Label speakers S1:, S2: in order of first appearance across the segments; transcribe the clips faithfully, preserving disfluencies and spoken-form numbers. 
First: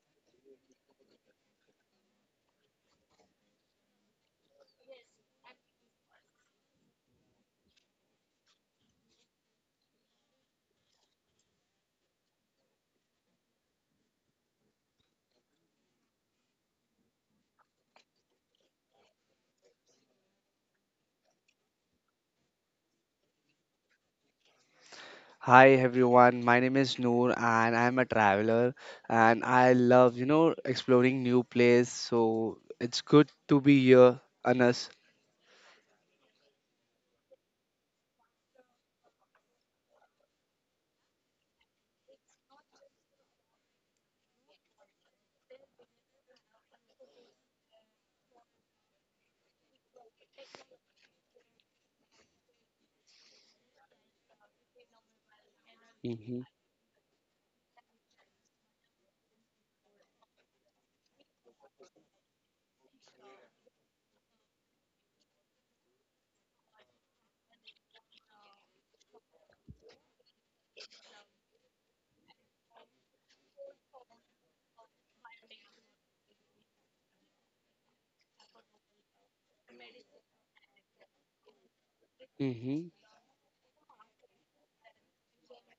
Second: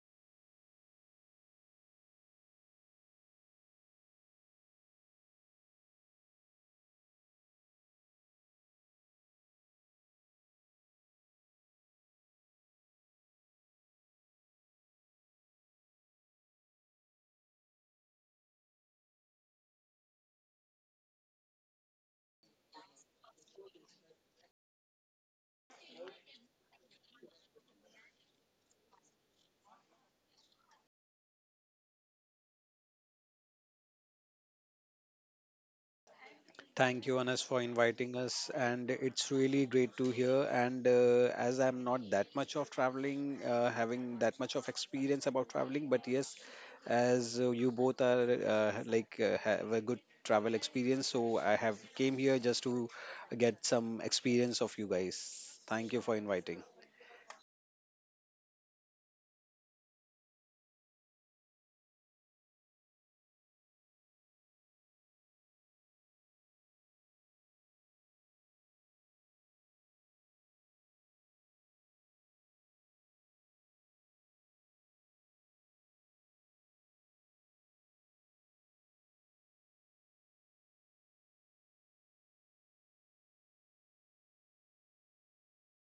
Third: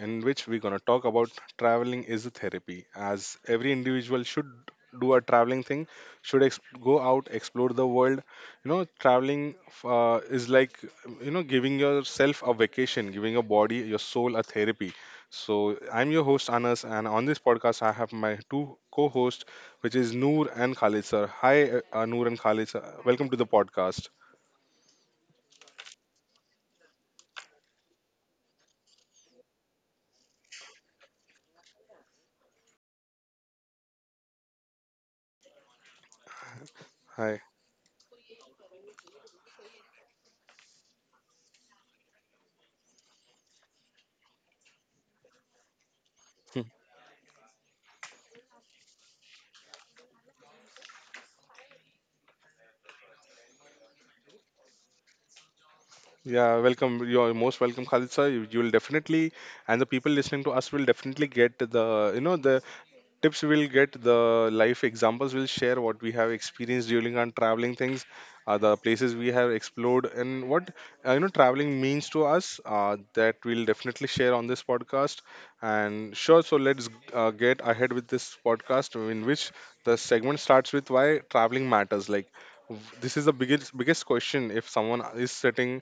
S1: in which we're going to talk about traveling is a therapy. As every individual should do a traveling thing, should ex- go out, explore the world. You know, traveling uh, is like, you know, giving yourself a vacation, giving your body, your soul a therapy. So, I'm your host, Anas, and on this podcast, I have my two co hosts, which is Noor and Khalid, sir. Hi, uh, Noor and Khalid, sir. Welcome to the podcast.
S2: Hi everyone, my name is Noor and I'm a traveler and I love, you know, exploring new place. So it's good to be here, Anas.
S3: Thank you, Anas,
S1: Hi.
S3: for inviting us, and it's really great to hear. And uh, As I'm not that much of traveling, uh, having that much of experience about traveling, but yes, as uh, you both are uh, like uh, have a good travel experience, so I have came here just to get some experience of you guys. Thank you for
S2: Mm-hmm.
S3: inviting.
S1: Yeah, welcome. You're most welcome, Khalid sir. You, you'll definitely, and the people listening to us will definitely get the, you know, the tips we'll get, the life examples we'll share, what we have experienced during our traveling things, uh, the places we have explored, and what uh, you know traveling means to us. Uh, that we'll definitely share on this podcast. And sure, so let's uh, get ahead with this podcast, in which the segment starts with why traveling matters. Like w-
S2: Mm-hmm.
S1: this is the biggest biggest question. If someone is sitting,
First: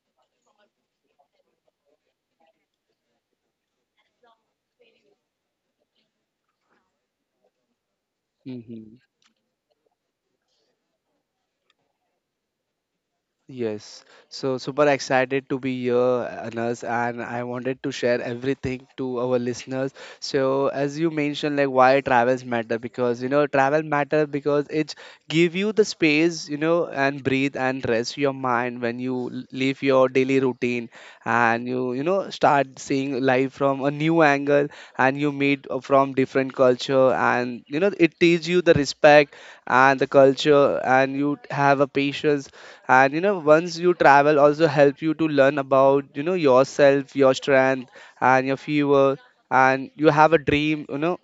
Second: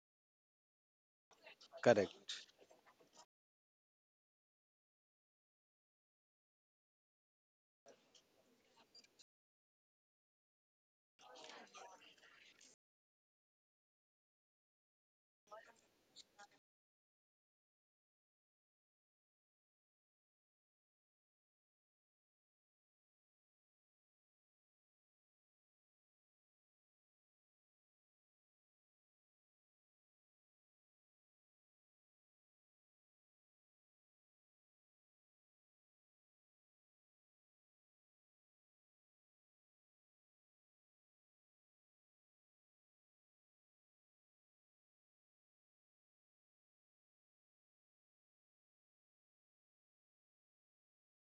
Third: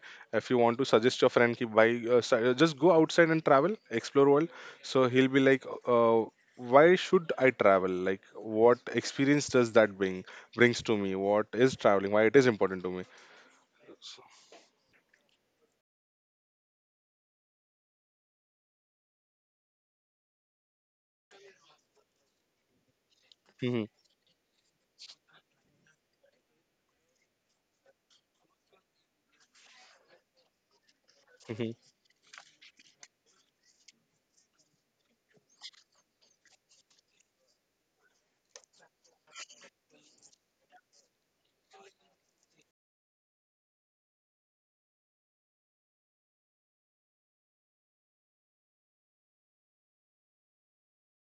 S1: if you want to suggest your friend, ki, buy, uh,
S3: Correct.
S1: su- uh, just go outside and travel, explore world. So he'll be like. Uh, why should I travel? Like, what
S2: Mm-hmm.
S1: experience does that bring brings to me? What is traveling? Why it is important to me?
S2: Yes, so super excited to be here, Anas, and I wanted to share everything to our listeners. So, as you mentioned, like why travels matter, because you know travel
S1: Hmm.
S2: matter because it give you the space, you know, and breathe and rest your mind when you l- leave your daily routine and
S1: Hmm.
S2: you you know start seeing life from a new angle and you meet uh, from different culture and you know it teach you the respect and the culture and you have a patience and you know once you travel also help you to learn about you know yourself, your strength and your fever, and you have a dream, you know,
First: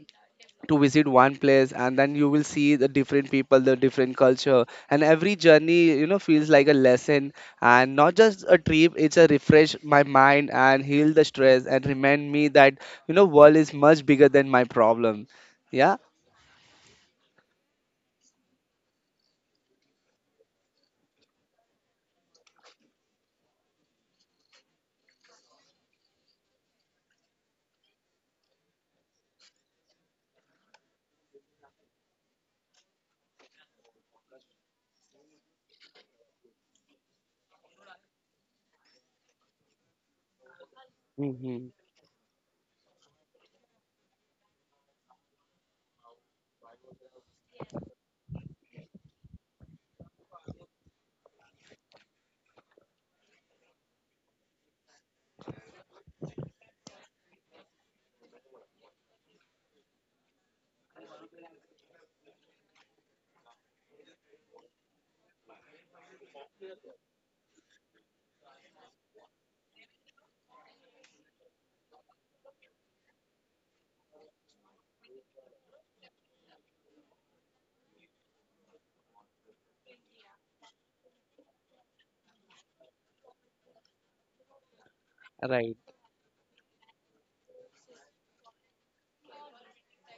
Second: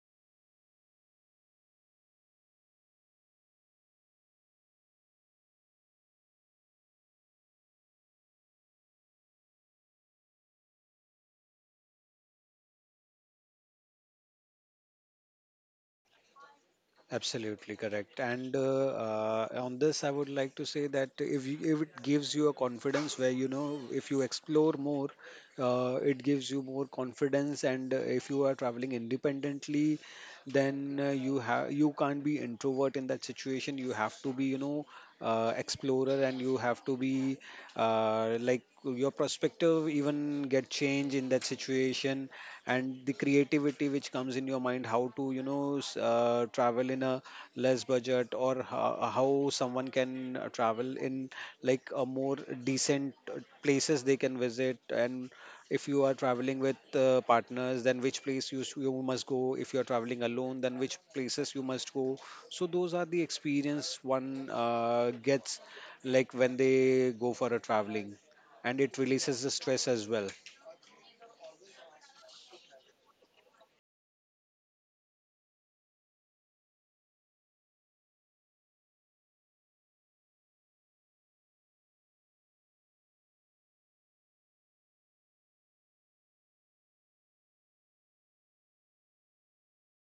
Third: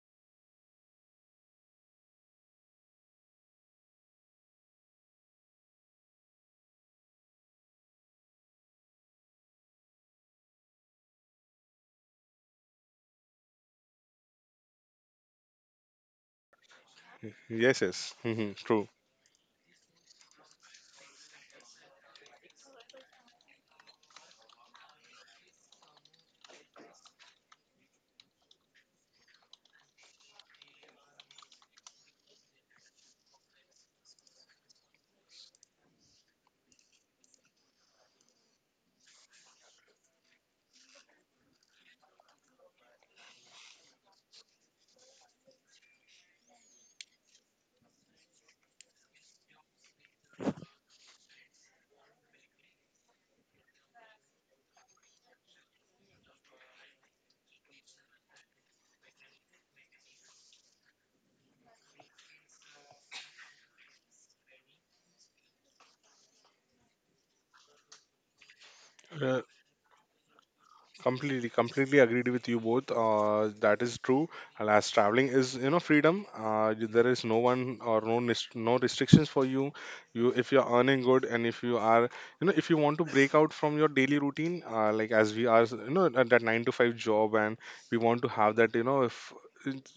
S2: to visit one place and then you will see the different people, the different culture, and every journey, you know, feels like a lesson and not just a trip. It's a refresh my mind and heal the stress and remind me that you know world is much bigger than my problem. Yeah.
S3: Absolutely
S1: Yes, yes,
S3: correct.
S1: hmm,
S3: And uh,
S1: true.
S3: uh, On this, I would like to say that if you, if it gives you a confidence where you know if you explore more, uh, it gives you more confidence. And uh, If you are traveling independently, then uh, you have you can't be introvert in that situation. You have to be, you know, uh, explorer, and you have to be uh, like, your perspective even get change in that
S2: Mm-hmm.
S3: situation, and the creativity which comes in your mind, how to, you know, s- uh, travel in a less budget, or how, how someone can uh, travel in like a more decent uh, places they can visit. And if you are traveling with uh, partners, then which place you, s- you must go. If you are traveling alone, then which places you must go. So those are the experience one uh, gets like when they go for a traveling, and it releases
S1: Uh,
S3: the stress as well.
S1: completely completely agreed with you both, uh, that is true, and as traveling is, you know, freedom, uh, you- there is no one or no nis- no restrictions for you. You if you're earning good and if you are, you know, if you want to break out from your daily routine, uh, like as we are,
S2: Right.
S1: you know, at that nine to five job, and we want to have that, you know, if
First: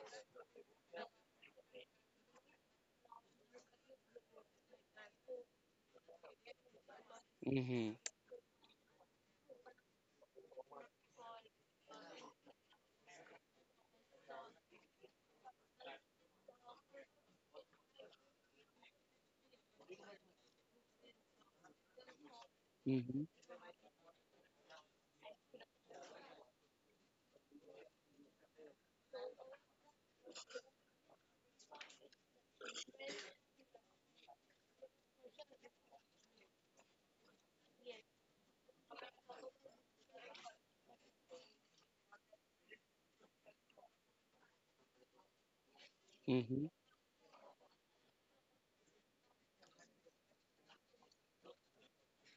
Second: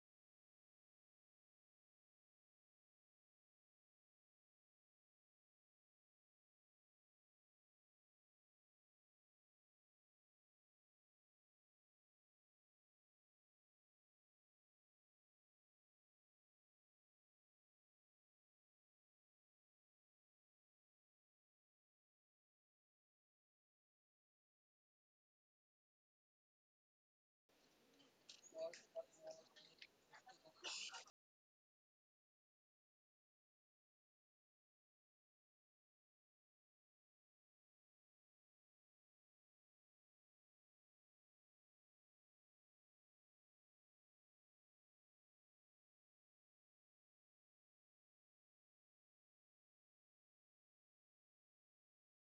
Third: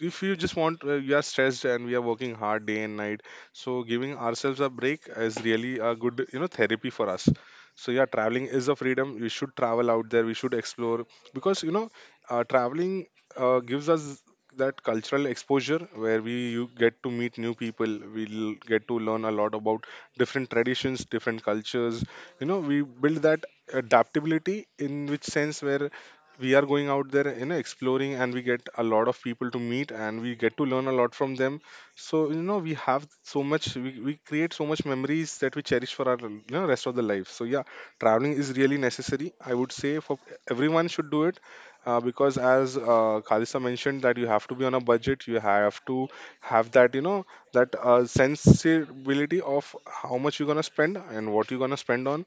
S1: if you just want uh, you are stressed and we are working hard day and night, so giving ourselves a break is really a good, you know, therapy for us. So
S2: Mm-hmm.
S1: yeah, traveling is a freedom. We should travel out there, we should explore, because, you know, uh, traveling uh, gives us that cultural exposure, where we you get to meet new people, we'll get to learn a lot about different traditions, different cultures. You know, we build
S2: Mm-hmm.
S1: that adaptability in which sense, where we are going out there, you know, exploring, and we get a lot of people to meet, and we get to learn a lot from them. So, you know, we have so much, we, we create so much memories that we cherish for our, you know, rest of the life. So yeah, traveling is really necessary, I would say. For everyone should do it. Uh, because as uh, Khalisa mentioned that you have to be on a budget. You have to have
S2: Mm-hmm.
S1: that, you know, that uh, sensibility of how much you're going to spend and what you're going to spend on.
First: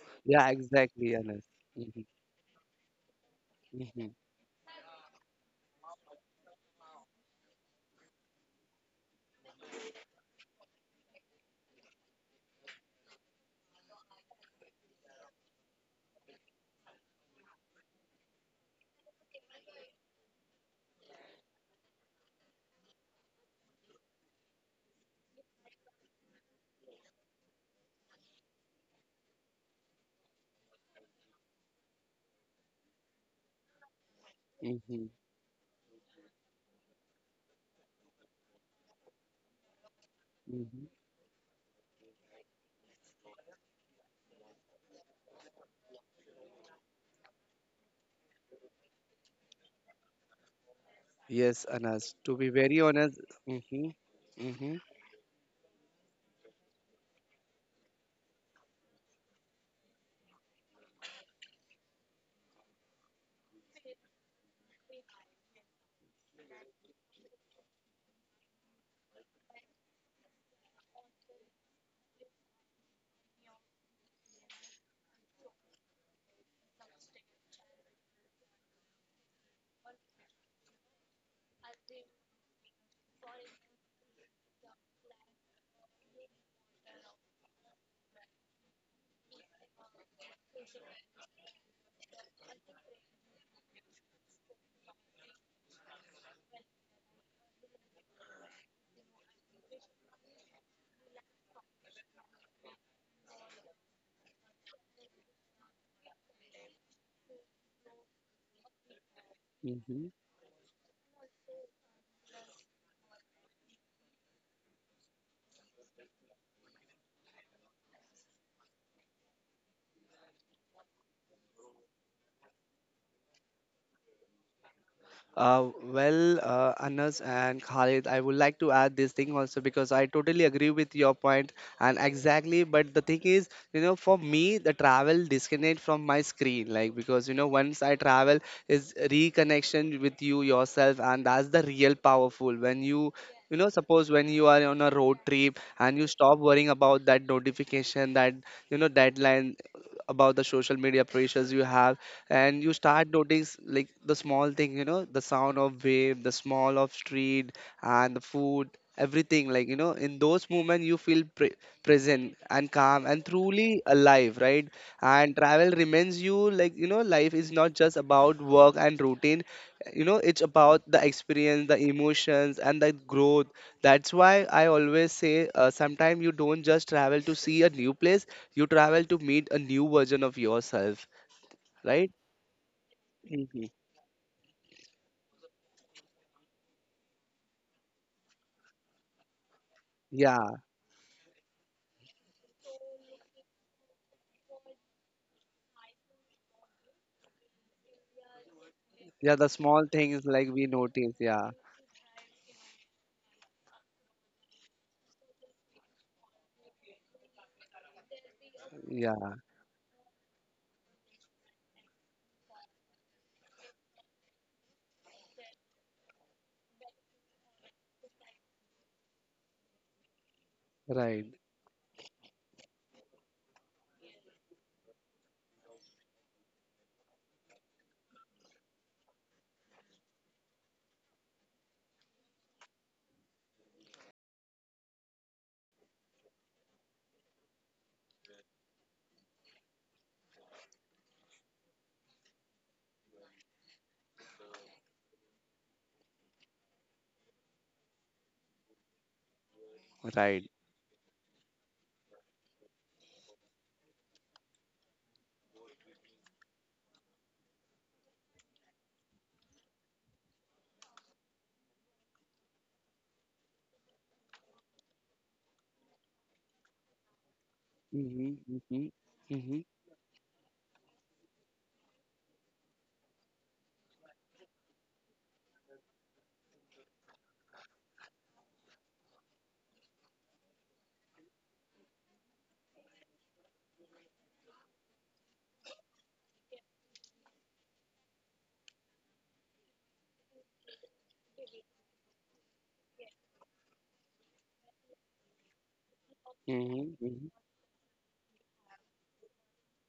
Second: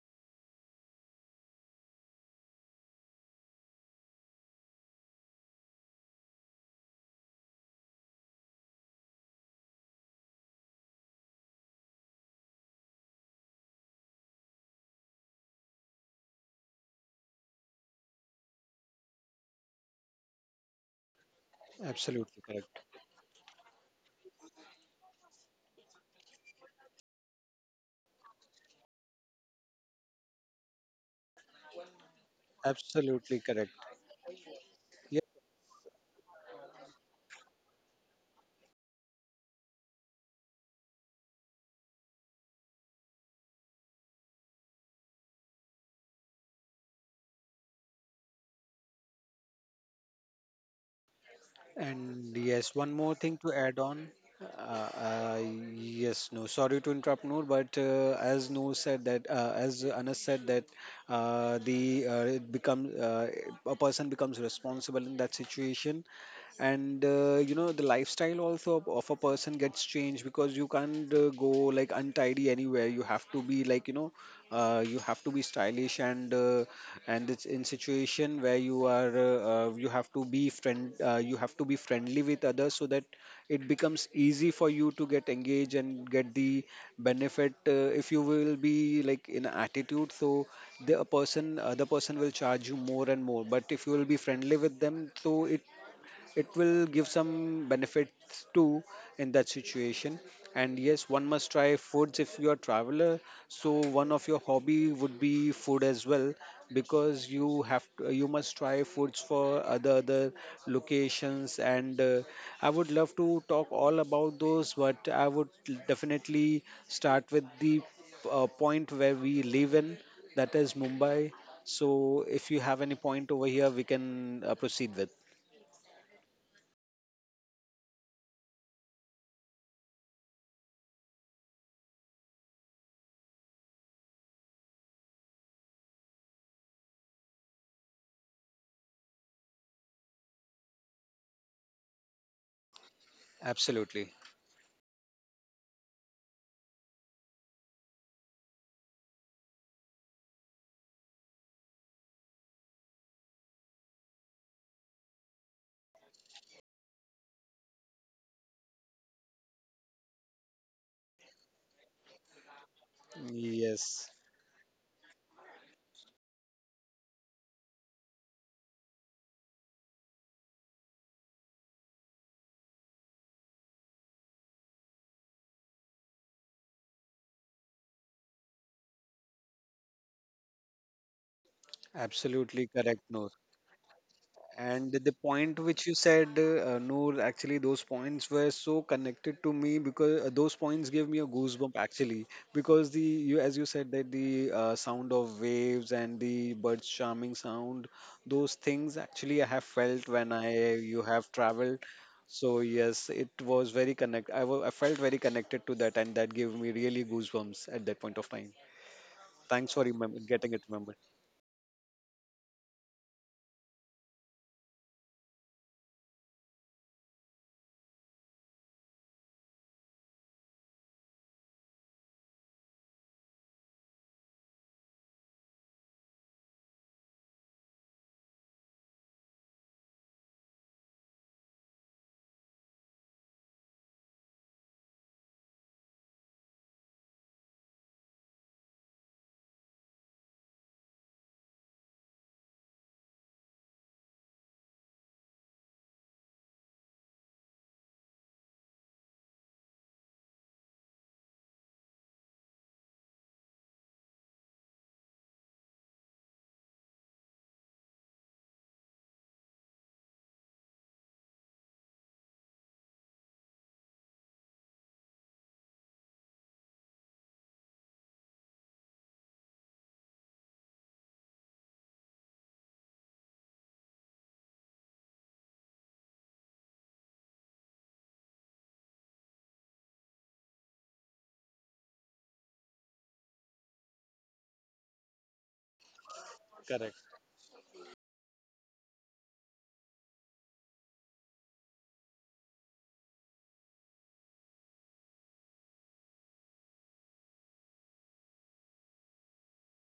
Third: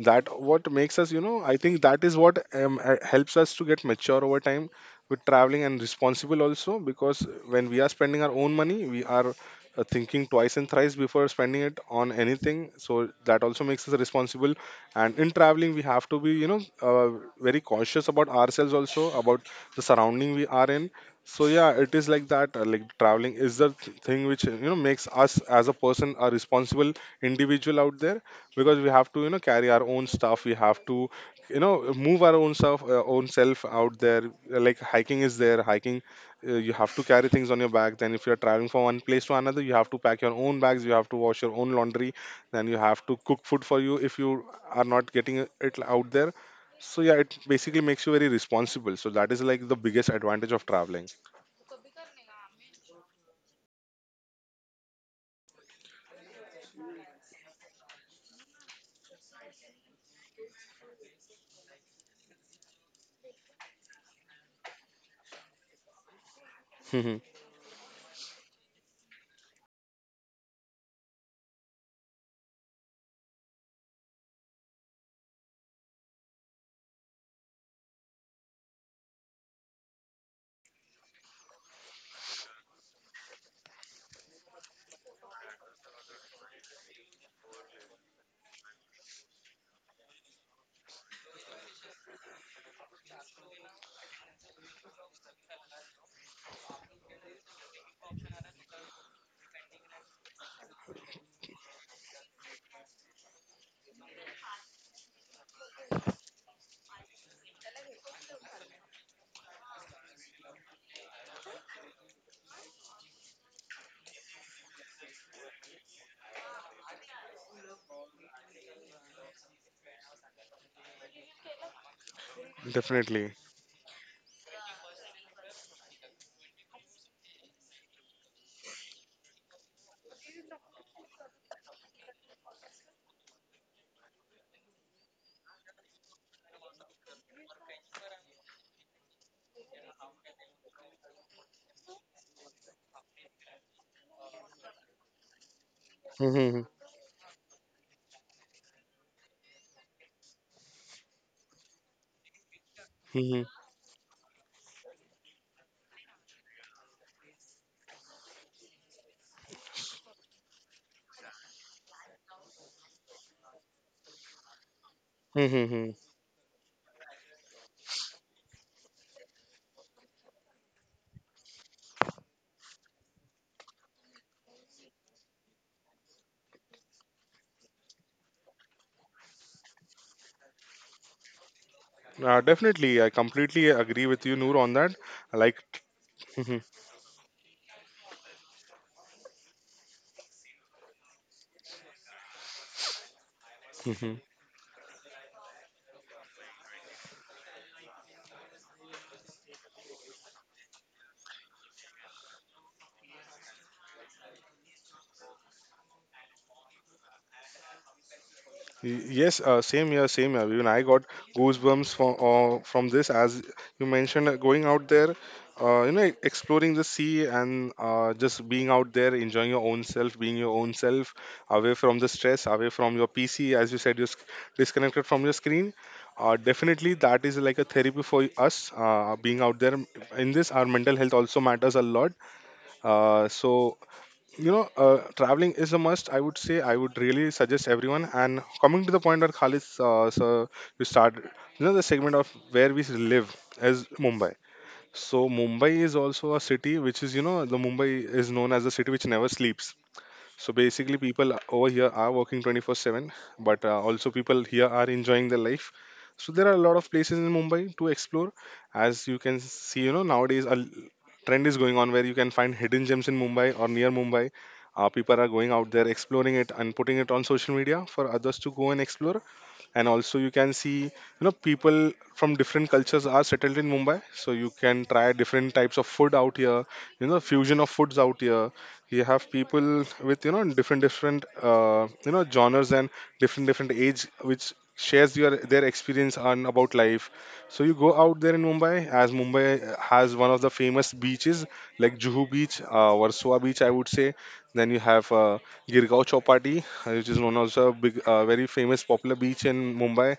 S1: That
S2: Yeah,
S1: what makes us,
S2: exactly,
S1: you know,
S2: Anas.
S1: I think
S2: Mm-hmm.
S1: that is what um, uh, helps us to get
S2: Mm-hmm.
S1: mature over time with traveling, and responsible also, because when we are spending our own money, we are uh, thinking twice and thrice before spending it on anything. So that also makes us responsible. And in traveling, we have to be, you know, uh, very cautious about ourselves, also about the surrounding we are in. So yeah, it is like that. Uh,
S3: Absolutely
S1: like,
S3: correct.
S1: traveling is the th- thing which, you know, makes us as a person a responsible individual out there, because we have to, you know, carry our own stuff. We have to, you know, move our own self, uh, own self
S3: Absolutely
S1: out
S3: correct.
S1: there. Uh, like hiking
S2: Mm-hmm.
S1: is
S3: Yeah.
S1: there. Hiking uh, you have to carry things on your back. Then if you're traveling from one place to another, you have to pack your own bags, you have to
S2: Mm-hmm.
S1: wash your own laundry, then you have to cook food for you if you are not getting it out there. So yeah, it basically makes you very responsible. So that is like the biggest advantage of traveling.
S2: Yes, Anas.
S3: And
S2: To be
S3: yes,
S2: very
S3: one more
S2: honest,
S3: thing to add
S2: mm-hmm,
S3: on.
S2: mm-hmm,
S3: Uh, uh, yes, no, sorry to interrupt, Noor, but uh, as Noor said that, uh, as Anas said that, uh, the uh, it become uh, a person becomes responsible in that situation, and uh, you know, the lifestyle also of, of a person gets changed, because you can't uh, go like untidy anywhere. You have to be like, you know, uh, you have to be stylish, and uh, and it's in situation where you are uh, uh, you have to be friend uh, you have to be friendly with others, so that it becomes easy for you to get engaged and get the benefit. Uh, if you will be like in attitude, so the a person other person will charge you more and more, but if you will be friendly with them, so it it will give some benefits too in that situation. And yes, one must try foods if you are traveler. So one of your hobby would be food as well, because you have to, you must try foods for other
S2: mm-hmm.
S3: other locations, and uh, I would love to talk all about those, but I would definitely start with the uh, point where we live in, that is Mumbai. So if you have any point over here, we can uh, proceed with.
S2: Uh, well, uh, Anas and Khalid, I would like to add this thing also because I totally agree with your point and exactly. But the thing is, you know, for me, the travel disconnect from my screen, like because you know, once I travel, is reconnection with you yourself, and that's the real powerful when you. You know, suppose
S3: Absolutely.
S2: when you are on a road trip and you
S1: Definitely.
S2: stop worrying about that notification, that you know deadline, about the social media pressures you have, and you start notice like the small thing, you know, the sound of wave, the smell of street, and the food. Everything, like, you know, in those moments you feel pre- present and calm and truly
S3: Yes,
S2: alive, right? And travel reminds you, like, you know, life is not just about work and routine. You know, it's about the experience, the emotions, and the growth. That's why I always say, uh, sometimes you don't just travel to see a new place, you travel to meet a new version of yourself.
S1: Uh,
S2: Right.
S3: absolutely
S1: definitely, I
S3: correct, Noor.
S1: completely
S2: Hmm.
S1: agree with you, Noor, on that.
S3: And the
S1: Like,
S3: point which you
S1: mhm,
S3: said, uh, Noor, actually, those points were so connected to me, because uh,
S2: Yeah.
S3: those points gave me a goosebump actually. Because the you, as you
S1: mhm.
S3: said that the uh, sound of waves and the birds charming sound, those things
S2: Yeah,
S3: actually I
S2: the
S3: have
S2: small
S3: felt
S2: things
S3: when
S2: like we
S3: I you
S2: notice,
S3: have
S2: yeah.
S3: traveled. So yes, it was very connect. I wa- I felt very connected to that, and that gave me really goosebumps at that point of time.
S1: Y- yes, uh,
S2: Yeah.
S1: same
S3: Thanks
S1: here,
S3: for
S1: same
S3: remember
S1: here. Even
S3: getting
S1: I
S3: it
S1: got
S3: remembered.
S1: goosebumps from uh, from this, as you mentioned, uh, going out there, uh, you know, exploring the sea and uh, just being out there, enjoying your own self, being your own self,
S2: Right.
S1: away from the stress, away from your P C, as you said, you're sc- disconnected from your screen. Uh, definitely, that is like a therapy for us. Uh, being out there in this, our mental health also matters a lot. Uh, so you know, uh, traveling is a must, I would say. I would really suggest everyone. And coming to the point where Khalid, uh, so you start, you know, the segment of where we live is Mumbai. So Mumbai is also a city which is, you know, the Mumbai is known as the city which never sleeps. So
S2: Right.
S1: basically, people over here are working twenty-four seven, but uh, also people here are enjoying their life. So there are a lot of places in Mumbai to explore. As you can see, you know, nowadays a l- trend is going on where you can find hidden gems in Mumbai or near Mumbai. Uh, people are going out there exploring it and putting it on social media for others to
S2: Mm-hmm.
S1: go and
S2: Mm-hmm.
S1: explore. And
S2: Mm-hmm.
S1: also, you can see, you know, people from different cultures are settled in Mumbai. So you can try different types of food out here, you know, fusion of foods out here. You have people with, you know, different different uh, you know, genres, and different different age, which shares your their experience on about life.
S3: Correct.
S1: So you go out there in Mumbai, as Mumbai has one of the famous beaches, like Juhu Beach, uh, Warsaw Beach, I would say. Then you have uh, Girgaon Chowpatty, uh, which is
S2: Mm-hmm.
S1: known
S2: Mm-hmm.
S1: as a big, uh, very famous, popular beach in Mumbai.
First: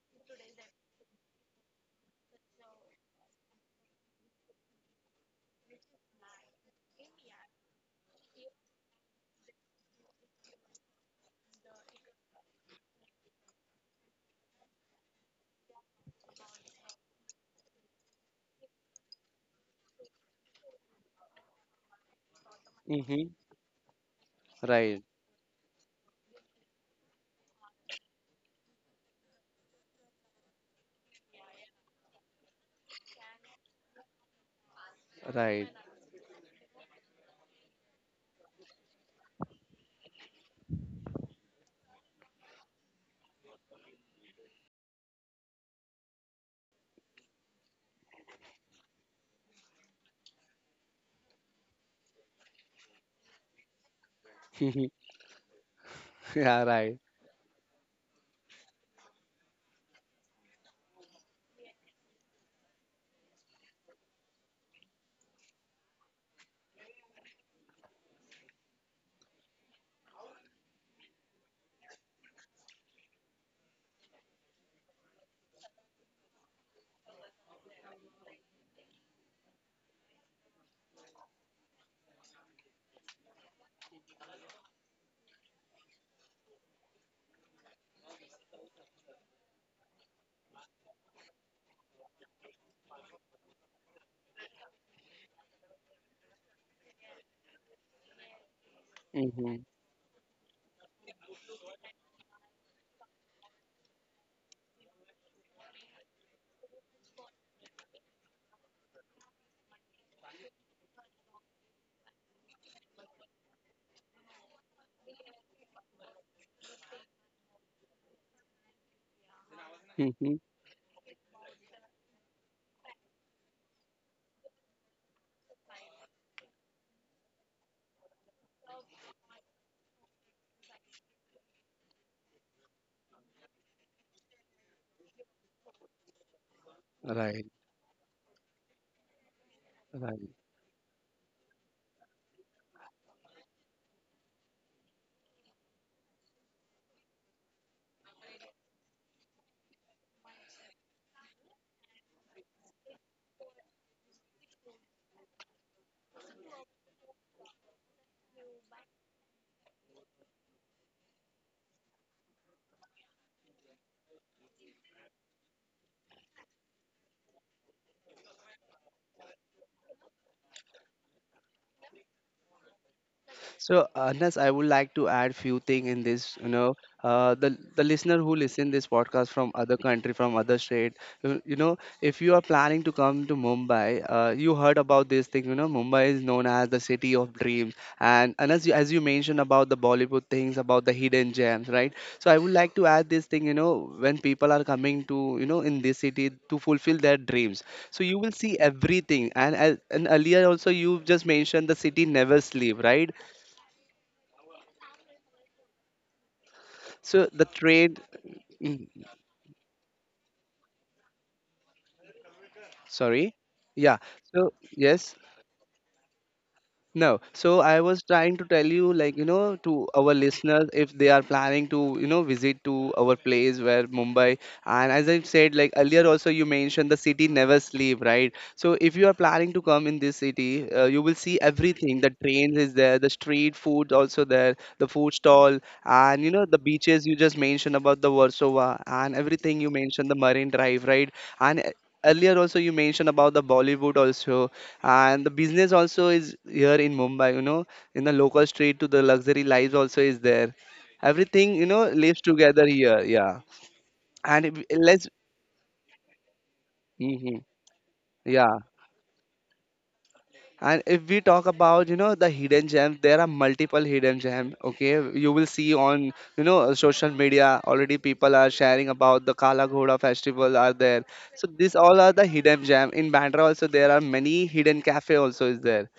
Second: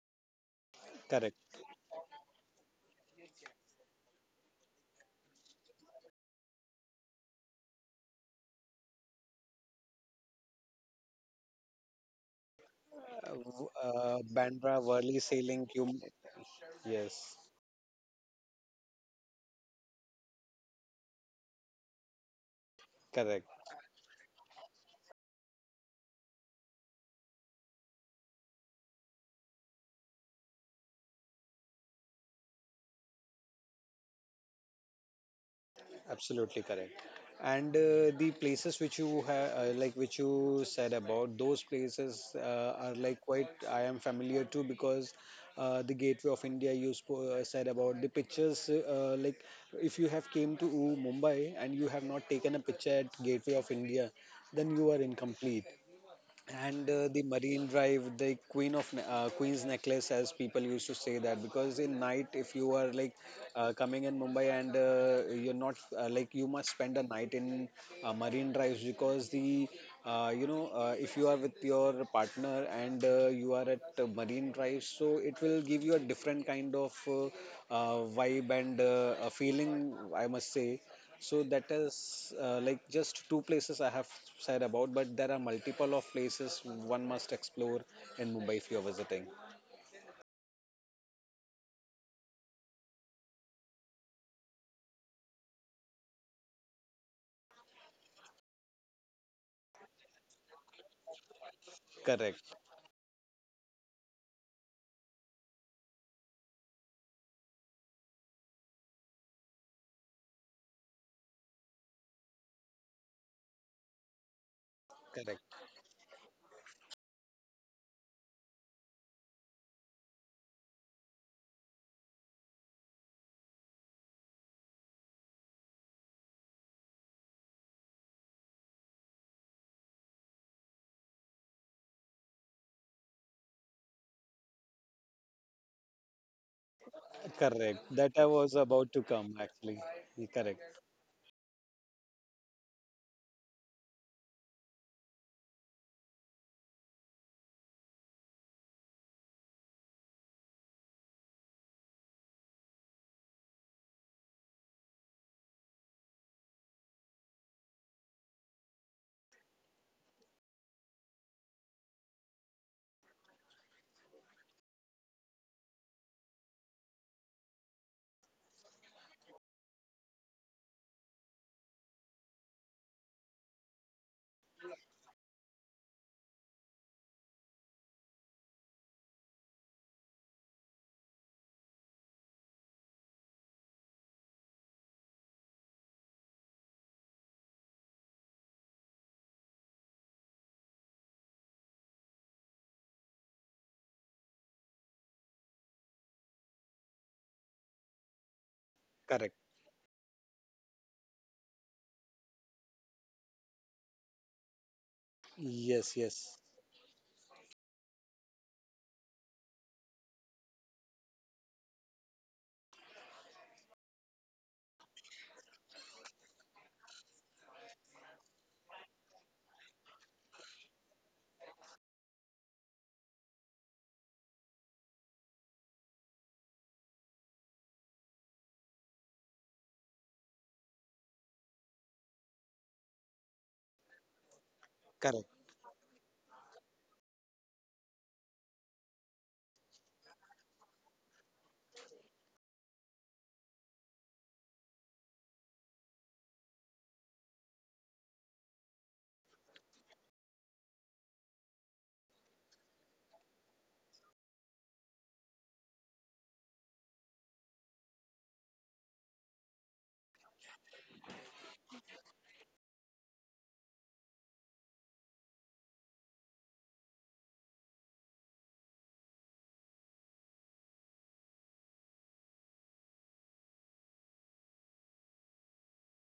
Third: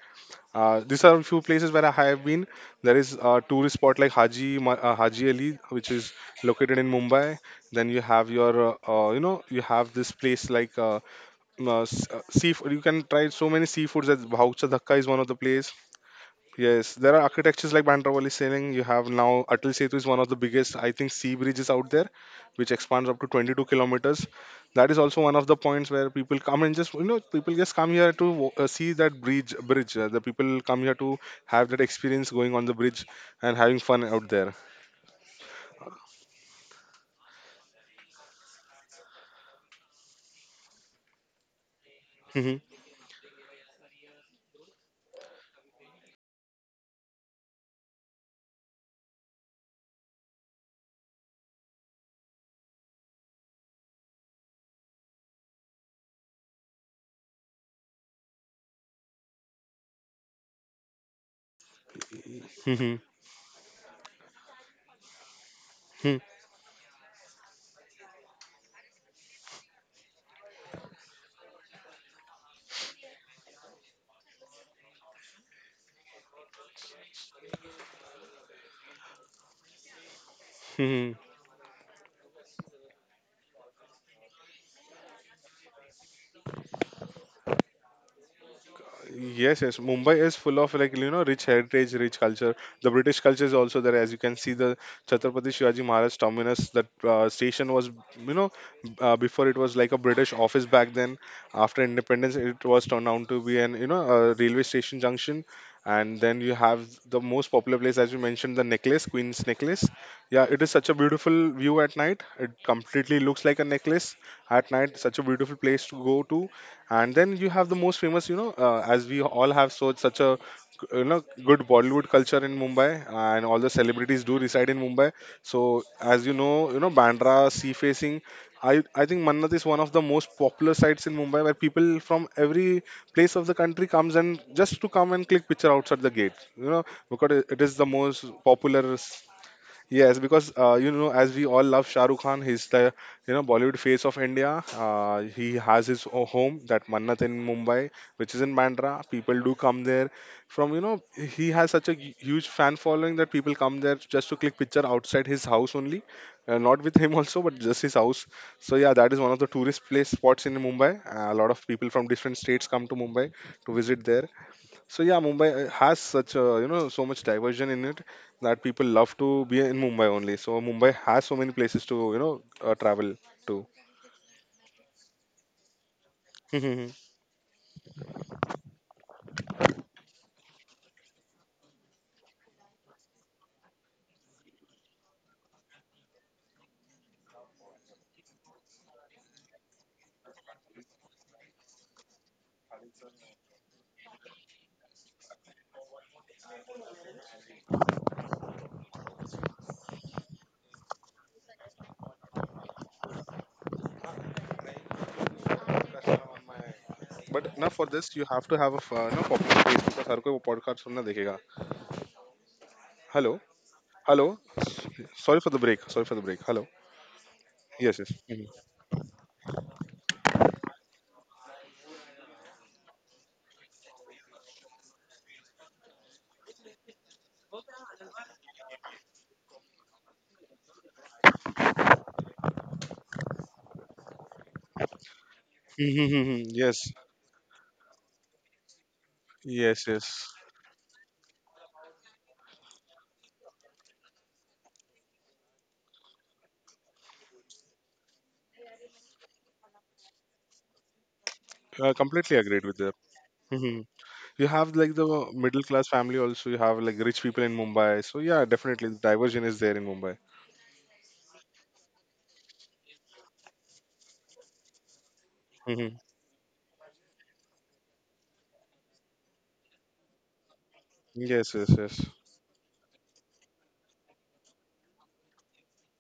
S1: uh, These are a few
S3: Correct.
S1: places where I have been. There is a tourist spot like Haji Ma- uh, Haji Ali, which is located in Mumbai. Then you have your, uh, uh, you know, you have this place like uh, uh, seafood. You can
S3: Uh,
S1: try
S3: w-
S1: so many
S3: uh,
S1: seafoods. As
S3: Bandra,
S1: Bhaucha
S3: Worli,
S1: Dhaka is one of the
S3: Sailing, you.
S1: place. Yes, there are
S3: Yes,
S1: architectures like Bandravali sailing. You have now Atal Setu is one of the biggest, I think, sea bridges out there, which expands
S2: Mm-hmm.
S1: up to
S3: correct.
S1: twenty-two kilometers. That is
S2: Right.
S1: also one of the points where people come and just, you know, people just come here to wa- uh, see that bridge. Bridge. Uh, the people come here to have that experience going on the bridge and having fun out there.
S2: Right.
S3: Absolutely correct. And uh, the places which you have, uh, like which you said about, those places uh, are like quite I am familiar too, because uh, the Gateway of India you spo- uh, said about the pictures. Uh, like, if you have came to Mumbai and you have not taken a picture at Gateway of India, then you are incomplete.
S2: Yeah.
S3: and
S2: Right.
S3: uh, the Marine Drive, the queen of ne- uh, Queen's Necklace, as people used to say that, because in night, if you
S1: Hmm.
S3: are
S1: Hmm.
S3: like uh, coming in Mumbai and uh, you're not uh, like, you must spend a night in uh, Marine Drives, because the uh, you know uh, if you are with your partner and uh, you are at uh, Marine Drive, so it will give you a different kind of uh, uh, vibe and uh, a feeling, I must say.
S1: Hmm.
S3: So that is uh, like, just two places I have said about, but there are multiple of places one must explore in Mumbai if you're visiting.
S1: Yes, yes. Mumbai is full of, like, you know, rich heritage, rich culture. The British culture is also there, as you can see. The Chhatrapati Shivaji Maharaj terminus, that uh, station was, you know, uh, before,
S2: Mm-hmm.
S1: it was like a British office back then. After independence,
S3: Correct,
S1: it was turned out to be an you know a railway station junction. And then you have the most popular place, as you mentioned, the necklace, Queen's necklace. Yeah, it is such a beautiful view at night. It completely looks like a necklace at night. Such a
S3: correct,
S1: beautiful place to go to. And then you have the most famous, you know, uh, as we all have so such
S2: Mm-hmm.
S1: a, you know, good Bollywood culture in Mumbai, and all the celebrities do reside in Mumbai. So, as you know, you know, Bandra sea facing, i i think Mannat is one of the most popular sites in Mumbai, where people from every place of the country comes, and just to come and click picture outside the gate, you know, because
S2: Right.
S1: it it is
S3: correct.
S1: the
S3: That I
S1: most
S3: was
S1: popular.
S3: about to come actually.
S1: Yes,
S2: Right.
S1: because,
S3: Correct,
S1: uh, you know, as we all love Shah Rukh Khan, he's the, you know, Bollywood face of India. Uh, he has his o- home that Mannat in Mumbai, which is in Bandra. People do come there from, you know, he has such a hu- huge fan following that people come there just to click picture outside his house only, uh, not with him also, but just his house. So yeah, that is one of the tourist place spots in Mumbai. Uh, a lot of people from different states come to Mumbai to visit there. So yeah, Mumbai uh, has such a, you know, so much diversion in it, that people love to be in Mumbai only. So Mumbai has so many places to, you know, uh, travel to.
S2: So, Anas, I would like to add few thing in this. You know, uh, the the listener who listen this podcast from other country, from other state, you, you know, if you are planning to come to Mumbai, uh, you heard about this thing. You know, Mumbai is known as the city of dreams, and and as you, as you mentioned about the Bollywood things, about the hidden gems, right? So, I would like to add this thing. You know, when people are coming to you know in this city to fulfill their dreams, so you will see everything.
S3: correct.
S2: And as- and earlier also you just mentioned the city never sleep, right?
S3: Yes, yes,
S2: So the
S1: But now for
S2: trade,
S1: this you have to have
S2: mm,
S1: a, uh, you know, popular place, because हर कोई वो podcast सुनना देखेगा.
S2: sorry,
S1: Hello,
S2: yeah.
S1: hello.
S2: So yes,
S1: Sorry for the break. Sorry for the break. Hello.
S2: no, so I
S1: Yes,
S2: was
S1: yes.
S2: trying to tell you, like, you know, to our listeners, if they are planning to, you know, visit to our place where Mumbai, and as I said, like earlier also, you mentioned the city never sleep, right? So if you are planning to come in this city, uh, you will see everything. The trains is there, the street food also there, the food
S3: correct.
S2: stall, and you know, the
S1: Yes,
S2: beaches you just mentioned about the Warsaw and everything you
S1: yes,
S2: mentioned, the
S1: yes.
S2: Marine Drive, right? And eh, earlier also you mentioned about the Bollywood also, and the business also is here in Mumbai, you know, in the local street to the luxury lives also is there. Everything, you know,
S1: I
S2: lives
S1: completely agreed
S2: together
S1: with that.
S2: here. Yeah.
S1: Mhm. You
S2: And if,
S1: have like the
S2: let's,
S1: middle class family also. You have like rich
S2: hmm,
S1: people in Mumbai. So yeah,
S2: yeah.
S1: definitely the diversion is there in Mumbai.
S2: And if we talk about, you know, the hidden gems, there are multiple hidden gems, okay? You will see
S1: Hmm.
S2: on, you know, uh, social media already people are sharing about the Kala Ghoda festival are there. So
S1: Yes, yes,
S2: these all
S1: yes.
S2: are the hidden gem in Bandra, also there are many hidden cafe also is there.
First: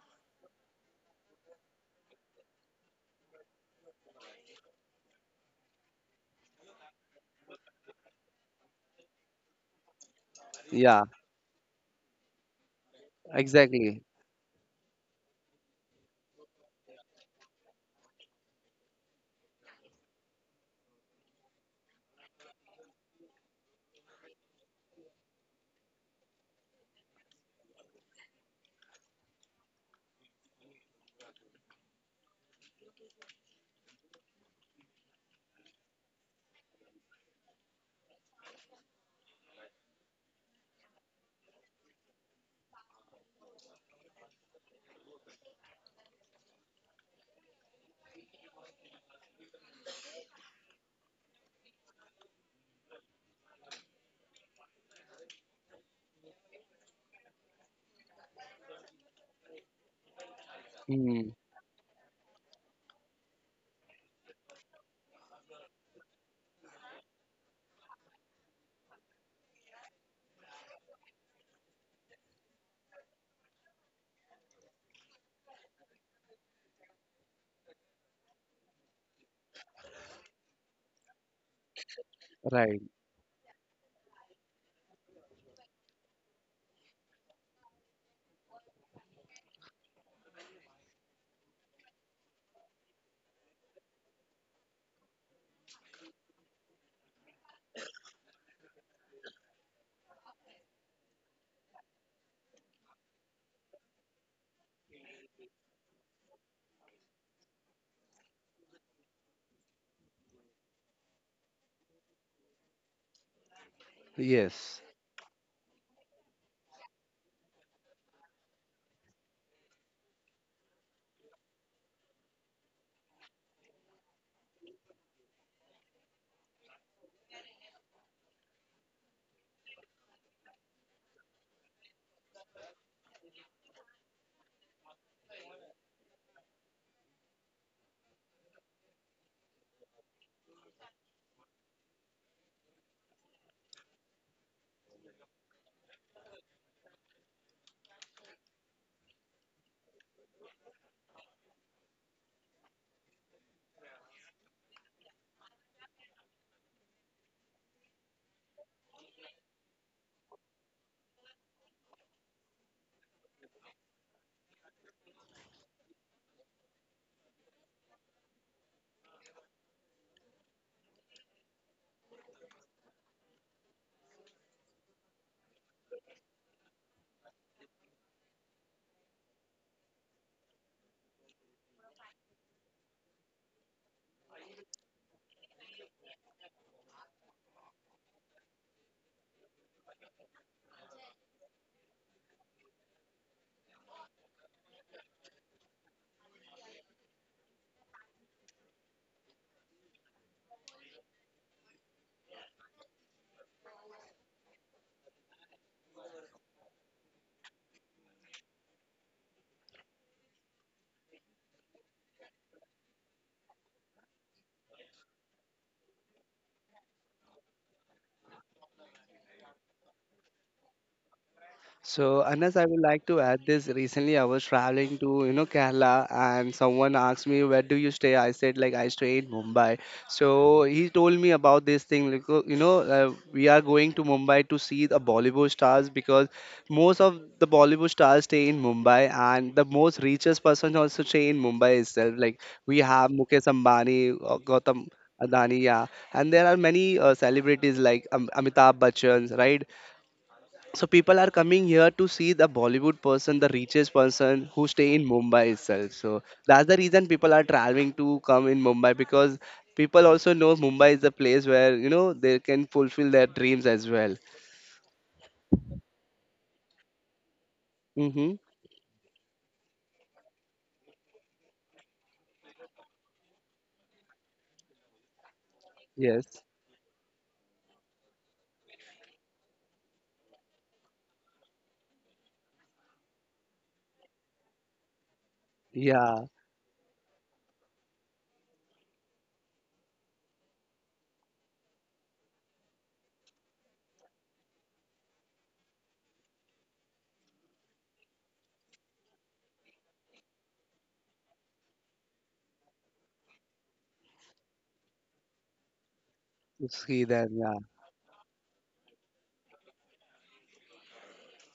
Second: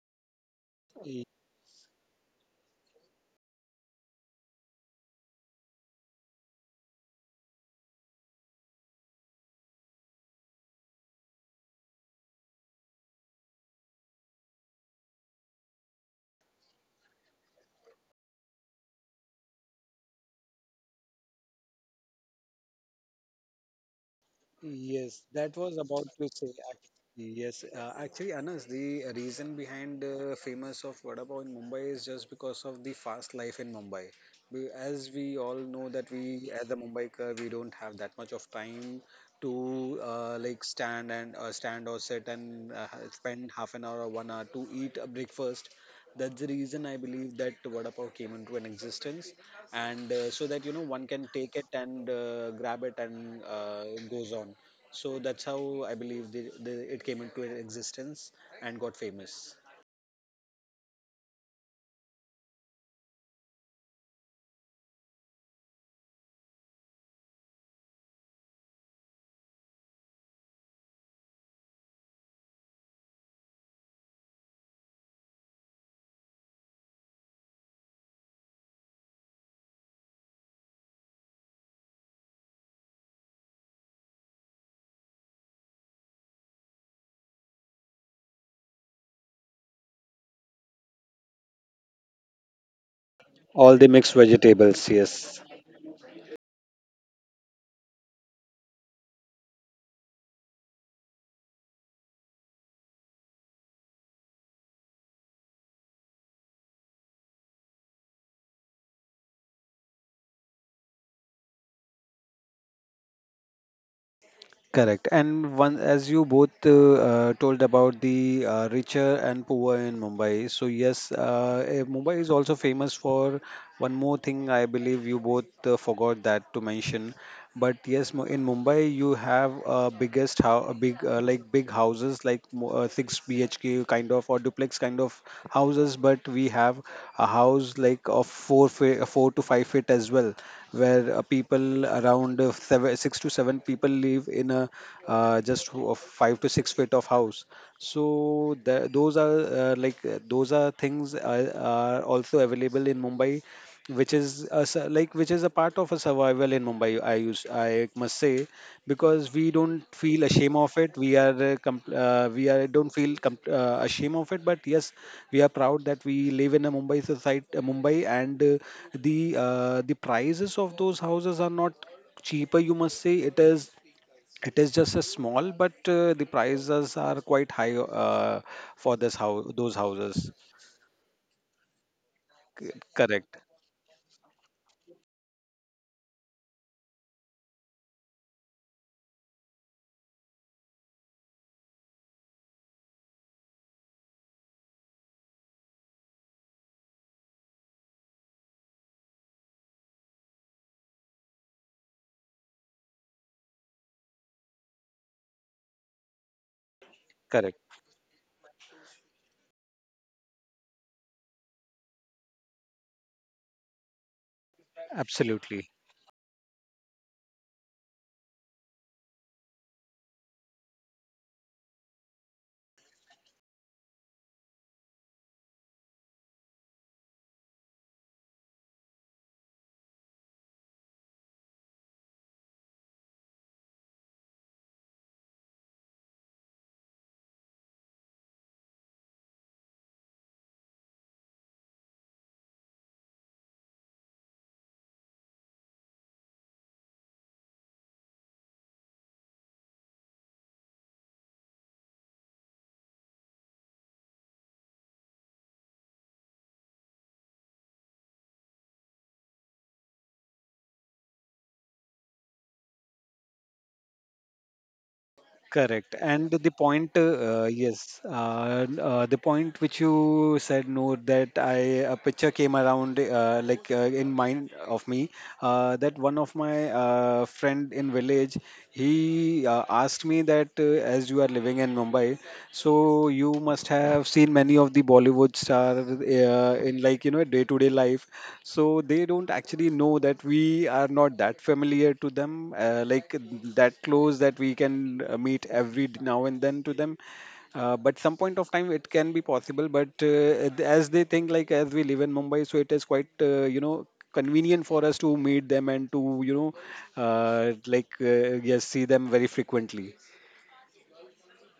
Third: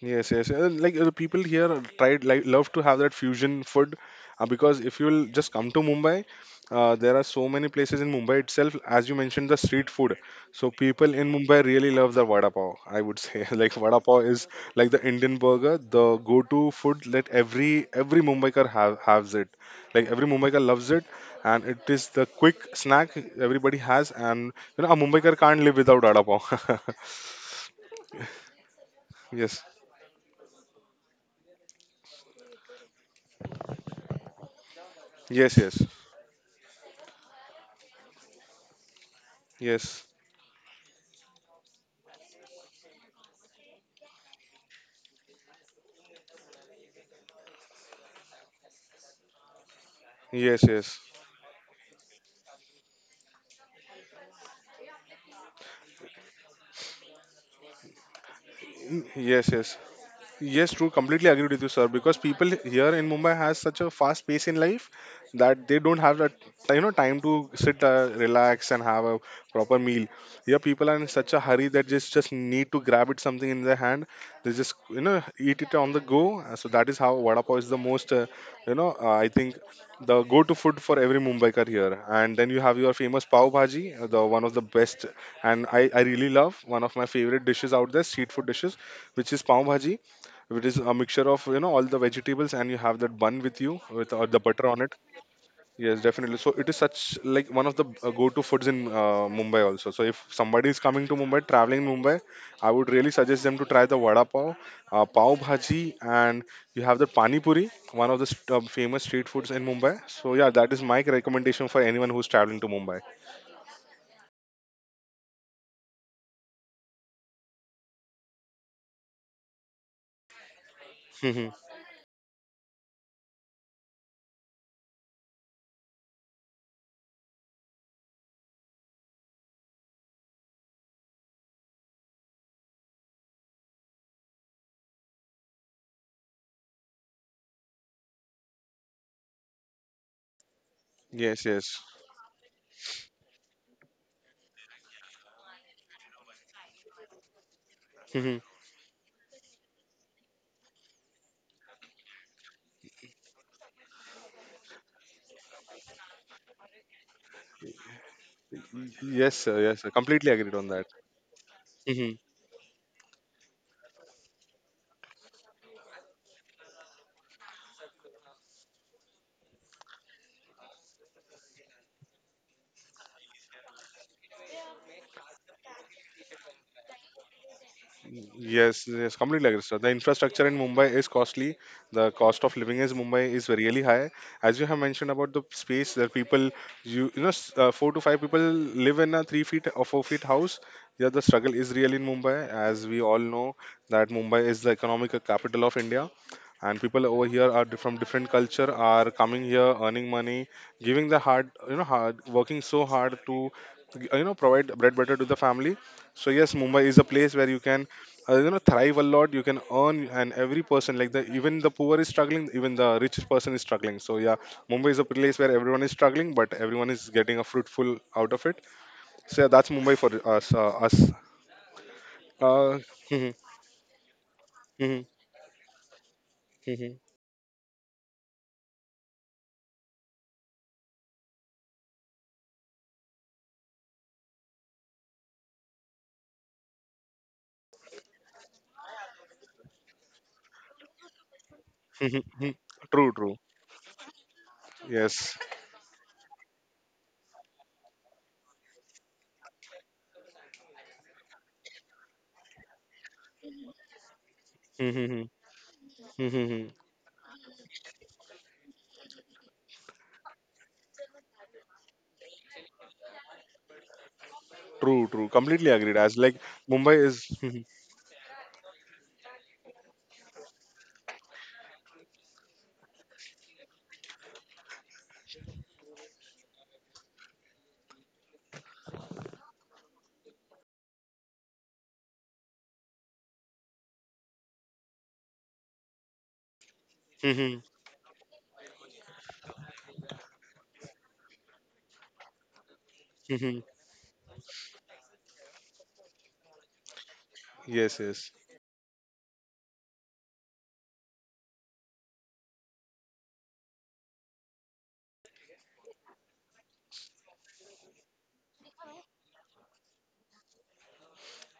S1: Yes, yes. Uh, like uh, people here are tried like love to have that fusion food uh, because if you'll just come to Mumbai, uh, there are so many places in Mumbai itself. As you mentioned, the street food. So
S2: Yeah,
S1: people in Mumbai really love the vada pav, I would say. Like vada
S2: exactly.
S1: pav is like the Indian burger, the go-to food that every every Mumbaikar have has it. Like every Mumbaikar loves it, and it is the quick snack everybody has. And you know a
S3: Yes,
S1: Mumbaikar
S3: that
S1: can't
S3: was
S1: live
S3: about
S1: without
S3: to
S1: vada
S3: say
S1: pav.
S3: actually. Yes, uh, actually, Anas, the reason
S1: Yes,
S3: behind uh, famous of vada pav in Mumbai is just because of the fast life in Mumbai. We, as we all know
S1: yes,
S3: that
S1: yes,
S3: we, as a Mumbaikar, we don't have that much of time to uh,
S1: yes.
S3: like stand and uh, stand or sit and uh, ha- spend half an hour or one hour to eat a breakfast. That's the reason I believe that vada pav came into an existence, and uh, so that, you know,
S1: Yes,
S3: one can
S1: yes,
S3: take it and uh, grab it and uh, goes on. So that's how I believe the, the, it came into an existence and got famous.
S1: yes, yes. Yes, true.
S2: Hmm.
S1: Completely agree with you, sir. Because people here in Mumbai has such a fast pace in life that they don't have that you know time to sit, uh, relax, and have a proper meal. Here, people are in such a hurry that just just need to grab it something in their hand. They just you know eat it on the go. Uh, So that is how vada pav is the most, uh, you know uh, I think, the go-to food for every Mumbaiker here. And then you
S2: Right.
S1: have your famous pav bhaji, uh, the one of the best, and I I really love one of my favorite dishes out there, street food dishes, which is pav bhaji. If it is a mixture of you know all the vegetables, and you have that bun with
S3: All the
S1: you
S3: mixed
S1: with uh, the butter
S3: vegetables,
S1: on it.
S3: yes.
S1: Yes, definitely. So it is such like one of the uh, go-to foods in uh, Mumbai also. So if somebody is coming to Mumbai, traveling Mumbai, I would really suggest them to try the vada pav, uh, pav bhaji, and you have the pani puri, one of the st- uh, famous street foods in Mumbai. So yeah, that is my recommendation for anyone who's traveling to Mumbai.
S2: Yes.
S3: Correct. And one, as you both uh, uh, told about the uh, richer and poor in Mumbai. So yes,
S1: Mhm.
S3: uh, eh, Mumbai is also famous for one more thing. I believe you both uh, forgot that to mention. But yes, Mu- in Mumbai, you have uh, biggest, how big uh, like big houses like mo- uh, six B H K kind of or duplex kind of houses. But we have a house like of four fe- four to five feet as well, where uh,
S1: Yes,
S3: people
S1: yes.
S3: around uh, seven, six to seven people live in a uh, just w- of five to six feet of house.
S1: Mhm.
S3: So the, those are uh, like uh, those are things uh, are also available in Mumbai, which is a, su- like which is a part of a survival in Mumbai. I use I must say,
S1: Yes,
S3: because we
S1: sir, yes,
S3: don't
S1: sir.
S3: feel
S1: Completely agreed
S3: ashamed
S1: on
S3: of
S1: that.
S3: it. We are uh, com-
S1: Mm-hmm.
S3: uh, we are don't feel com- uh, ashamed of it, but yes, we are proud that we live in a Mumbai society, uh, Mumbai, and uh, the uh, the prices of those houses are not cheaper. You must say it is, it is just a small, but uh, the prices are quite high uh,
S1: Yes,
S3: for
S1: yes,
S3: this
S1: completely agree,
S3: house,
S1: sir. The
S3: those
S1: infrastructure
S3: houses.
S1: in Mumbai is costly. The cost of living is Mumbai is
S3: Correct,
S1: really high. As you have mentioned about the space, that people you you know s- uh, four to five people live in a three feet or four feet house. Yeah, the struggle is real in Mumbai, as we all know that Mumbai is the economic capital of India, and people over here are di- from different culture are coming here, earning money, giving the hard you know hard working so hard to you know provide bread butter to the family. So yes, Mumbai is a place where you
S3: correct,
S1: can, uh, you know thrive a lot. You can earn, and every person, like the even the poor is struggling, even the richest person is struggling. So yeah, Mumbai is a place where everyone
S3: absolutely.
S1: is struggling, but everyone is getting a fruitful out of it. So yeah, that's Mumbai for us uh, us.
S2: So, Anas, I would
S1: uh,
S2: like to
S1: mhm,
S2: add this. Recently, I was traveling
S1: mhm,
S2: to, you know, Kerala, and someone
S1: mhm,
S2: asked me, "Where do you stay?" I said, "Like I stay in Mumbai." So he told me about this thing. Like, "Oh, you know, uh, we are going to Mumbai to see the Bollywood stars because most of the Bollywood stars stay in Mumbai, and the most richest person also stay in Mumbai itself.
S1: mhm,
S2: Like
S1: mhm.
S2: we
S1: True,
S2: have
S1: true.
S2: Mukesh Ambani, uh, Gautam
S1: Yes.
S2: Adani, yeah, and there are many uh, celebrities like um, Amitabh Bachchan, right? So people are coming here to see the Bollywood person, the richest person who stay
S1: Mhm,
S2: in
S1: mhm,
S2: Mumbai itself. So
S1: mhm,
S2: that's
S1: mhm.
S2: the reason people are traveling to come in Mumbai because people also know Mumbai is the place where you know they can fulfill their dreams as well.
S1: True, true, completely agreed. As
S3: Correct.
S1: like
S3: And the
S1: Mumbai is
S3: point,
S1: Mhm,
S3: uh, yes,
S2: Mm-hmm.
S3: uh, n- uh, the point which you said, Noor, that I, a picture came around, uh, like uh, in mind of me, uh, that one
S2: Yes.
S3: of my uh, friend in village, he uh, asked me that uh, as you are living in Mumbai, so you must have seen many of the Bollywood stars
S2: Yeah.
S3: uh, in, like, you know,
S1: mhm,
S3: day-to-day life. So they don't actually know that we are not that familiar to them, uh, like
S1: mhm.
S3: that close that we can uh, meet every d- now and then to them. Uh,
S1: Yes,
S3: but some
S1: yes.
S3: point of time it can be possible, but uh, th- as they think like as we live in Mumbai, so it is quite uh, you know, convenient for us to meet them and to, you know,
S2: To see them.
S3: uh,
S2: Yeah.
S3: like uh, yes, see them very frequently.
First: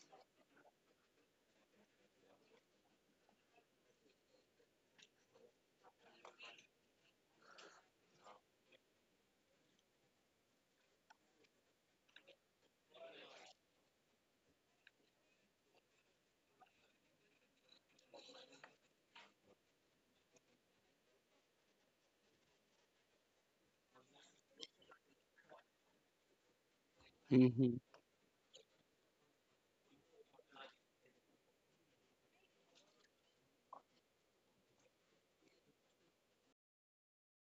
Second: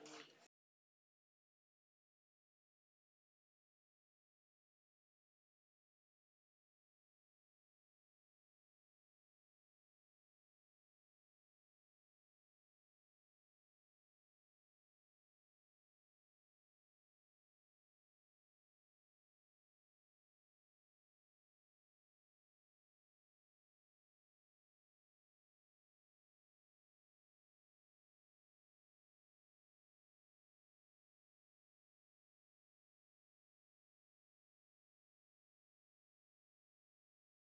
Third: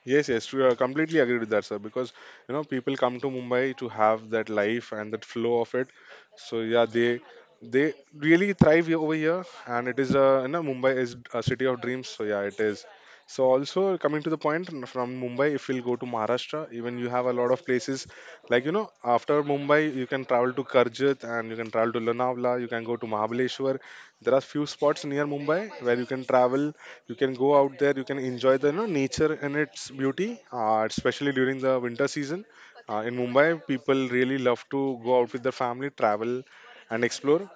S1: Yes, yes, true. I completely agree with that, sir. Because you know, people come to Mumbai to have that life and that flow of it. So yeah, they they really thrive here- over here, and it is a, you know Mumbai is a city of dreams. So yeah, it is. So also coming to the point n- from Mumbai, if we'll go to Maharashtra, even you have a lot of places like you know after Mumbai you can travel to Karjat and you can travel to Lonavala, you can go to Mahabaleshwar. There are few spots near Mumbai where you can travel, you can go
S2: Mm-hmm.
S1: out there, you can enjoy the, you know, nature and its beauty, uh, especially during the winter season uh, in Mumbai. People really love to go out with their family, travel and explore.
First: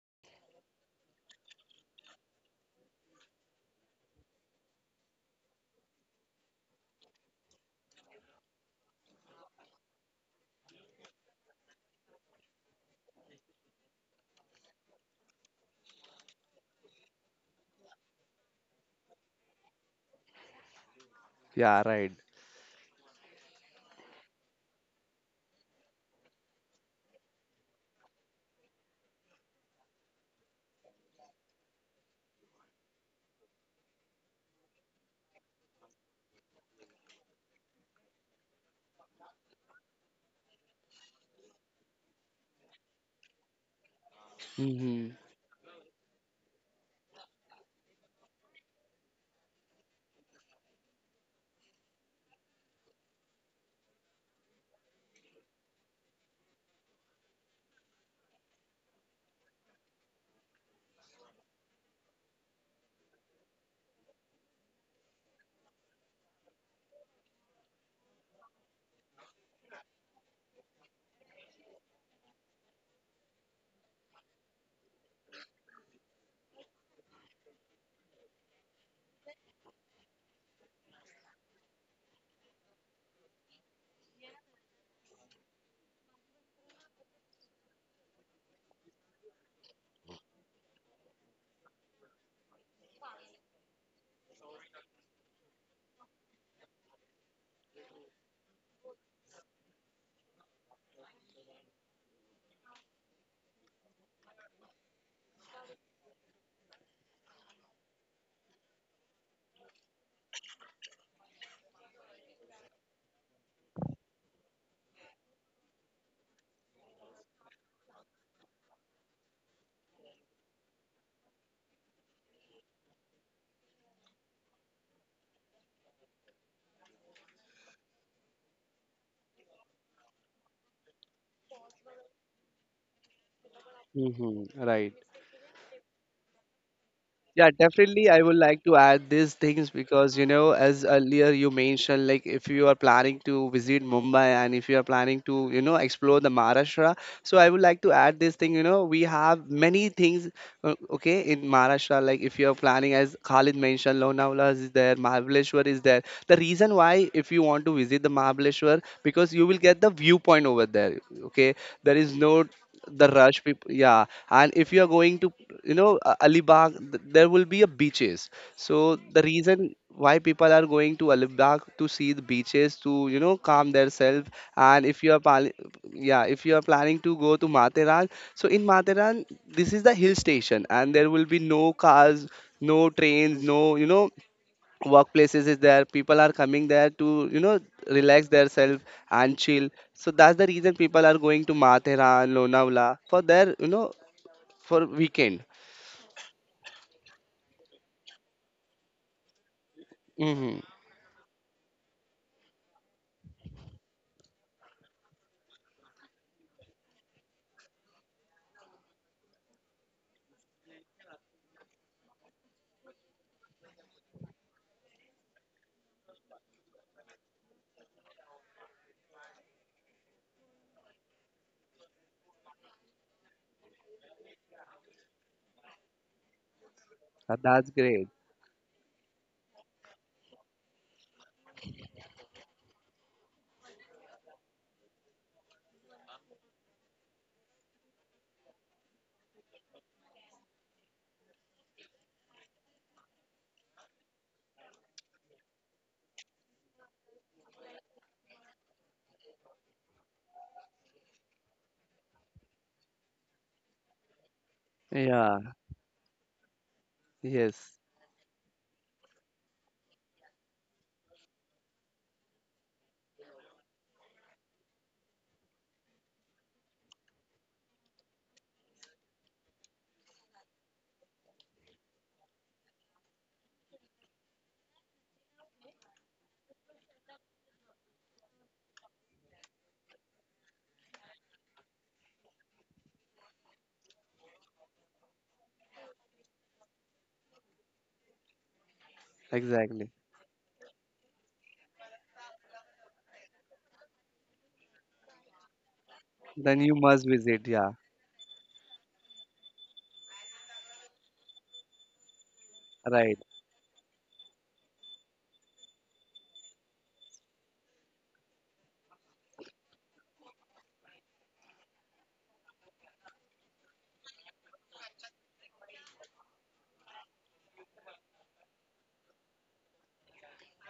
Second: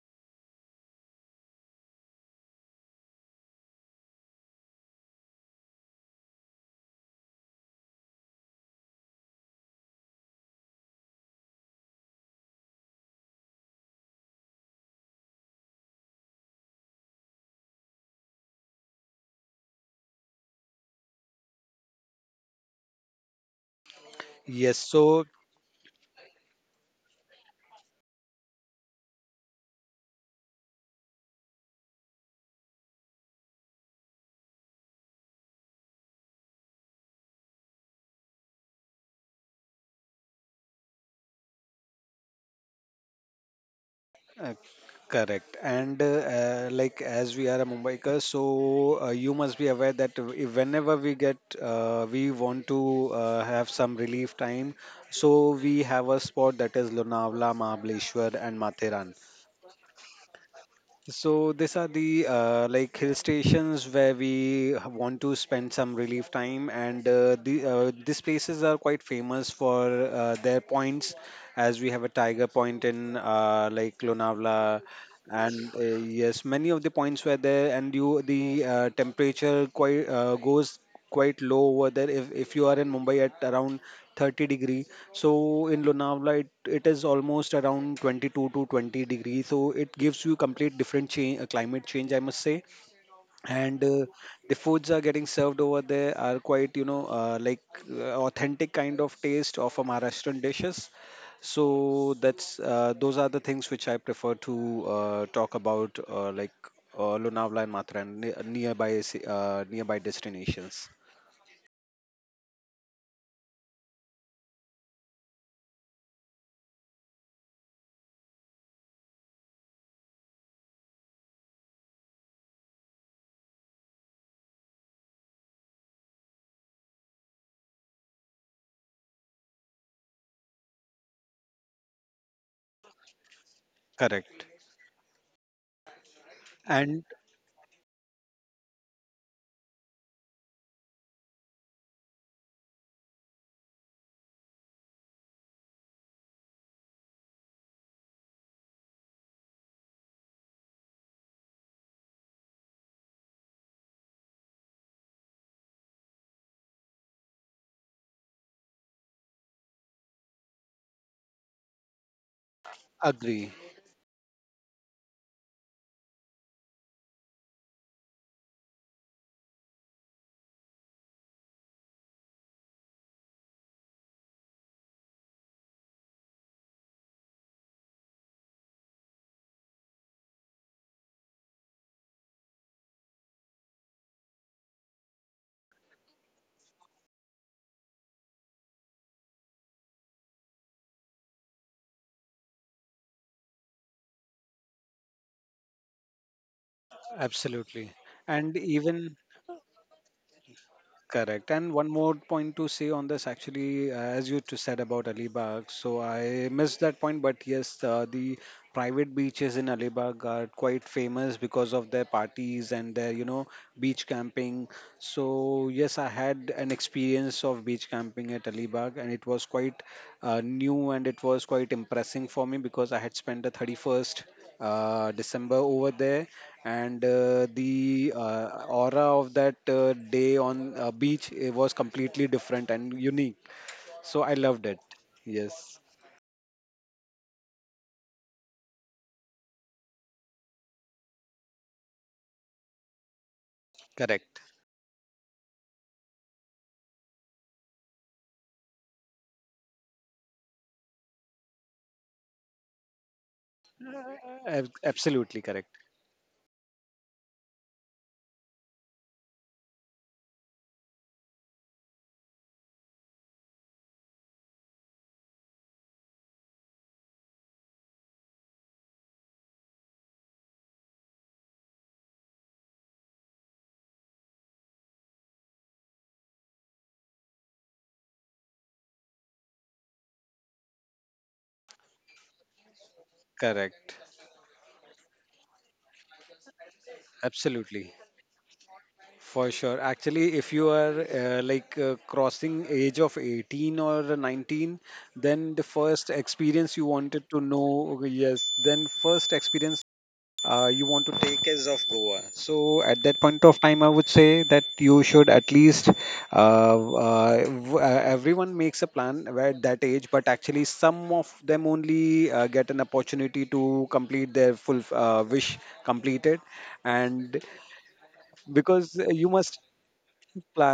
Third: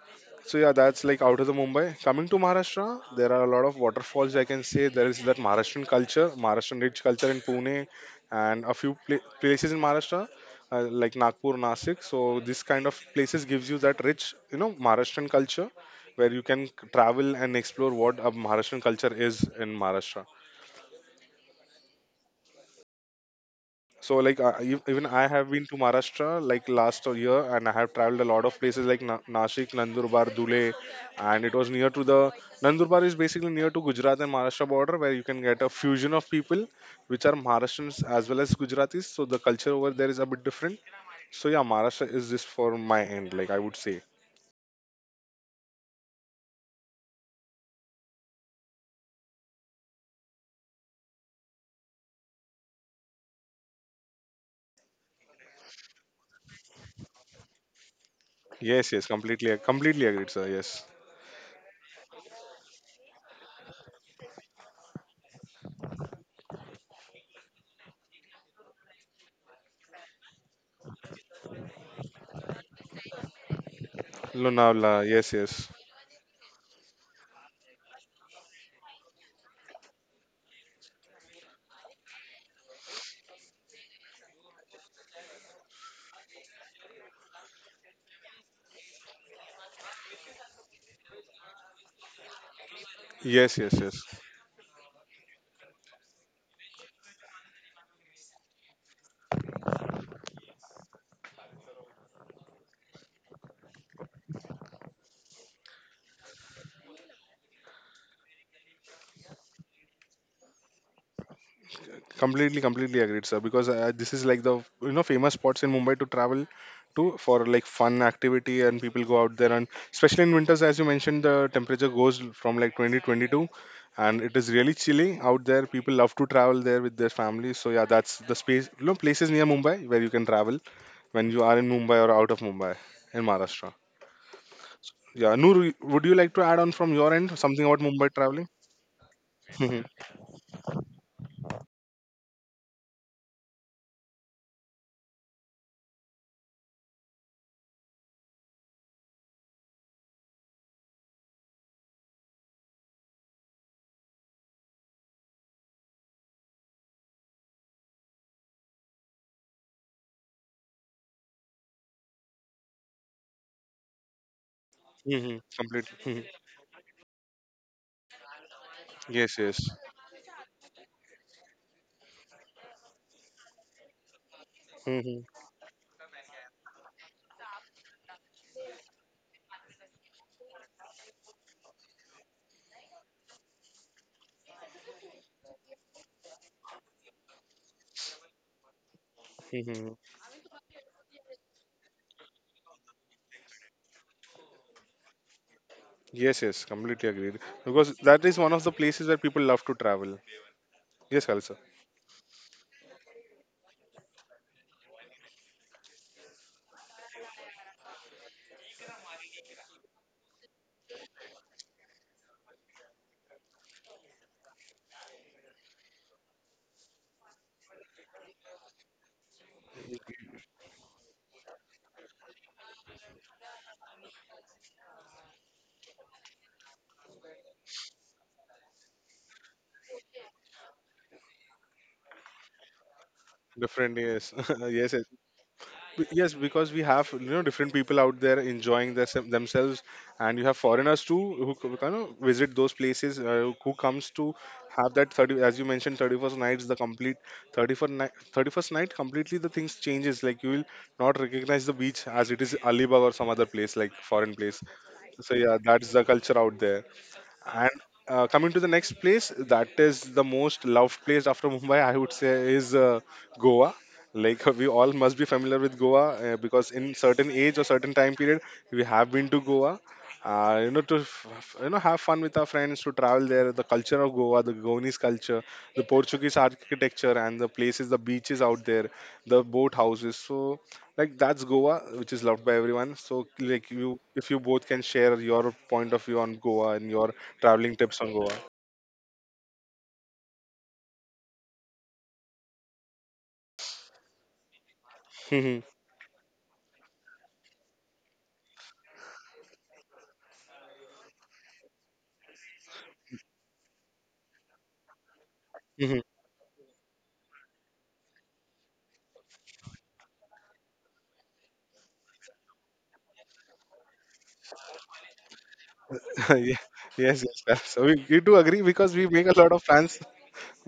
S1: So yeah, that's like out of the Mumbai. Coming to Maharashtra, there are a lot of waterfalls, I can say. There is that Maharashtrian culture, Maharashtrian rich culture in Pune, and a few pla- places in Maharashtra uh, like Nagpur, Nasik. So this kind of places gives you that rich, you know, Maharashtrian culture where you can travel and explore what a Maharashtrian culture is in Maharashtra.
S2: Yeah. Right.
S1: So like uh,
S3: Yes,
S1: ev- even
S3: so.
S1: I have been to Maharashtra like last year and I have traveled a lot of places like Na- Nashik, Nandurbar, Dhule, and it was near to the Nandurbar is basically near to Gujarat and Maharashtra border where you can get a fusion of people which are Maharashtrians as well as Gujaratis. So the culture over there is a bit different. So yeah, Maharashtra is this for my end, like I would say.
S3: Uh,
S2: Mm-hmm.
S3: Correct. And uh, uh, like, as we are a Mumbaiker, so uh, you must be aware that if- whenever we get, uh, we want to uh, have some relief time. So we have a spot that is Lonavala, Mahabaleshwar, and
S1: Yes, yes,
S3: Matheran.
S1: completely, completely agreed, sir. Yes,
S3: So these are the uh, like hill stations where we h- want to spend some relief time, and uh, the uh, these places are quite famous for uh, their points, as we have a tiger point in uh, like Lonavala,
S1: Lonavala. Yes, yes,
S3: and uh, yes, many of the points were there, and you the uh, temperature quite uh, goes quite low over there. If if you are in Mumbai at around thirty degree, so in Lonavala it, it is almost around twenty-two to twenty degree, so it gives you complete different change, uh, climate change, I must say.
S1: yes, yes,
S3: and
S1: yes.
S3: uh, the foods are getting served over there are quite, you know, uh, like uh, authentic kind of taste of a Maharashtrian dishes. So that's uh, those are the things which I prefer to uh, talk about, uh, like uh, Lonavala and Mathura and ne- nearby ci- uh, nearby destinations.
S1: Completely, completely agreed, sir. Because uh, this is like the, you know famous spots in Mumbai to travel to for like fun activity, and people go out there, and especially in winters, as you mentioned, the temperature goes from like twenty twenty two, and it is really chilly out there. People love to travel there with their families. So yeah, that's the space, you know, places near Mumbai where you can travel when you are in Mumbai or out of Mumbai in Maharashtra.
S3: Correct
S2: Mm-hmm. Right.
S1: Yeah, Noor, would you like to add on from
S3: and
S1: your end
S2: Yeah,
S1: something about
S2: definitely.
S1: Mumbai
S2: I would
S1: traveling?
S2: like to add these things
S1: Hmm.
S2: because, you know, as earlier you mentioned, like if you are planning to visit Mumbai and if you are planning to, you know, explore the Maharashtra. So I would like to add this thing, you know, we have many things, uh, okay, in Maharashtra. Like if you are planning, as Khalid mentioned, Lonavala is there, Mahabaleshwar is there. The reason why, if you want to visit the Mahabaleshwar, because you will get the viewpoint over there, okay? There is no the rush
S3: agree.
S2: people, yeah. And if you are going to,
S1: Mm-hmm.
S2: you
S1: Completely.
S2: know, uh,
S1: Mhm.
S2: Alibag, th- there will be a beaches. So the
S1: Yes, yes.
S2: reason why people are going to Alibag to see the beaches, to, you know, calm themselves. And if you are pal- yeah, if you are planning to go to Materan, so in Materan, this is the hill station and there will be no cars, no trains, no, you know, workplaces is there. People are coming there to, you know, relax themselves and chill.
S1: Mm-hmm.
S2: So that's the reason people are going to Mathera and Lonavala for their, you know, for weekend.
S1: Yes, yes, completely agreed.
S3: Absolutely.
S1: Because that is one
S3: And
S1: of the places
S3: even
S1: where people love to travel.
S2: Mm-hmm.
S1: Yes,
S3: correct.
S1: also
S3: And one more point to say on this, actually, uh, as you t- said about Alibag, so I missed that point, but yes, uh, the private beaches in Alibag are quite famous because of their parties and their, you know, beach camping. So yes, I had an experience of beach camping at Alibag, and it was quite uh, new, and it was quite impressing for me, because I had spent the thirty-first uh, December over there, and uh,
S2: That's great.
S3: the uh, aura of that uh, day on uh, beach, it was completely different and unique.
S1: different.
S3: So I
S1: Yes,
S3: loved it.
S1: yes, yes.
S3: Yes,
S1: Be- yes. Because we have, you know different people out there enjoying their, sem- themselves, and you have foreigners too who c- kind of visit those places. Uh, who comes to
S3: correct.
S1: have that thirty, as you mentioned, thirty first nights, the complete thirty first night, thirty first night, completely the things changes. Like you will not recognize the beach as it is Alibaba or some other place, like foreign place.
S3: Ab-
S2: Yeah.
S1: So
S3: absolutely
S1: yeah,
S3: correct.
S1: that's the culture out there. And
S2: Yes,
S1: uh, coming to the next place, that is the most loved place after Mumbai, I would say, is uh, Goa. Like we all must be familiar with Goa uh, because in certain age or certain time period, we have been to Goa. Uh, you know, to f- f- you know, have fun with our friends, to travel there, the culture of Goa, the Goanese culture, the Portuguese architecture and the places, the beaches out there, the boat houses. So like that's Goa, which is loved by everyone. So like
S3: Correct.
S1: you, if you both can share your point of view on Goa and your traveling
S3: Absolutely.
S1: tips on Goa.
S3: For sure.
S2: exactly.
S3: Actually, if you are uh, like uh, crossing age of eighteen or nineteen, then the
S1: Mhm,
S3: first
S2: Then you
S3: experience you
S2: must
S3: wanted
S2: visit,
S3: to
S2: yeah.
S3: know, yes, then first experience uh, you want to take is of Goa. So at
S2: Right.
S3: that point of time, I would say that you should at least uh,
S1: mhm.
S3: uh, w- uh, everyone makes a plan at that age, but actually some of them only uh, get an opportunity to complete their full uh, wish completed,
S1: Ye- yes,
S3: and
S1: yes, sir. So we, we do agree
S3: because
S1: because we
S3: you
S1: make a lot
S3: must
S1: of plans,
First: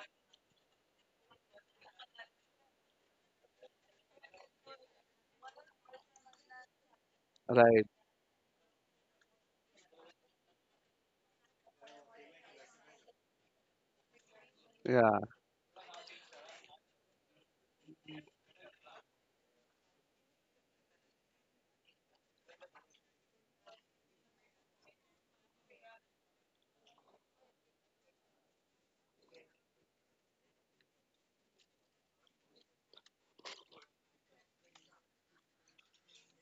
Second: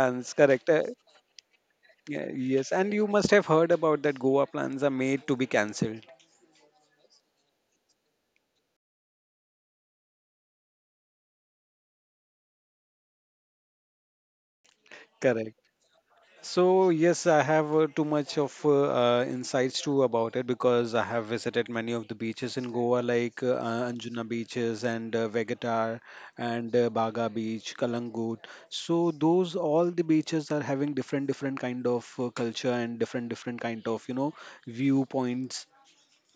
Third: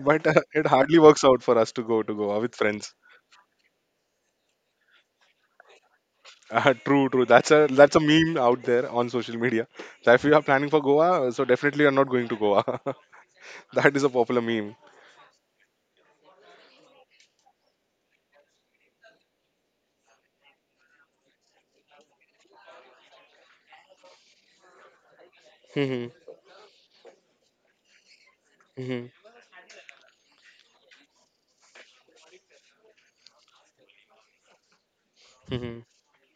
S1: but uh, it
S3: correct. Uh,
S1: hardly works out for us to go to
S3: yeah,
S1: Goa with
S3: yes, and
S1: friends.
S3: you must have heard about that Goa plans are made to be cancelled.
S1: Uh, true, true. That's a
S2: Right.
S1: that's a meme out there on social media. So if you are planning for Goa, uh, so definitely you're not going to Goa. That is a popular meme.
S2: Yeah.
S3: Correct. So yes, I have uh, too much of uh, uh, insights too about it because I have visited many of the beaches in Goa, like uh, uh, Anjuna beaches and uh, Vegetar
S1: Mhm,
S3: and uh, Baga Beach, Kalangut.
S1: mhm,
S3: So those all the beaches are having different different kind of uh, culture and different different kind of, you know, viewpoints
S1: mhm,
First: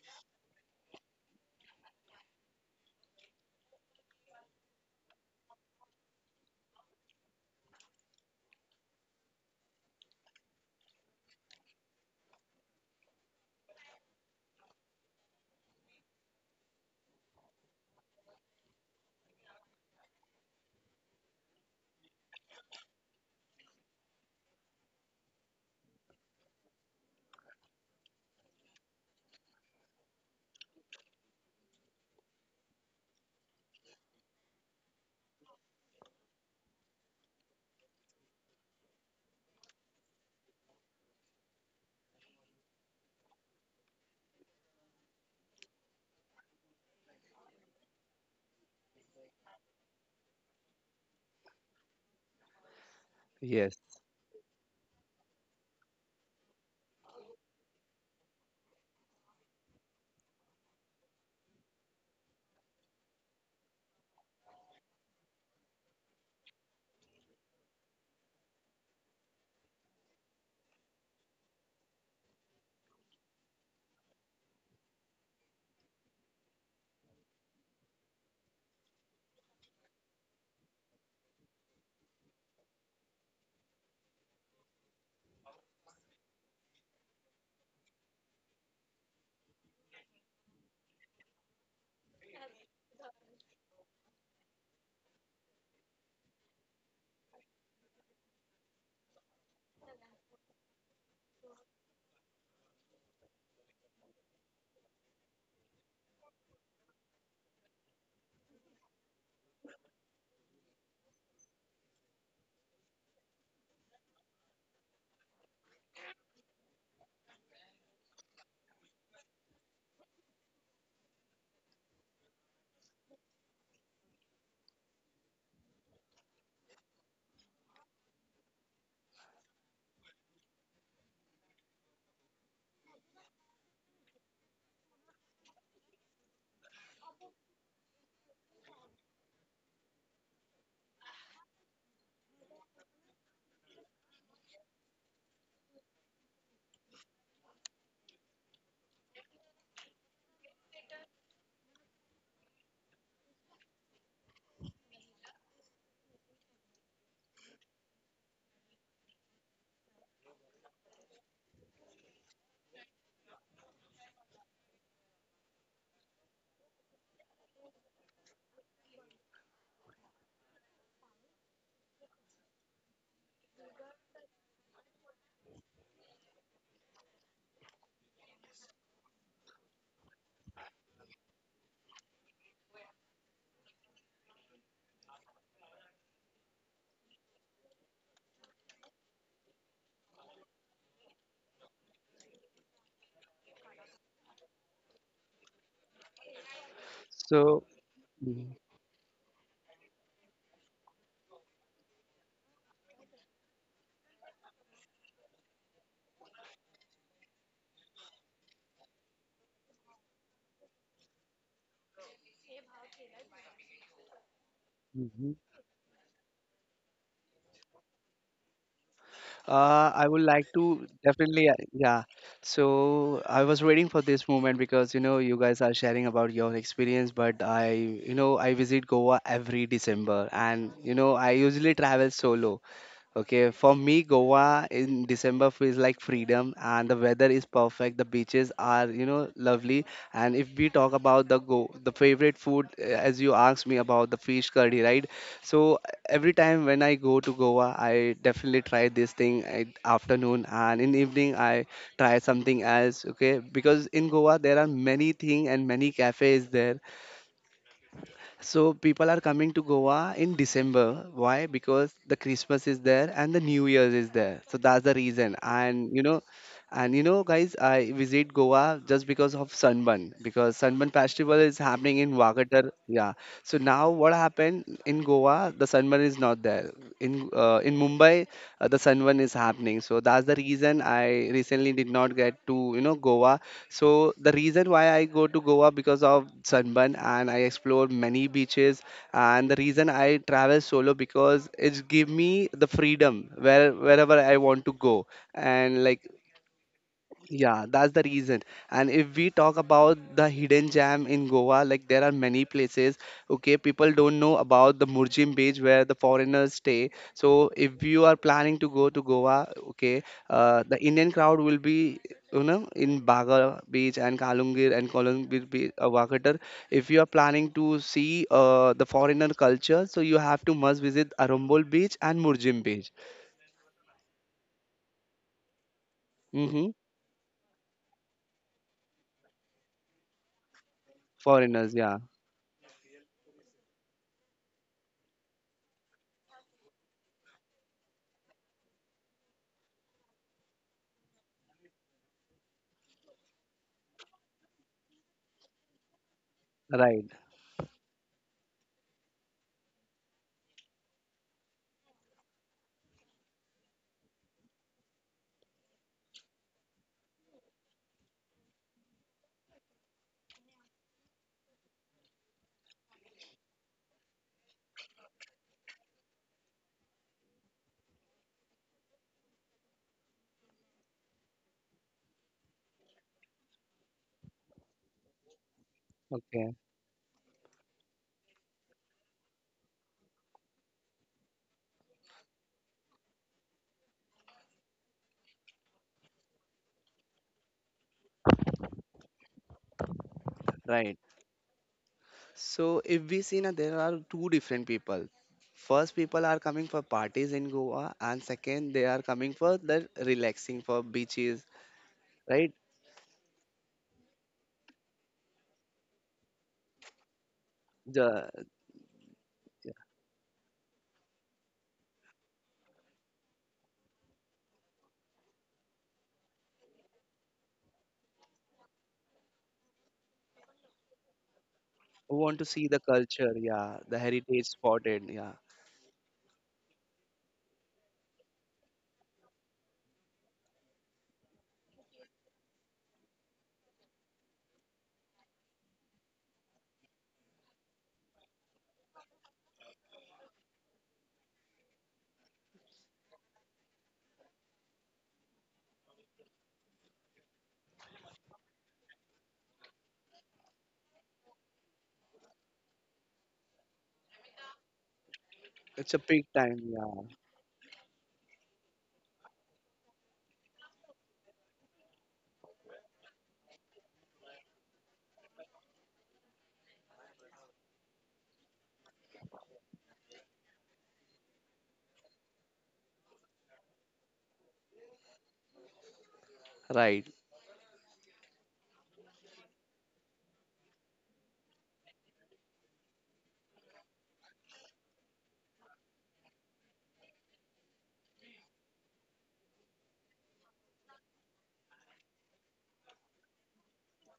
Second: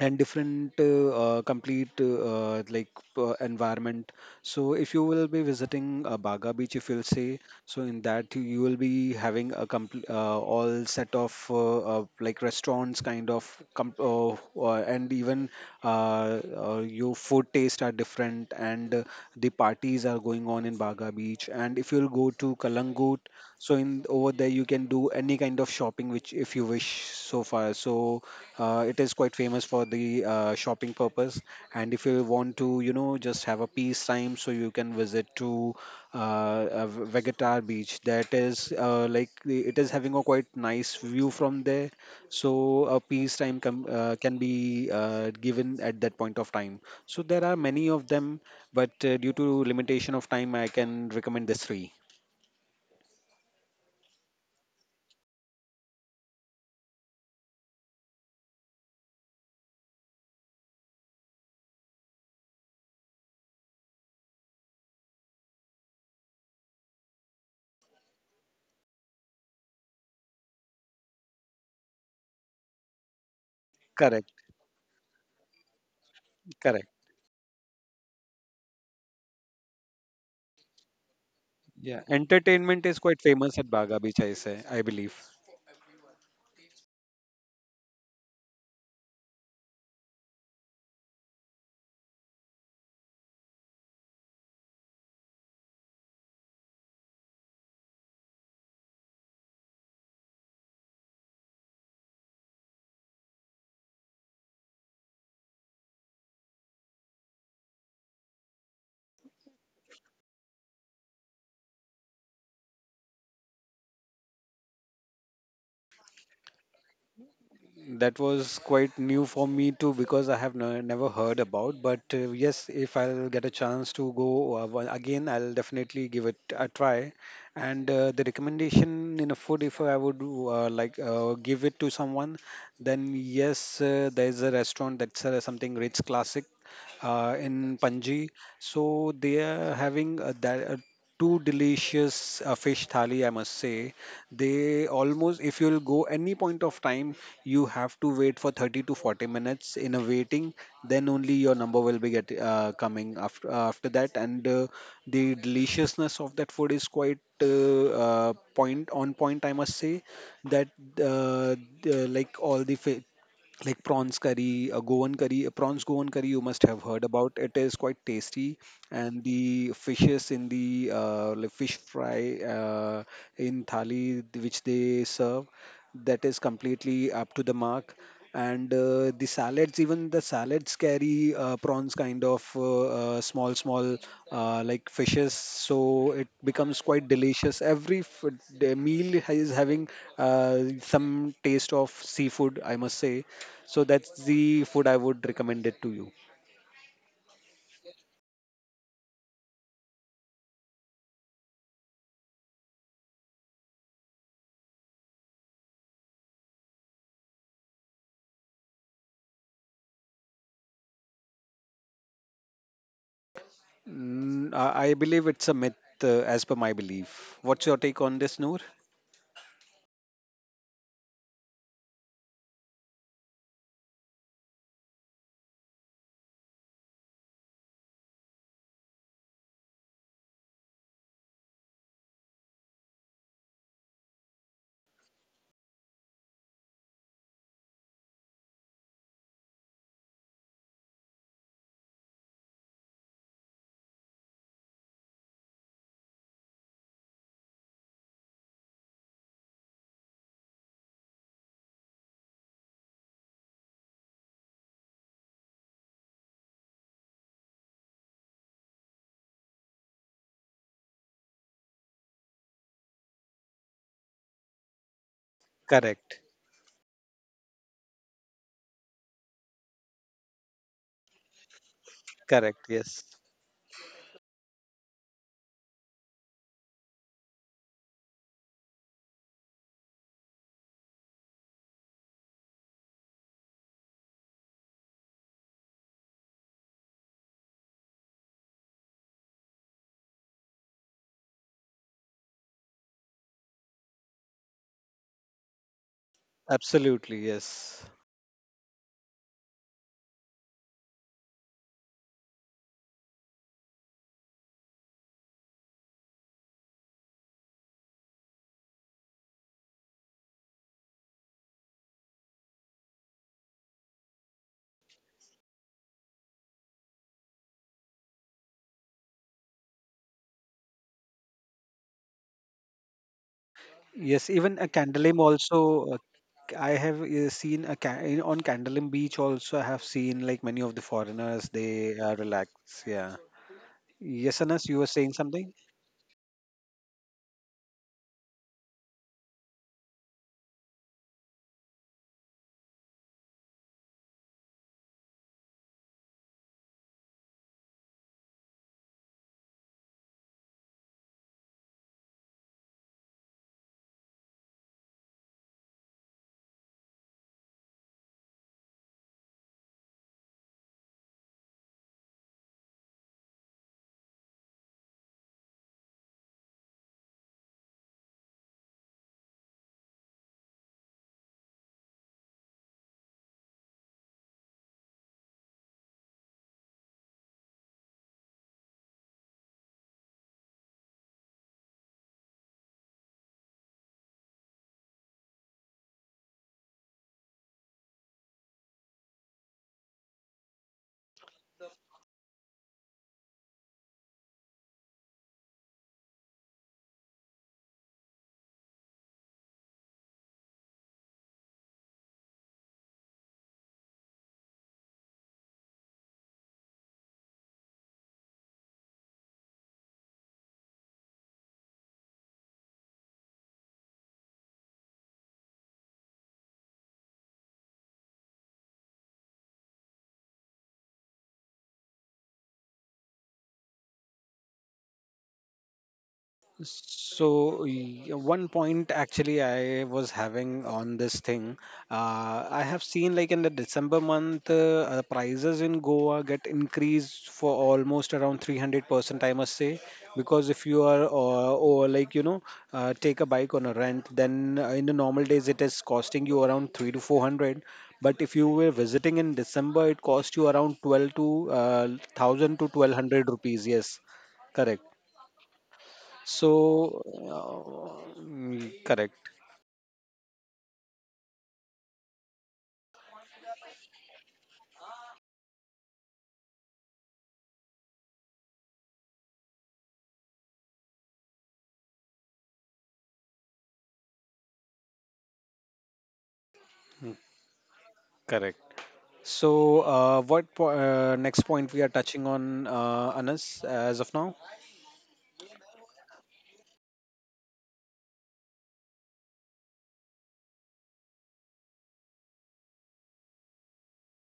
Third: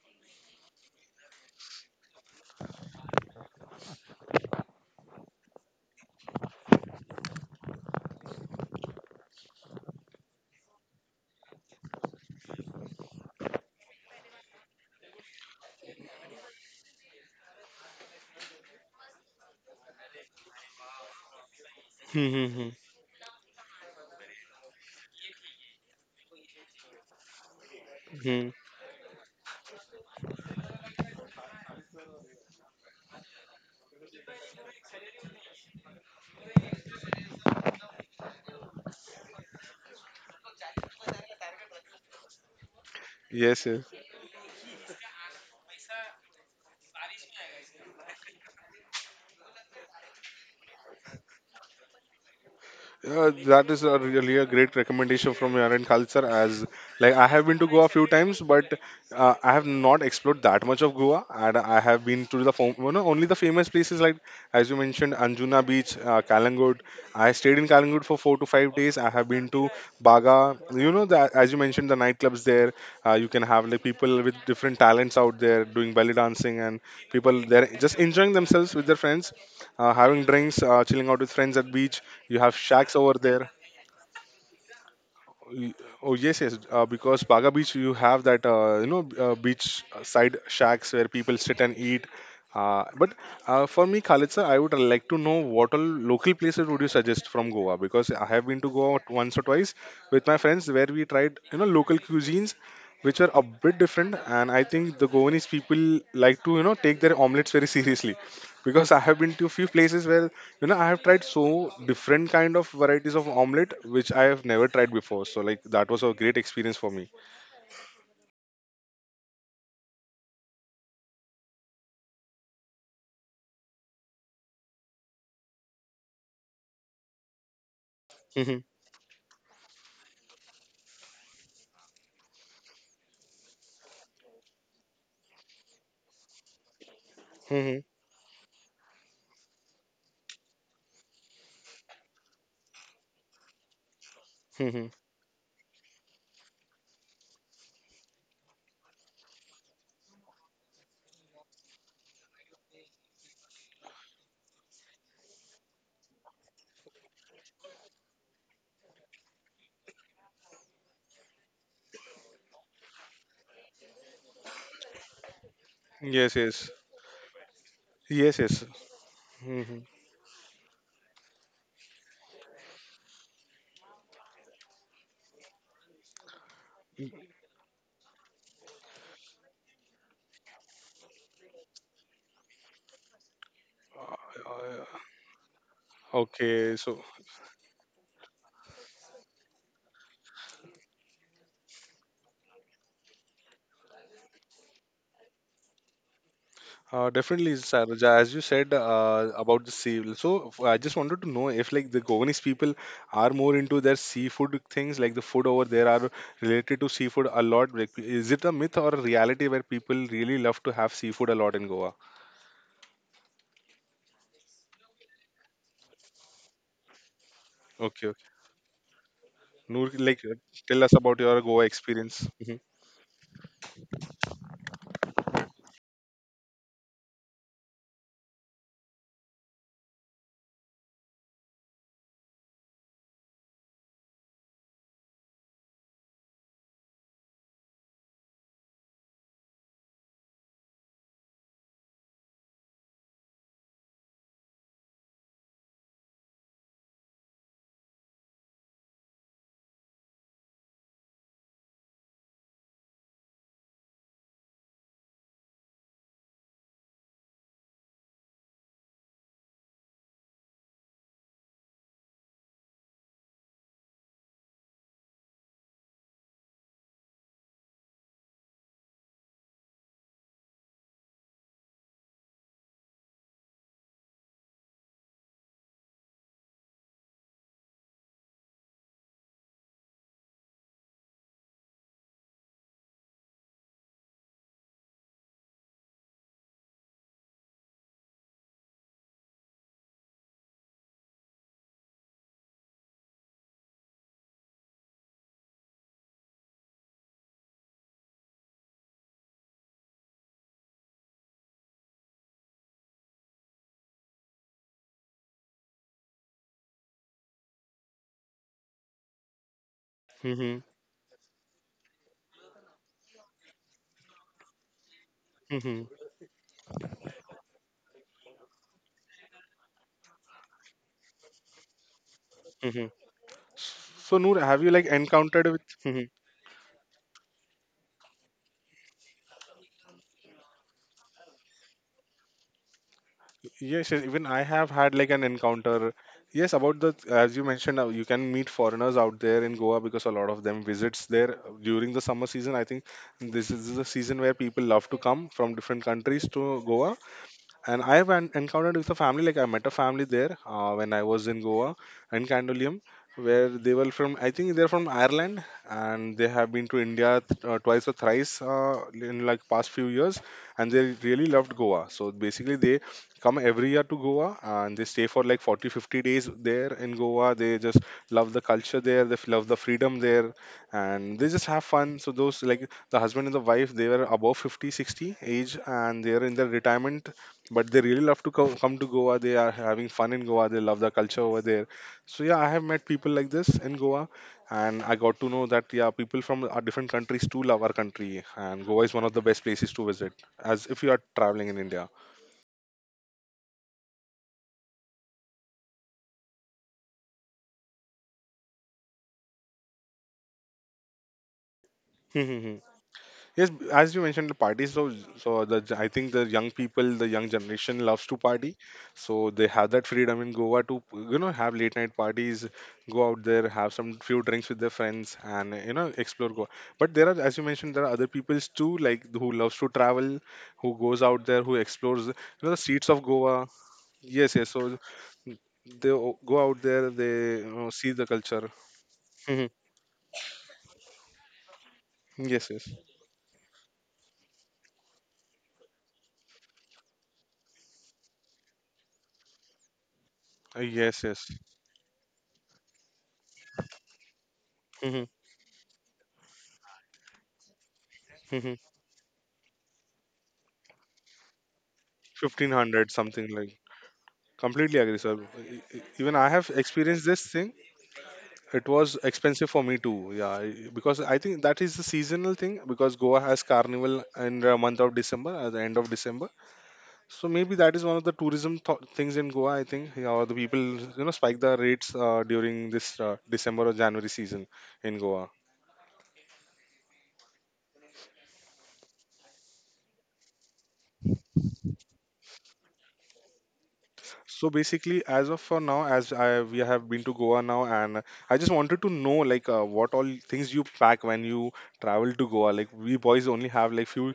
S3: and different uh, uh, complete uh, like uh, environment. So if you will be visiting uh, Baga Beach, if you'll say, so in that you will be having a complete uh, all set of uh, uh, like restaurants kind of, com- uh, uh, and even uh, uh, your food taste are different, and uh, the parties are going on in Baga Beach. And if you'll go
S1: mhm,
S3: to
S1: mhm,
S3: Kalangut, so in over there you can do any kind of shopping which if you wish so far, so
S1: mhm.
S3: uh, it is quite famous for the uh, shopping purpose. And if you want to, you know, just have a peace time, so you can visit to uh, uh, V- Vegetar Beach. That is uh, like the- it is having a quite nice view from there. So a peace time
S1: Yes,
S3: can
S1: yes.
S3: uh, can be uh, given at that point of time. So there are many of them, but uh, due to limitation of time, I can recommend this three.
S1: Uh, that
S2: Yes.
S1: is a really a great recommendation from your end culture. As like I have been to Goa a few times, but uh, I have not explored that much of Goa and I have been to the fam- you know, only the famous places like, as you mentioned, Anjuna Beach, uh, Kalangod. I stayed in Kalangod for four to five days. I have been to Baga. You know that, as you mentioned, the nightclubs there. Uh, you can have like people
S3: Correct,
S1: with different talents out there doing belly dancing, and
S3: correct.
S1: people there just enjoying themselves with their friends, uh, having drinks, uh, chilling out with friends at beach.
S3: Yeah,
S1: You have
S3: entertainment
S1: shacks
S3: is
S1: over
S3: quite
S1: there.
S3: famous at Baga Beach, I say, I believe.
S1: Y- Oh yes, yes. Uh, because Baga Beach, you have that uh, you know uh, beach side shacks where people sit and eat. Uh, but uh, for me, Khalid sir, I would like to know what all local places would you suggest from Goa. Because I have been to Goa once or twice with my friends where we tried, you know local cuisines, which are a bit different. And I think the Goanese people like to, you know take their omelets very seriously, because I have been to few places where you know I have tried so different kind of varieties of omelette which I have never tried before. So like that was a great experience for me.
S3: That was quite new for me too because I have ne- never heard about. But uh, yes, if I'll get a chance to go uh, one- again, I'll definitely give it a try. And uh, the
S1: Mhm,
S3: recommendation in a food, if I would uh, like uh, give it to someone, then yes, uh, there is a restaurant that's uh, something Ritz Classic uh,
S1: mhm,
S3: in Panji. So they are having uh, that. Uh, Two delicious uh, fish thali, I must say.
S1: mhm.
S3: They almost, if you'll go any point of time, you have to wait for thirty to forty minutes in a waiting, then only your number will be get uh, coming after after that. And uh, the deliciousness of that food is quite uh, uh, point on point, I must say that uh, the, like all the fa- like prawns curry, a Goan curry, a prawns Goan curry
S1: Yes,
S3: you
S1: yes,
S3: must have heard about. It is quite
S1: yes, yes.
S3: tasty, and the
S1: Mhm.
S3: fishes in the uh, like fish fry uh, in thali th- which they serve, that is
S1: Uh,
S3: completely up to the mark. And uh, the salads, even the salads carry uh, prawns kind of uh, uh, small, small uh, like fishes, so it
S1: okay,
S3: becomes
S1: so
S3: quite delicious. Every f- the meal is having uh, some taste of seafood, I must say, so that's the food I would recommend it to you.
S1: Uh, definitely,
S2: So
S1: Saroj. As you said uh, about the sea, so f- I just wanted to know if like the Goanese people are more into their seafood things, like the food over there are related to seafood a lot. Like, is it a myth or a reality where people really love to have seafood a lot in Goa?
S3: Mm, I I believe
S2: mhm.
S3: it's a myth, uh, as per my belief. What's your
S1: Okay,
S3: take
S1: okay.
S3: on this, Noor?
S1: Noor,
S2: Uh, I
S1: like
S2: would
S1: uh,
S2: like
S1: tell us
S2: to
S1: about your
S2: definitely, uh,
S1: Goa
S2: yeah.
S1: experience. Hmm.
S2: So I was waiting for this moment because you know you guys are sharing about your experience, but I, you know, I visit Goa every December, and you know I usually travel solo. Okay, for me, Goa in December feels like freedom, and the weather is perfect. The beaches are, you know, lovely. And if we talk about the go, the favorite food, uh, as you asked me about the fish curry, right? So every time when I go to Goa, I definitely try this thing at afternoon, and in evening I try something else. Okay, because in Goa there are many thing and many cafes there, so people are coming to Goa in December. Why? Because the Christmas is there and the New Year's is there. So that's the reason. And you
S3: Correct.
S2: know, and you know, guys, I visit Goa just because of Sunburn because Sunburn Festival is happening in
S3: Correct.
S2: Wagatar.
S3: Yes.
S2: Yeah. So now what happened in Goa? The Sunburn is not there. In uh, in Mumbai, uh, the Sunburn is happening. So that's the reason I recently did not get to you know Goa. So the reason why I go to Goa because of Sunburn, and I explore many beaches, and the reason I travel solo because it's give me the freedom where wherever I want to go, and like,
S3: Absolutely.
S2: yeah,
S3: Yes.
S2: that's the reason. And if we talk about the hidden gem in Goa, like there are many places, okay, people don't know about the Murjim Beach where the foreigners stay. So if you are planning to go to Goa, okay,
S1: Hmm.
S2: uh, the Indian crowd will be, you know, in Baga Beach and Kalungir and Kolungir Beach,
S1: Hmm.
S2: uh, Wakatar. If you are planning to see uh, the foreigner culture, so you have to must visit Arambol Beach and Murjim
S1: Hmm.
S2: Beach.
S1: So,
S3: Yes.
S1: Noor,
S3: Even
S1: have
S3: a
S1: you like
S3: Candolim
S1: encountered
S3: also, uh,
S1: with?
S3: I
S2: Mm-hmm.
S3: have uh, seen a ca- in- on Candolim beach also. I have seen like many of the foreigners
S2: Foreigners,
S3: they
S2: yeah,
S3: uh, relax. Yeah.
S1: Yes, yes,
S3: Yes,
S1: even
S3: Anas,
S1: I
S3: you were
S1: have
S3: saying
S1: had like an
S3: something?
S1: encounter. Yes, about the as you mentioned, uh, you can meet foreigners out there in Goa because a lot of them visits there uh, during the summer season. I think this is the season where people love to come from different countries to Goa,
S2: right.
S1: and I've en- encountered with a family, like I met a family there uh, when I was in Goa and Kandolium, where they were from. I think they're from Ireland, and they have been to India th- uh, twice or thrice uh, in like past few years, and they really loved Goa. So basically, they come every year to Goa and they stay for like forty fifty days there in Goa. They just love the culture there, they f- love the freedom there, and they just have fun. So, those like the husband and the wife, they were above fifty sixty age and they are in their
S2: Okay,
S1: retirement, but they really love to come, come to Goa. They are having fun in Goa. They love the culture over there. So yeah, I have met people like this in Goa, and I got to know that yeah, people from our different countries too love our country, and Goa is one of the best places to visit, as if you are
S2: right.
S1: traveling in India.
S2: So if we see now there are two different people. First people are coming for parties in Goa and second they are coming for the relaxing for beaches, right?
S1: Yes, b- as you mentioned, the parties. So, so the I think the young people, the young generation loves to
S2: The
S1: party, so they have that freedom in Goa to you know have late night parties, go out there, have some few drinks with their friends, and you know explore Goa. But there are, as you mentioned, there are other peoples too, like who loves to travel, who goes out there, who explores you
S2: who want to
S1: know the
S2: see the
S1: streets of
S2: culture,
S1: Goa.
S2: yeah, the
S1: Yes, yes.
S2: heritage
S1: So
S2: spotted, yeah.
S1: they o- go out there, they you
S3: So
S1: know, see
S3: y-
S1: the
S3: one
S1: culture.
S3: point actually
S1: Mhm.
S3: I was having on this thing, uh,
S1: Yes,
S3: I
S1: yes.
S3: have seen like in the December month, uh, uh, prices in Goa get increased for almost around three hundred percent, I must say, because
S1: Uh,
S3: if you
S1: yes,
S3: are
S1: yes.
S3: or, or like you know, uh, take a bike on a rent, then uh, in the
S1: Mm-hmm.
S3: normal days it is costing you around three to four hundred. But if you
S1: Mm-hmm.
S3: were visiting in December, it cost you around twelve to uh,
S1: Fifteen
S3: one thousand to
S1: hundred
S3: twelve hundred
S1: something like.
S3: rupees. Yes,
S1: Completely
S3: correct.
S1: agree, sir. E- e-
S2: It's a
S1: Even I
S2: peak
S1: have
S2: time,
S3: So,
S1: experienced
S2: yeah.
S1: this thing.
S3: uh,
S1: It
S3: mm,
S1: was
S3: correct,
S1: expensive for me too. Yeah, e- because I think that is the seasonal thing. Because Goa has carnival in the month of December, at the end of December. So maybe that is one of the tourism th- things in Goa. I think yeah, or the people you know spike the rates uh, during this uh, December or January season in Goa.
S2: Right.
S3: correct. So, uh, what po uh, next point we are touching on, uh, Anas, as of now?
S1: So basically, as of for now, as I, we have been to Goa now, and I just wanted to know like uh, what all things you pack when you travel to Goa. Like we boys only have like few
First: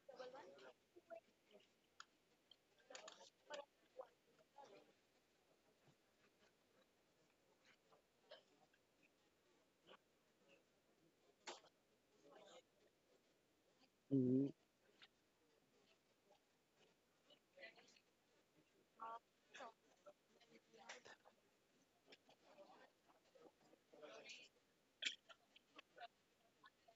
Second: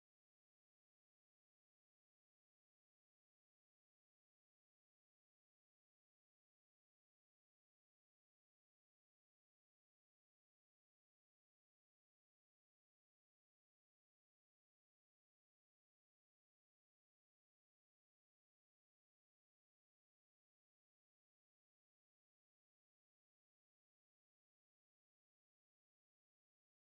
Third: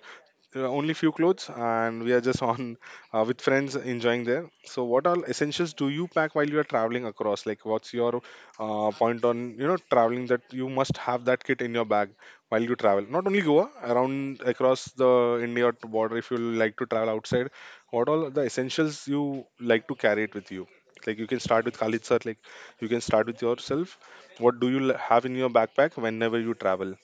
S1: uh, only few clothes and we are just on uh, with friends enjoying there, so what all essentials do you pack while you are traveling across, like what's your uh, point on you know traveling, that you must have that kit in your bag while you travel, not only Goa, around,
S2: Mm-hmm,
S1: across the India border, if you like to travel outside. What all are the essentials you like to carry it with you? Like you can start with Khalid sir, like you can start with yourself. What do you l- have in your backpack whenever you travel?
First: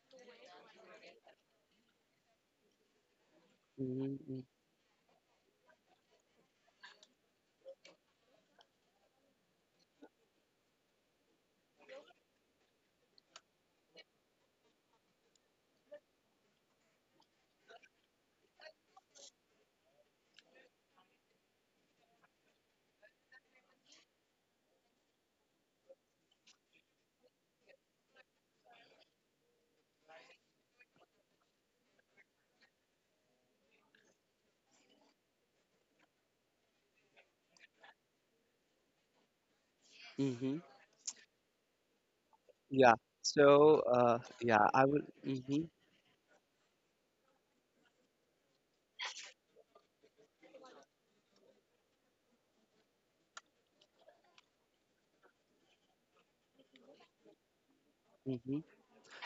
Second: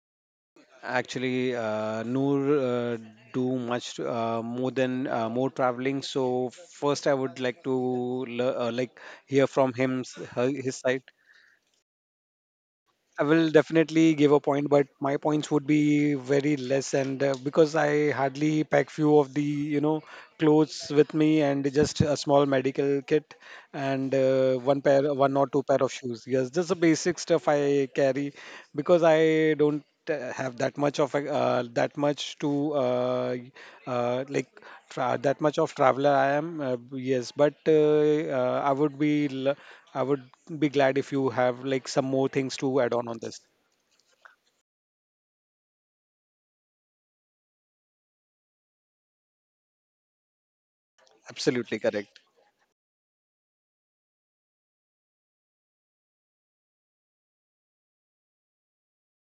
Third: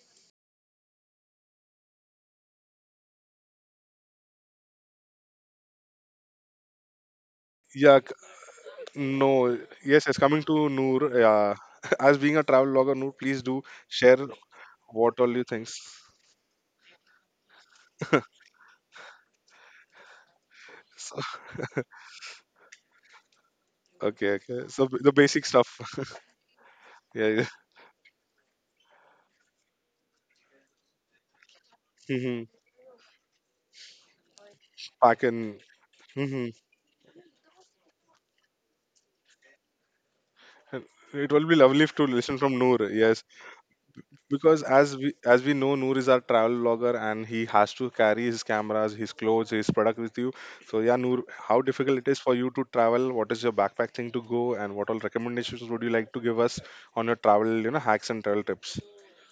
S3: Actually, uh, Noor uh, do much
S2: mm-hmm, mm-hmm.
S3: uh, more than uh, more traveling. So, first, I would like
S1: Yeah.
S3: to le- uh, like hear
S1: No,
S3: from
S1: yes,
S3: him
S1: it's
S3: s-
S1: coming
S3: her-
S1: to
S3: his side.
S1: Noor, yeah. As being a travel blogger, Noor,
S3: I
S1: please
S3: will
S1: do share
S3: definitely give a point, but
S1: what
S3: my
S1: all you
S3: points would
S1: things.
S3: be very less, and uh, because I hardly pack few of the, you know, clothes
S1: So,
S3: with me, and just a small medical kit, and
S1: okay,
S3: uh,
S1: okay.
S3: one
S1: So b- the
S3: pair, one
S1: basic
S3: or two
S1: stuff.
S3: pair of shoes. Yes, just the basic
S1: Yeah, yeah.
S3: stuff I carry, because I don't t- have that much of a uh, that much
S1: Mhm.
S3: to uh, uh, like
S1: Pack
S3: tra- that
S1: and
S3: much of traveler I
S1: mhm.
S3: am. Uh, yes, but uh, uh, I would be l- I would
S2: Mm-hmm.
S3: be glad if you
S1: It will be
S3: have
S1: lovely
S3: like
S1: to
S3: some more
S1: listen from
S3: things to
S1: Noor.
S2: Yeah.
S3: add on
S1: Yes,
S3: on this.
S2: So uh,
S1: because
S2: yeah,
S1: as
S2: I
S1: we
S2: will.
S1: as we
S2: Mm-hmm,
S1: know Noor is our travel vlogger and he has to carry his cameras, his clothes, his product with you. So yeah, Noor, how
S3: Absolutely
S1: difficult it is
S3: correct.
S1: for you to travel? What is your backpack thing to go, and what all recommendations would you like to give us on your travel, you know hacks and travel
S2: mm-hmm.
S1: tips?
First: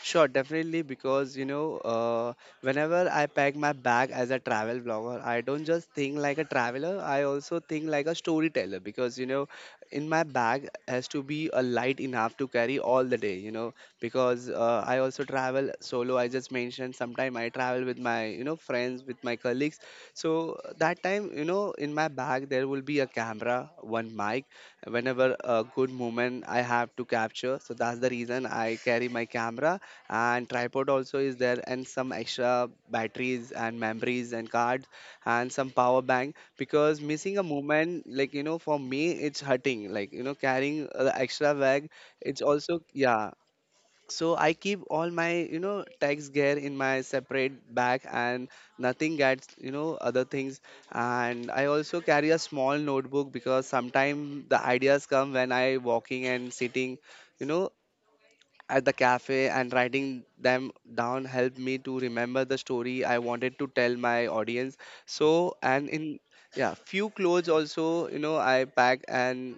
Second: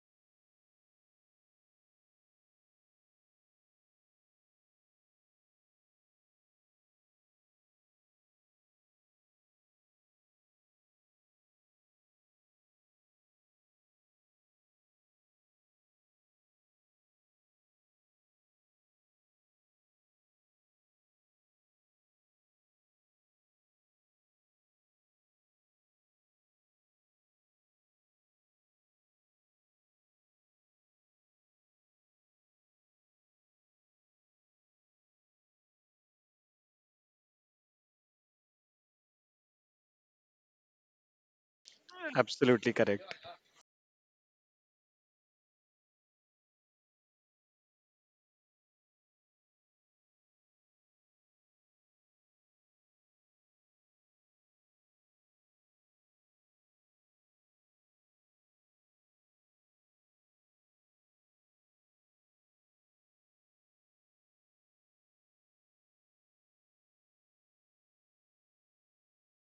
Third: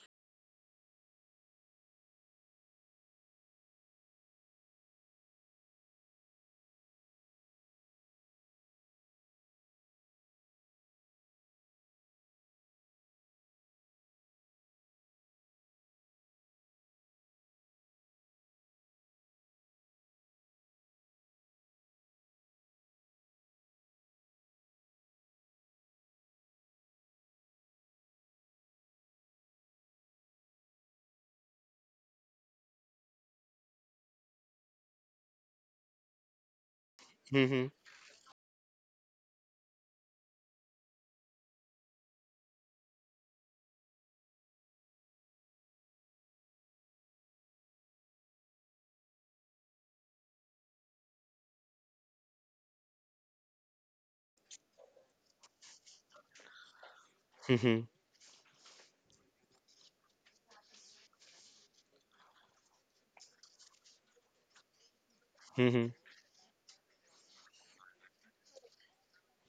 S2: Sure, definitely, because you know, uh, whenever I pack my bag as a travel vlogger, I don't just think like a traveler, I also think like a storyteller because you know, in my bag has to be a light enough to carry all the day, you know, because uh, I also travel solo. I just mentioned sometimes I travel with my you know friends, with my colleagues. So that time, you know, in my bag there will be a camera, one mic, whenever a good moment I have to capture. So that's the reason I carry my camera and tripod also is there and some extra batteries and memories and cards and some power bank because missing a
S1: Mm-hmm.
S2: moment like you know for me it's hurting like you know carrying uh, the extra bag it's
S3: Absolutely
S2: also
S3: correct.
S2: yeah. So I keep all my you know tags gear in my separate bag and nothing gets you know other things. And I also carry a small notebook because sometimes the ideas come when I walking and sitting, you know,
S1: Mm-hmm.
S2: at the cafe, and writing them down helped me to remember the story I wanted to tell my audience. So, and
S1: Mm-hmm.
S2: in yeah, few clothes also, you know, I pack and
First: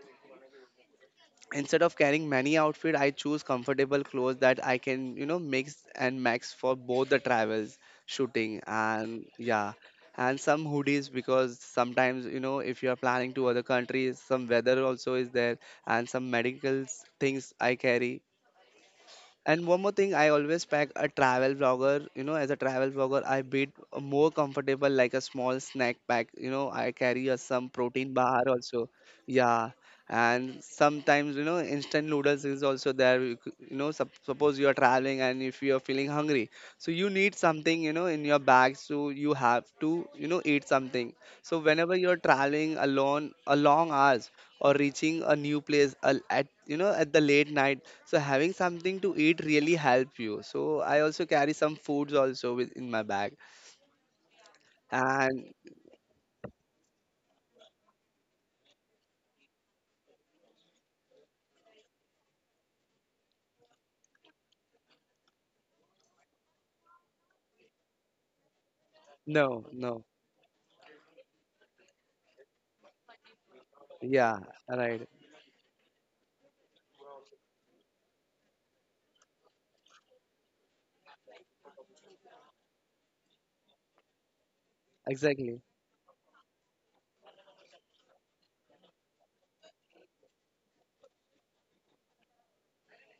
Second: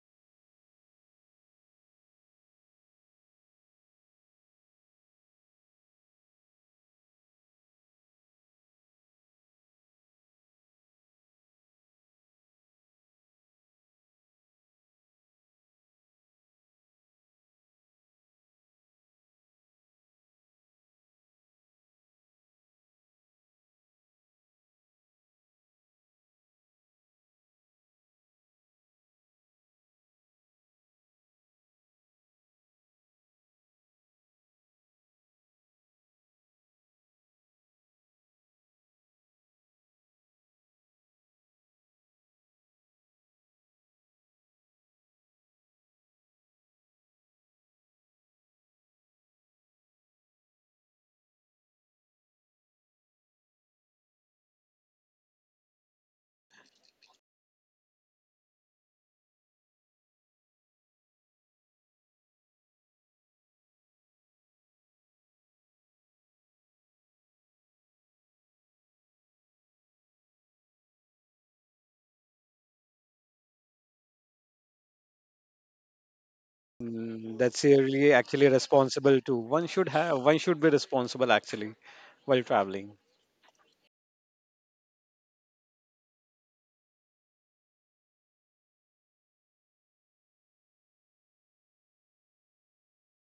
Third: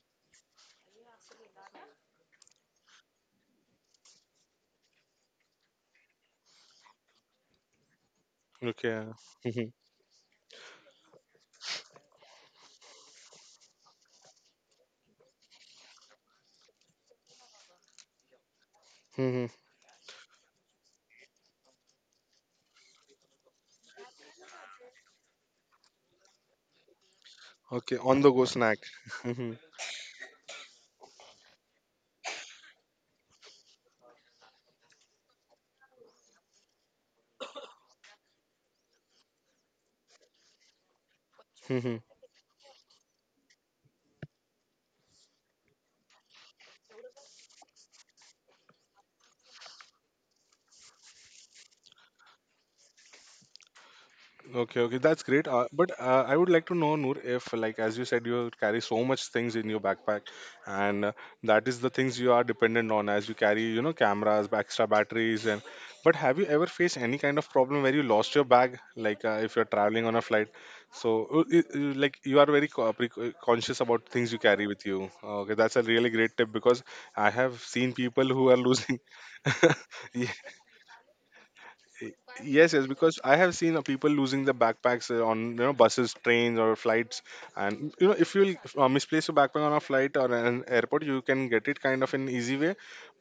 S2: instead of carrying many outfit, I choose comfortable clothes that I can, you know, mix and max for both the travels, shooting
S1: Okay.
S2: and yeah.
S1: Mhm.
S2: And some hoodies because sometimes, you know, if you are planning to other countries, some weather also is there and some medical things I carry.
S1: Mhm.
S2: And one more thing, I always pack a travel vlogger. You know, as a travel vlogger, I beat more comfortable like a small snack pack. You know, I carry a, some
S1: Okay,
S2: protein
S1: on the
S2: bar
S1: go snack.
S2: also. Yeah, and sometimes you know instant noodles is also there. You, c- you know, sup- suppose you are traveling and if you are feeling hungry, so you need something you know in your bag, so you have to you know eat something. So whenever
S1: Hmm.
S2: you are traveling alone, a long hours or reaching a new place a- at you know at the late night, so having something to eat really help you. So I also carry some foods also with in my bag.
S1: Okay, okay, that's
S2: And
S1: great. Uh, but uh, I would like to know, Noor, if like as you said, you carry so much things in your backpack, and uh, that is the things you are dependent on as you carry, you know, cameras, extra batteries, and. But have you ever faced any kind of problem where you lost your bag, like uh, if
S2: no,
S1: you're
S2: no.
S1: traveling on a flight? So, uh, i- i- like you are very co- pre- co- conscious about things you
S2: Yeah,
S1: carry with
S2: right.
S1: you. Okay, that's a really great tip because I
S3: Mm,
S1: have
S3: that's a
S1: seen
S3: really
S1: people
S3: actually
S1: who are losing.
S3: responsible too. One should have,
S1: Yeah.
S3: one should be responsible actually while
S1: Yes, yes,
S3: traveling.
S1: because I have seen uh, people losing the backpacks uh, on
S2: Exactly.
S1: you know buses, trains, or flights, and you know if you uh, misplace your backpack on a flight or an airport, you can get it kind of an easy way,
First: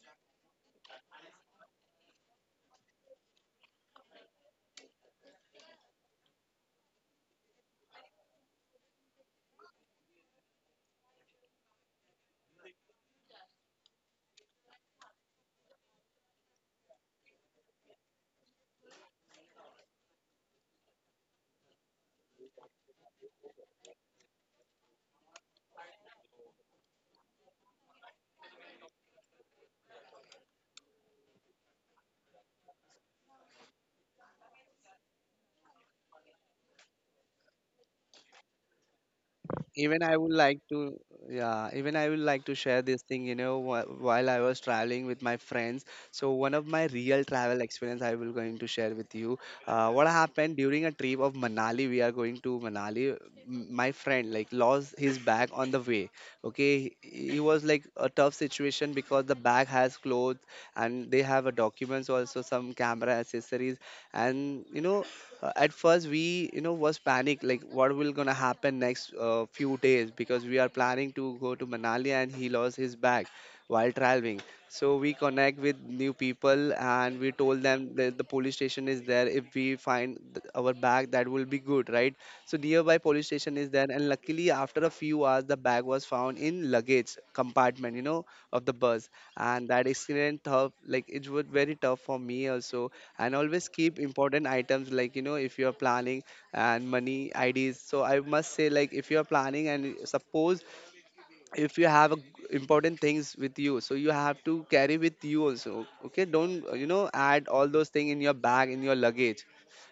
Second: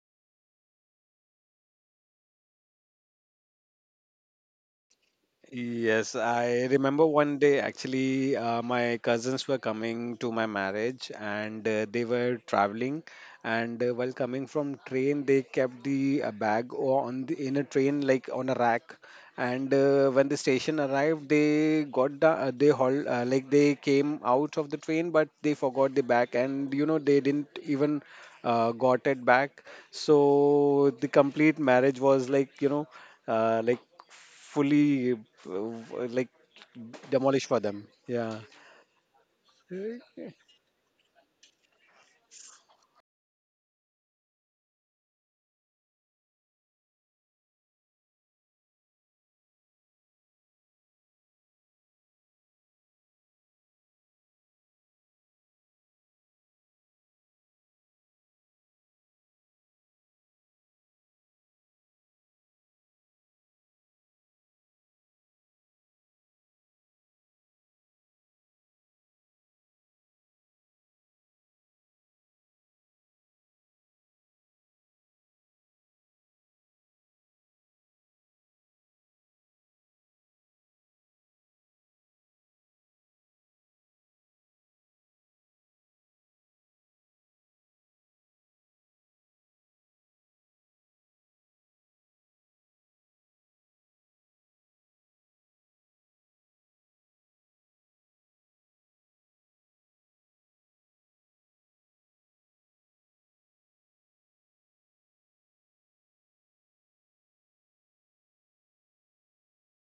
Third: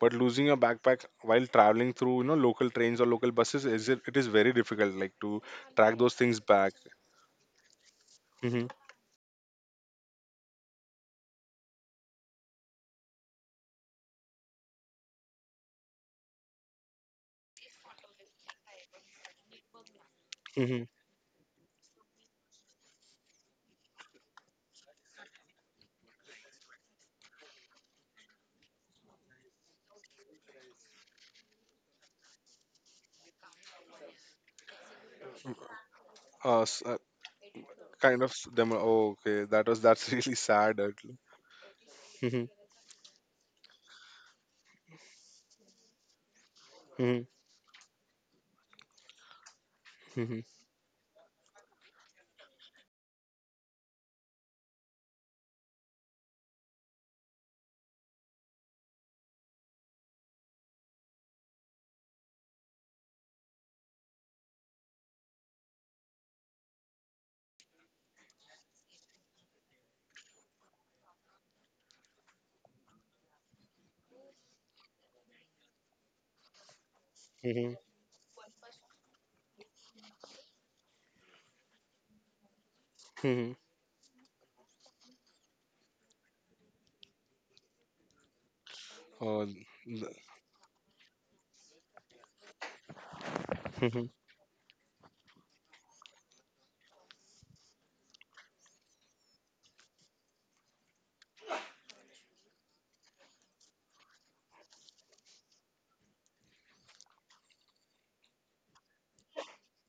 S1: but losing your backpack while traveling through you know local trains or local buses, is it, it is very difficult like to track
S3: Yes,
S1: those things
S3: I
S1: back.
S3: remember one day actually, uh,
S1: Hmm.
S3: my cousins were coming to my marriage and uh, they were traveling. And uh, while coming from train, they kept the uh, bag o- on the, in a train, like on a rack. And uh, when the station
S1: Hmm.
S3: arrived, they got the uh, they haul uh, like they came out of the train, but they forgot the bag, and you know they didn't even uh, got it back. So the complete marriage was like, you know, uh, like fully uh, like
S1: Uh, s- uh,
S3: demolished for them.
S1: kind
S3: Yeah.
S1: of s- them. Oh, okay, that was,
S2: even I would
S1: that's really
S2: like to
S1: sad. Mm-hmm.
S2: Yeah, even I would like to share this thing, you know. Wh- while I was traveling with my friends, so one of my real
S1: Mm-hmm.
S2: travel experience I will going to share with you. Uh, what happened
S1: Mm-hmm.
S2: during a trip of Manali, we are going to Manali, m- my friend like lost his bag on the way. Okay, he was like a tough situation because the bag has clothes and they have a documents also, some camera accessories and you know. Uh, at first we you know was panic like what will gonna happen next uh, few days because we are planning to go to Manali and he lost his bag while traveling. So we connect with new people and we told
S1: Mm-hmm.
S2: them that the police station is there, if we find th- our bag that will be good, right? So nearby police station
S1: Mm-hmm.
S2: is there and luckily after a few hours the bag was found in luggage compartment, you know, of the bus.
S1: Oh,
S2: And
S1: th-
S2: that accident tough, like it was very tough for me also. And always keep
S1: mhm,
S2: important items like you know, if you are planning and money I Ds. So I must say, like, if you are planning and suppose if you have a g- important things with you, so you have to carry with you also. Okay, don't uh, you know add all those things in your bag in your luggage.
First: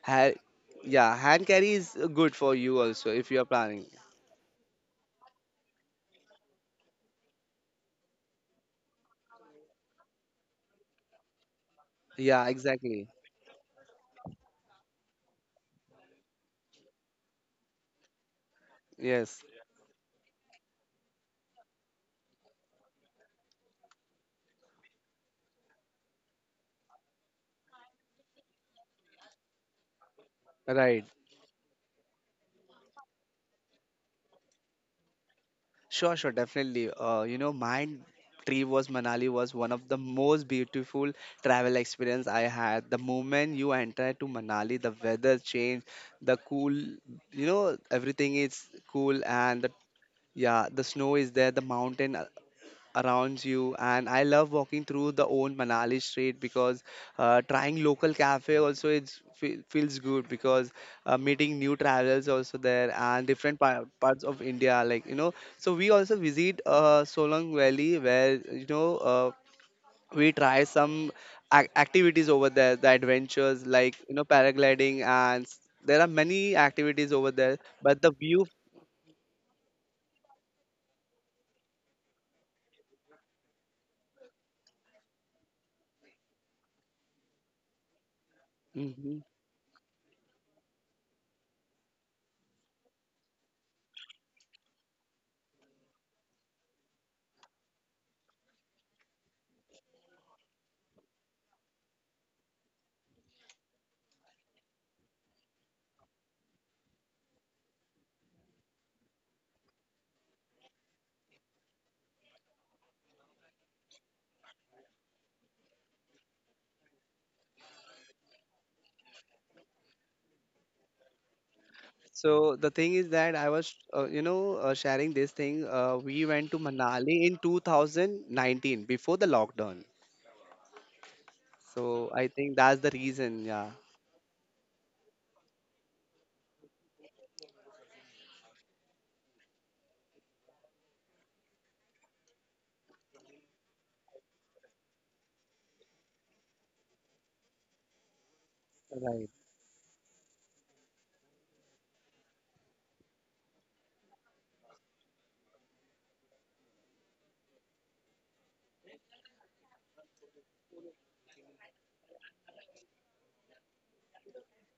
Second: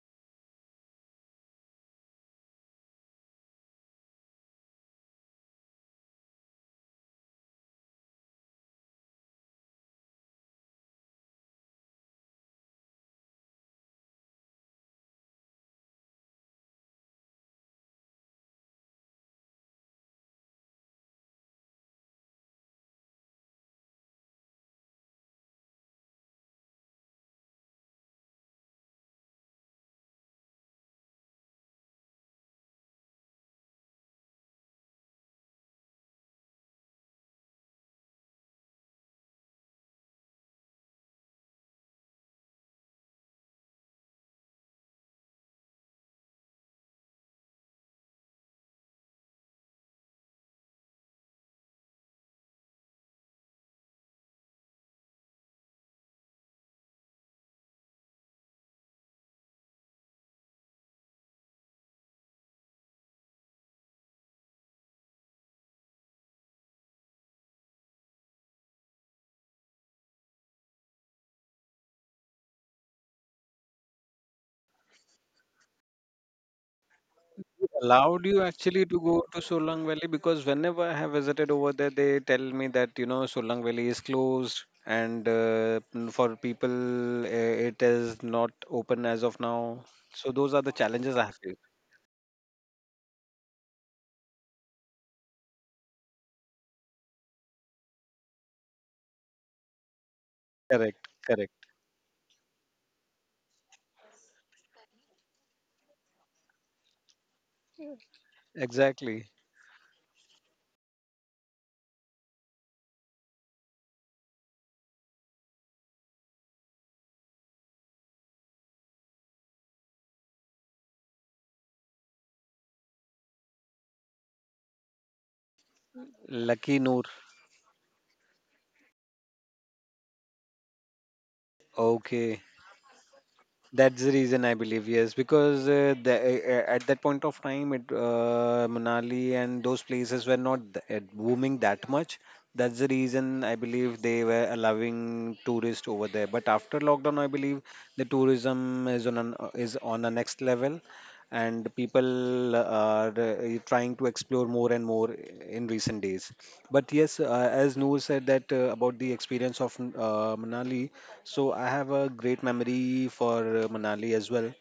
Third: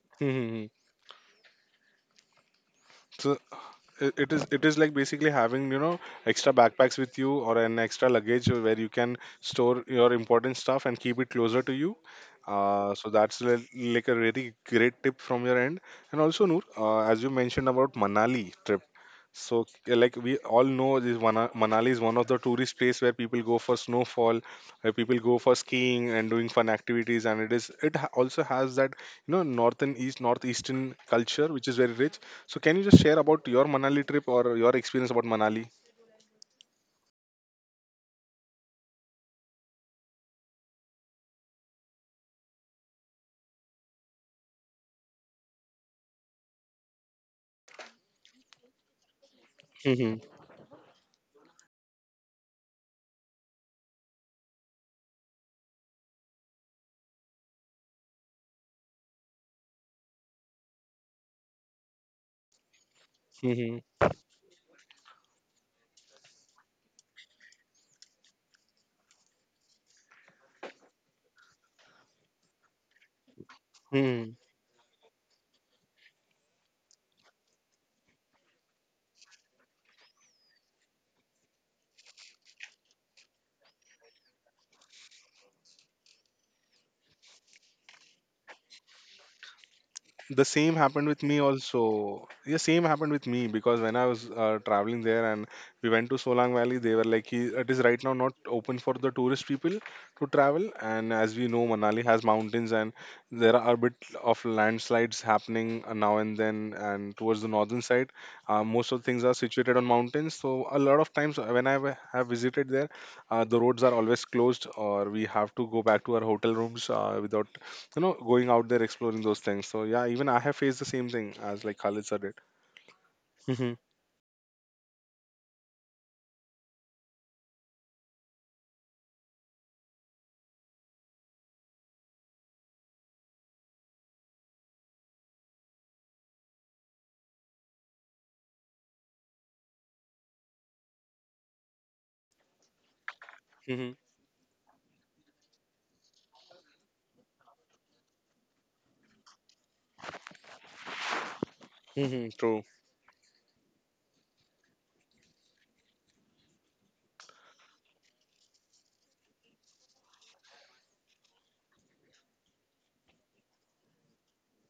S2: Ha-
S1: mhm.
S2: yeah, hand carry is uh, good for you also
S1: So
S2: if you are planning.
S1: i- it is it is like basically having you know extra backpacks with you or an extra luggage where you can store your important stuff and keep it closer to you.
S2: Yeah,
S1: uh,
S2: exactly.
S1: so that's li- like a really great tip from your end. And also, Noor, uh, as you mentioned about Manali trip.
S2: Yes,
S1: So, uh, like we all know this Mana- Manali is one of the tourist place where people go for snowfall, where people go for skiing and doing fun activities, and it is it ha- also has that you know northern east northeastern
S2: right.
S1: culture which is very rich. So can you just share about your Manali trip or your experience about Manali?
S2: Sure, sure, definitely. Uh, you know, my trip was Manali was one of the most beautiful travel experience I had. The moment you enter to Manali, the weather change, the cool, you know, everything is cool and the,
S1: Mm-hmm.
S2: yeah, the snow is there, the mountain uh, around you. And I love walking through the old Manali street because uh, trying local cafe also it's fe- feels good because uh, meeting new travelers also there and different
S1: Mm-hmm.
S2: par- parts of India, like you know. So we also visit uh, Solong Valley where you know uh, we try some ac- activities over there, the adventures like you know
S1: Hmm.
S2: paragliding and s- there are many activities over there
S3: It
S2: but the
S3: allowed you
S2: view.
S3: actually to go to Solang Valley, because whenever I have visited over there, they tell me that you know Solang Valley is closed, and uh, n- for people uh, it is not open as
S2: Mhm.
S3: of now. So
S1: The
S3: those are the
S1: same happened
S3: challenges I
S1: with
S3: have
S1: me
S3: faced.
S1: also, the same happened with me because when I was uh, traveling there, and we went to Solang Valley, they were like, "He- it is right now not open for the tourist people to travel."
S3: Correct.
S1: And as
S3: Correct.
S1: we know, Manali has mountains, and there are a bit of landslides happening uh, now and then, and towards the northern side, uh, most of
S3: Exactly.
S1: things are situated on mountains. So a lot of times, uh, when I wa- have visited there, uh, the roads are always closed or we have to go back to our hotel rooms uh, without you know going out there exploring those things. So yeah, even I have faced the same thing as like Khalid sir did.
S2: So the thing is that I was,
S1: Mhm,
S2: uh, you know, uh, sharing this thing. Uh, we went to
S3: Lucky Noor.
S2: Manali in two thousand nineteen before the lockdown. So I
S3: Okay.
S2: think that's the reason. Yeah,
S3: That's the reason I believe, yes, because uh, the, uh, uh, at that point of time, it uh, Manali and those places were not th- uh, booming that much. That's the reason I
S1: mhm,
S3: believe they were allowing tourists over there. But after lockdown, I believe the tourism is
S2: right.
S3: on an, uh, is on a next level, and
S1: mhm, true.
S3: people uh, are uh, trying to explore more and more in recent days. But yes, uh, as Noor said, that uh, about the experience of uh, Manali. So I have a great memory for uh, Manali as well,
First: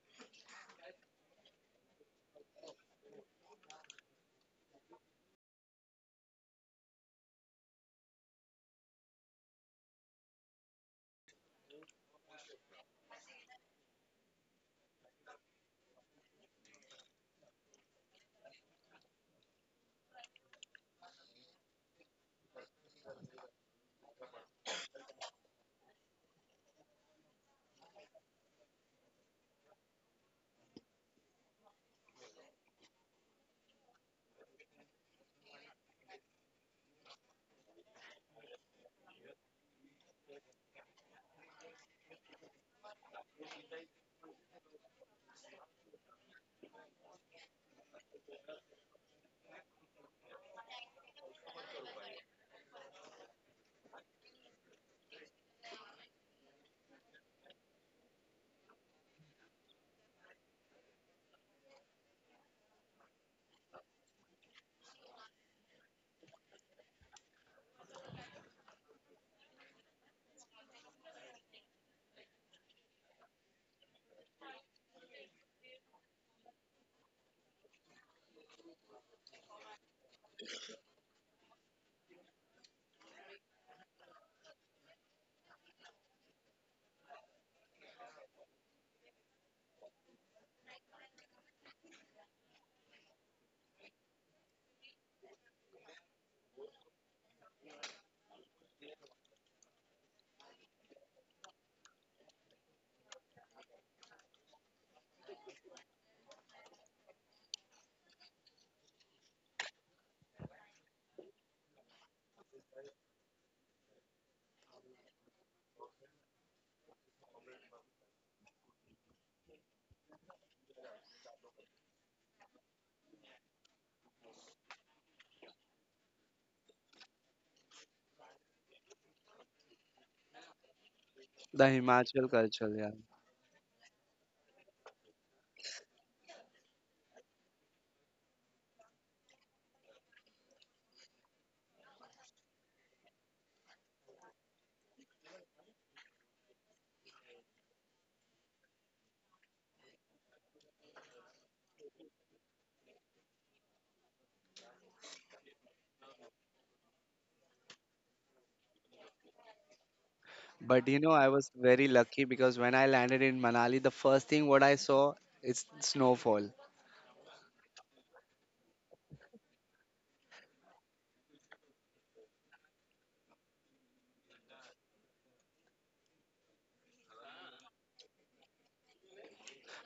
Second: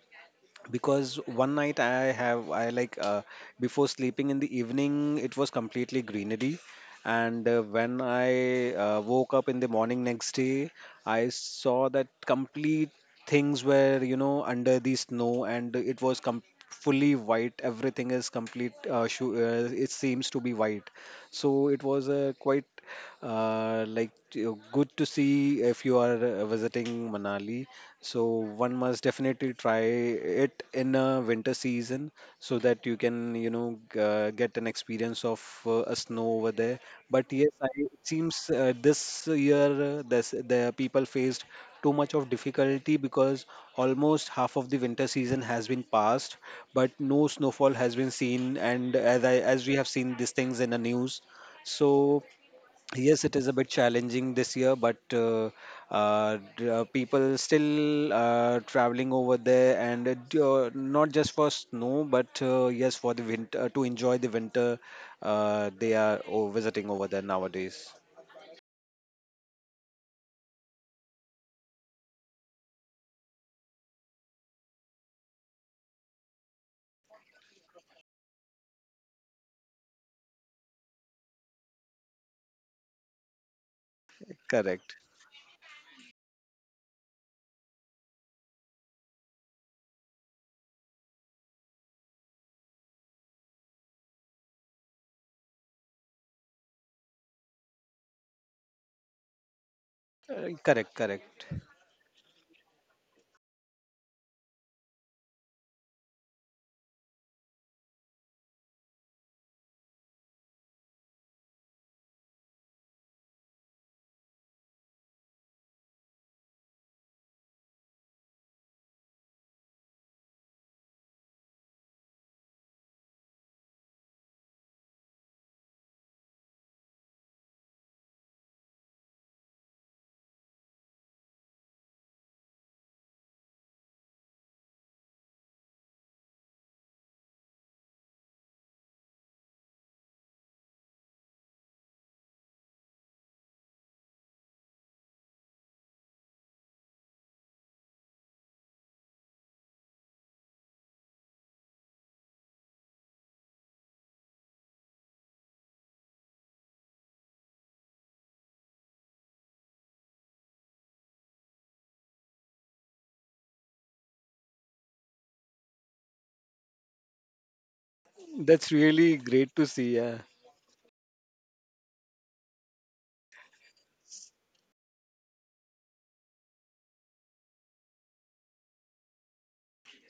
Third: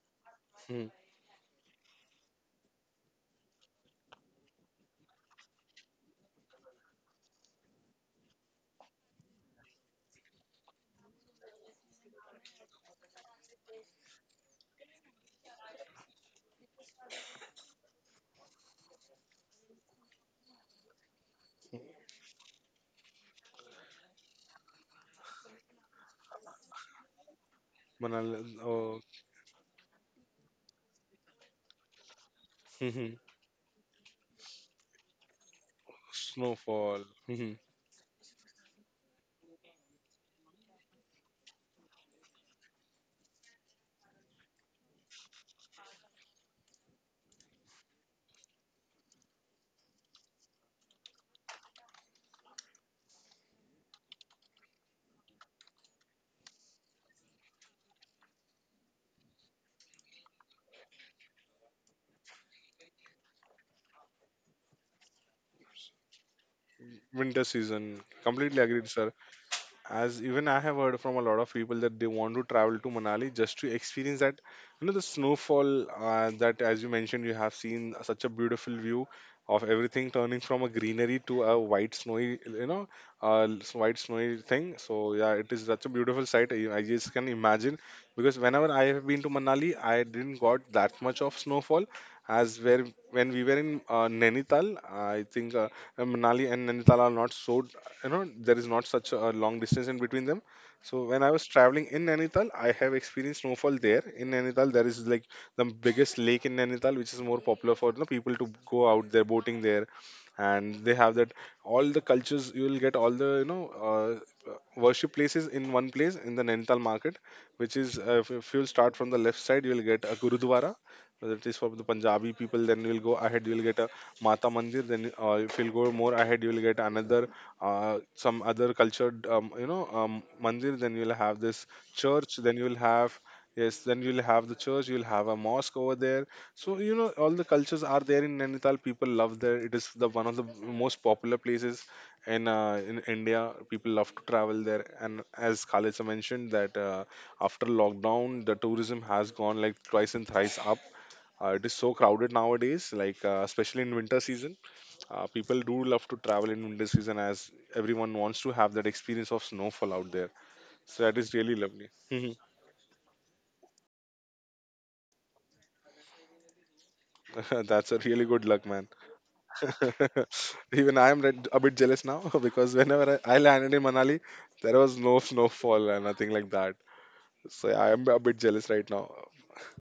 S1: Mhm.
S3: because one night I have I like uh, before sleeping in the evening it was completely greenery, and uh, when I uh, woke up in the morning next day, I saw that complete things were, you know, under the snow, and it was com- fully white, everything is complete, uh, shu- uh, it seems to be white. So it was a quite uh, like you- good to see if you are uh, visiting Manali. So
S1: Manal,
S3: one must
S1: oh,
S3: definitely try it in a winter season, so that you can,
S1: mhm.
S3: you know, g- uh, get an experience of uh, a snow over there.
S1: Snowfall,
S3: But yes, I,
S1: mhm.
S3: it seems uh, this year uh, this, the people faced too much of difficulty because almost half of the winter season has been passed, but no snowfall has been seen. And as I as we have seen these things in the news, so yes, it is a bit challenging this year, but uh, uh, d- uh, people still uh, traveling over there, and it, uh, not just for snow, but uh, yes, for the winter, to enjoy the winter, uh, they are o- visiting over there
S1: Winter
S3: nowadays.
S1: season, completely agreed, sir. As even I have heard from a lot of people that they want to travel to Manali just to experience that, you know, the snowfall uh, that, as you mentioned, you have seen such a beautiful view of everything turning from a greenery to a white snowy, you know, uh, s- white snowy
S3: Correct.
S1: thing. So yeah, it is such a beautiful sight. I I just can imagine because whenever I have been to Manali, I didn't got that much of snowfall as where when we were in uh, Nainital. I think uh, Manali and Nainital are not so, you know there is not such a long distance in between them.
S3: Uh, correct,
S1: So when I
S3: correct.
S1: was traveling in Nainital, I have experienced snowfall there. In Nainital, there is like the biggest lake in Nainital, which is more popular for you know, people to go out there boating there. And they have that, all the cultures you will get, all the you know uh, uh, worship places in one place in the Nainital market, which is, uh, if if you'll start from the left side, you'll get a gurudwara that is for the Punjabi people. Then you'll go ahead, you'll get a mata mandir. Then uh, if you'll go more ahead, you'll get another, uh, some other cultured, um, you know um, mandir. Then you'll have this
S2: The
S1: church,
S2: Himachal
S1: then you'll
S2: culture. Yeah.
S1: have, yes, then you'll have the church, you'll have a mosque over there. So you know all the cultures are there in Nainital, people love there, it is the one of the most popular places in uh, in India. People love to travel there. And as Khalid sir mentioned that uh, after lockdown the tourism has gone like twice and thrice up. Uh, it is so crowded nowadays, like uh, especially in winter season. Uh, people do love to travel in winter season as everyone wants to have that experience of snowfall out there.
S2: But
S1: So
S2: you
S1: that
S2: know,
S1: is
S2: I
S1: really
S2: was
S1: lovely.
S2: very lucky
S1: Mhm.
S2: because when I landed in Manali, the first thing what I saw is snowfall.
S1: That's a really good
S3: That's
S1: luck, man.
S3: really great to see. Yeah.
S1: Even I am red- a bit jealous now because whenever I, I landed in Manali, there was no snowfall and nothing like that. So yeah, I am a bit jealous right now.